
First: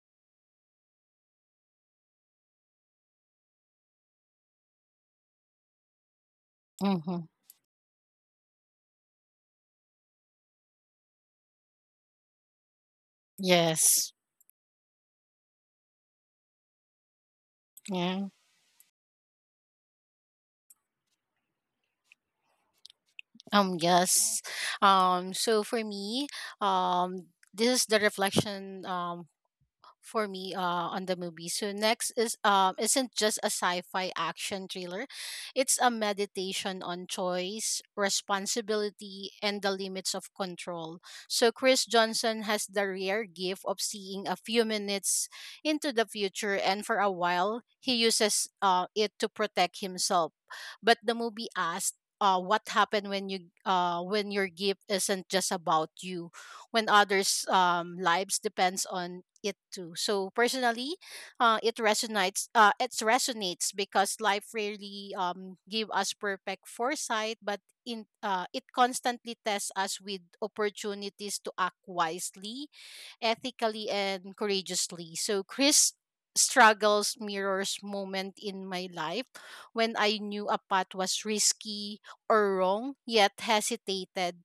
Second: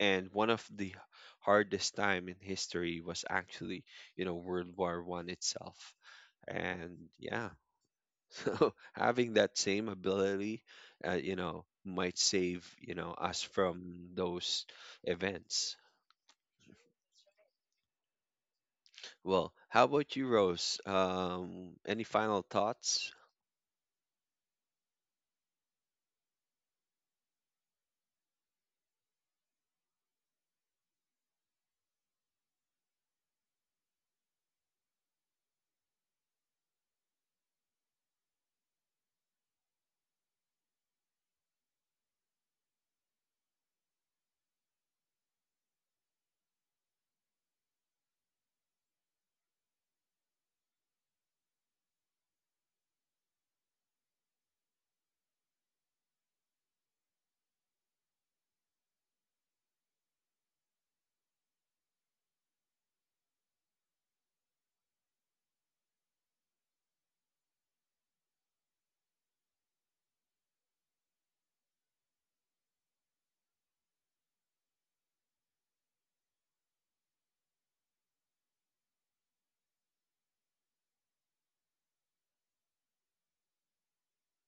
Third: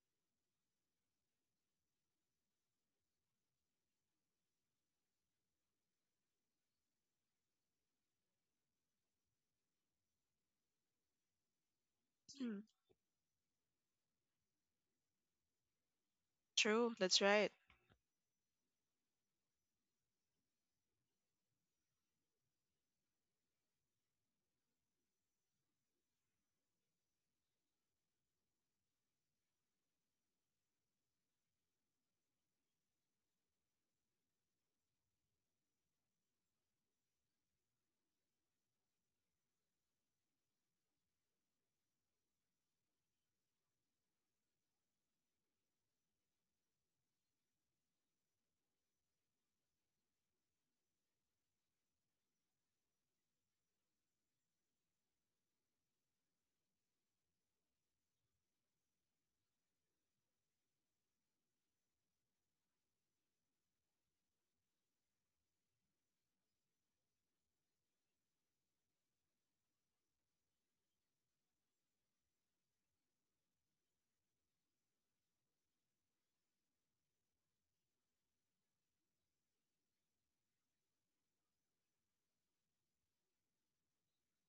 Speaker 1: and one of the hardest time in history was actually, you know, world war one itself. And yeah, <laughs> so having that same ability, you know, might save,
Speaker 2: mm,
Speaker 1: you know, us from
Speaker 3: Yes.
Speaker 1: those events.
Speaker 2: true. That's right.
Speaker 3: Yeah.
Speaker 1: Well, how about you, Rose? Um, any final thoughts?
Speaker 3: Yes. So for me, um, this is the reflection for me on the movie. So next is isn't just a sci-fi action thriller. It's a meditation on choice, responsibility, and the limits of control. So Chris Johnson has the rare gift of seeing a few minutes into the future, and for a while he uses it to protect himself. But the movie asks what happened when you when your gift isn't just about you, when others' lives depends on it too. So personally, it resonates. It resonates because life rarely give us perfect foresight, but in it constantly tests us with opportunities to act wisely, ethically, and courageously. So Chris struggles mirrors moment in my life when I knew a path was risky or wrong, yet hesitated,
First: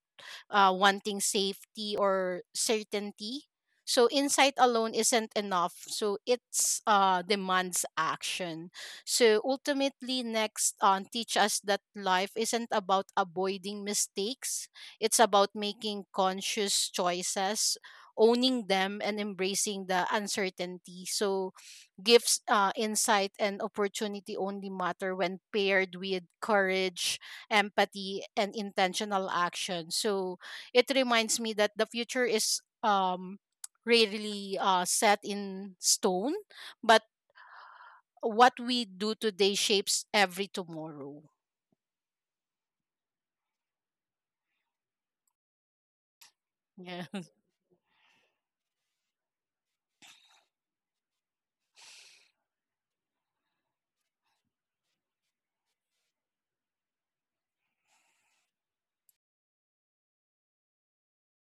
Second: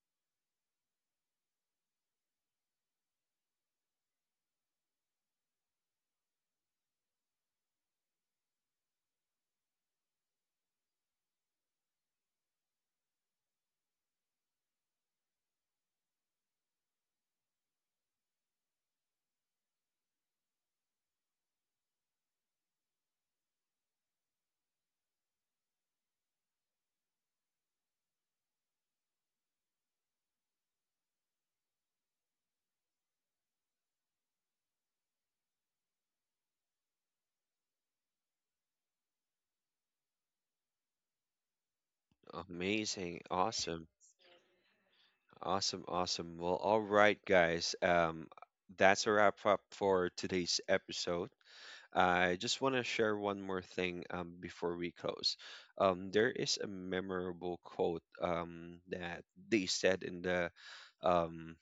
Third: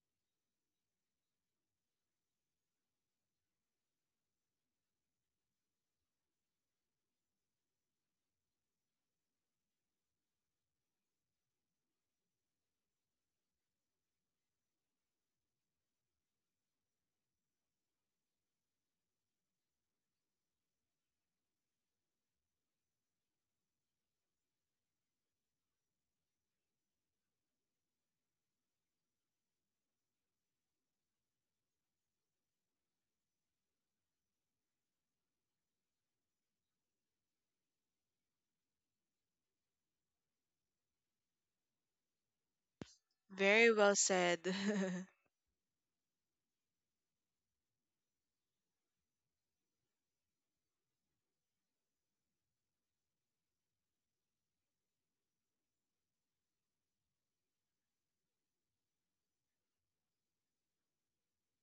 Speaker 3: wanting safety or certainty. So insight alone isn't enough. So it's demands action. So ultimately, next teach us that life isn't about avoiding mistakes. It's about making conscious choices, owning them, and embracing the uncertainty. So gifts, insight, and opportunity only matter when paired with courage, empathy, and intentional action. So it reminds me that the future is rarely set in stone, but what we do today shapes every tomorrow.
Speaker 1: Amazing,
Speaker 2: Very
Speaker 1: awesome.
Speaker 2: well said. <laughs>
Speaker 1: Awesome, awesome. Well, all
Speaker 3: Yeah.
Speaker 1: right, guys. That's a wrap up for today's episode. I just want to share one more thing before we close. There is a memorable quote that they said in um,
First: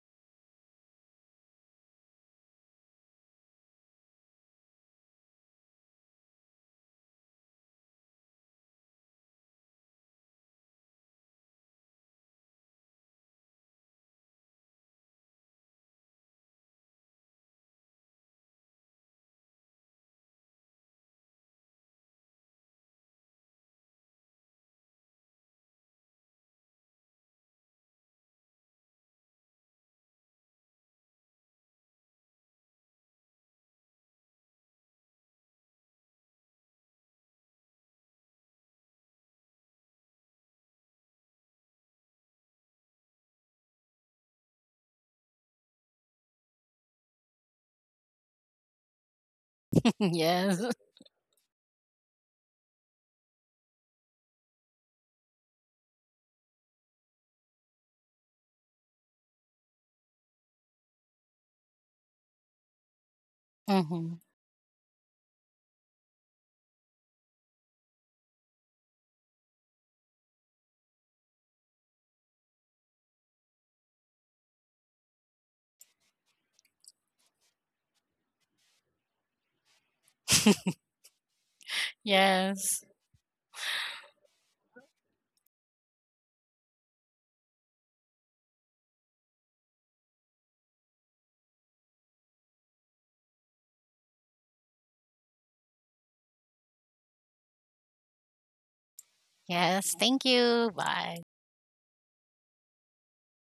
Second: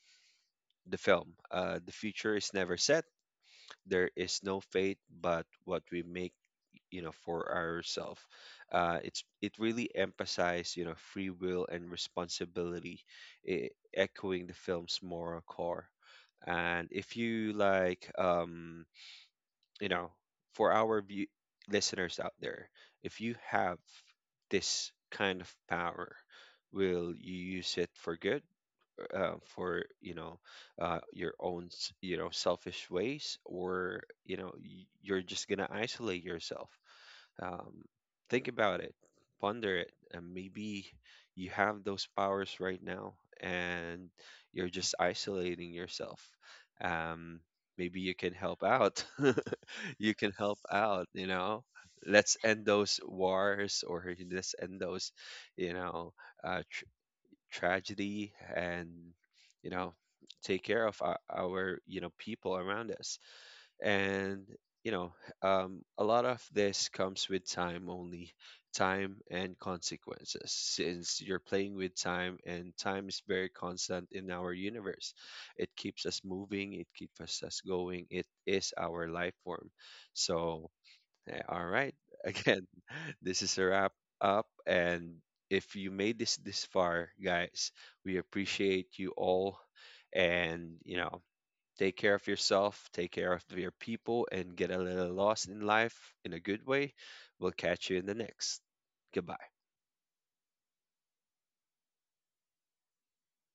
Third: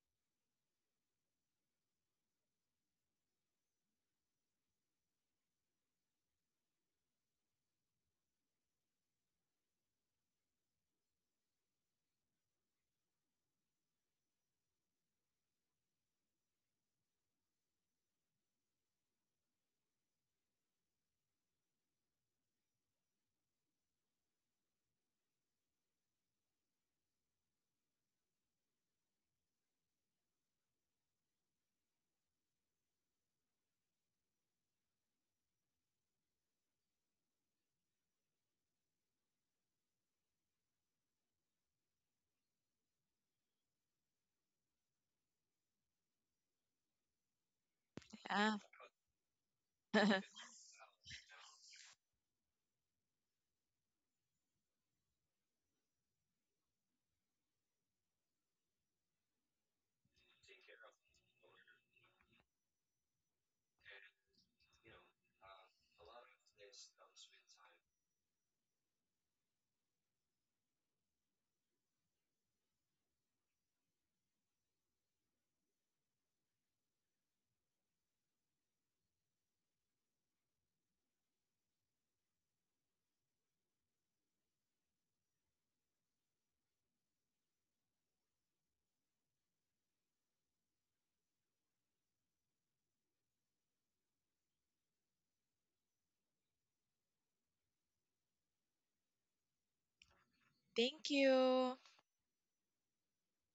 Speaker 1: the film. The future is never set. There is no fate, but what we make, you know, for ourselves. It's it really emphasized, you know, free will and responsibility, e- echoing the film's moral core. And if you like, you know, for our listeners out there, if you have this kind of power, will you use it for good, for, you know, your own you know, selfish ways, or, you know, you're just gonna isolate yourself? um, think about it, ponder it, and maybe you have those powers right now, and you're just isolating yourself. Um, Maybe you can
Speaker 2: Yeah.
Speaker 1: help out. <laughs>
Speaker 3: <laughs>
Speaker 1: You can
Speaker 2: <laughs>
Speaker 1: help
Speaker 3: Yes.
Speaker 1: out, you know. Let's end those wars, or let's end those, you know, tr tragedy, and, you know, take care of our, you know, people around us,
Speaker 3: Hmm.
Speaker 1: and you know, a lot of this comes with time. Only time and consequences, since you're playing with time, and time is very constant in our universe. It keeps us moving, it keeps us going, it is our life form. So, all right, <laughs> again,
Speaker 3: Yes.
Speaker 1: this is a wrap up, and if you made this far, guys, we appreciate you all, and you know, take care of yourself, take care of your people, and get a little lost in life in a good way. We'll catch you in the next. Goodbye.
Speaker 3: Yes. Thank you.
Speaker 2: Thank
Speaker 3: Bye.
Speaker 2: you.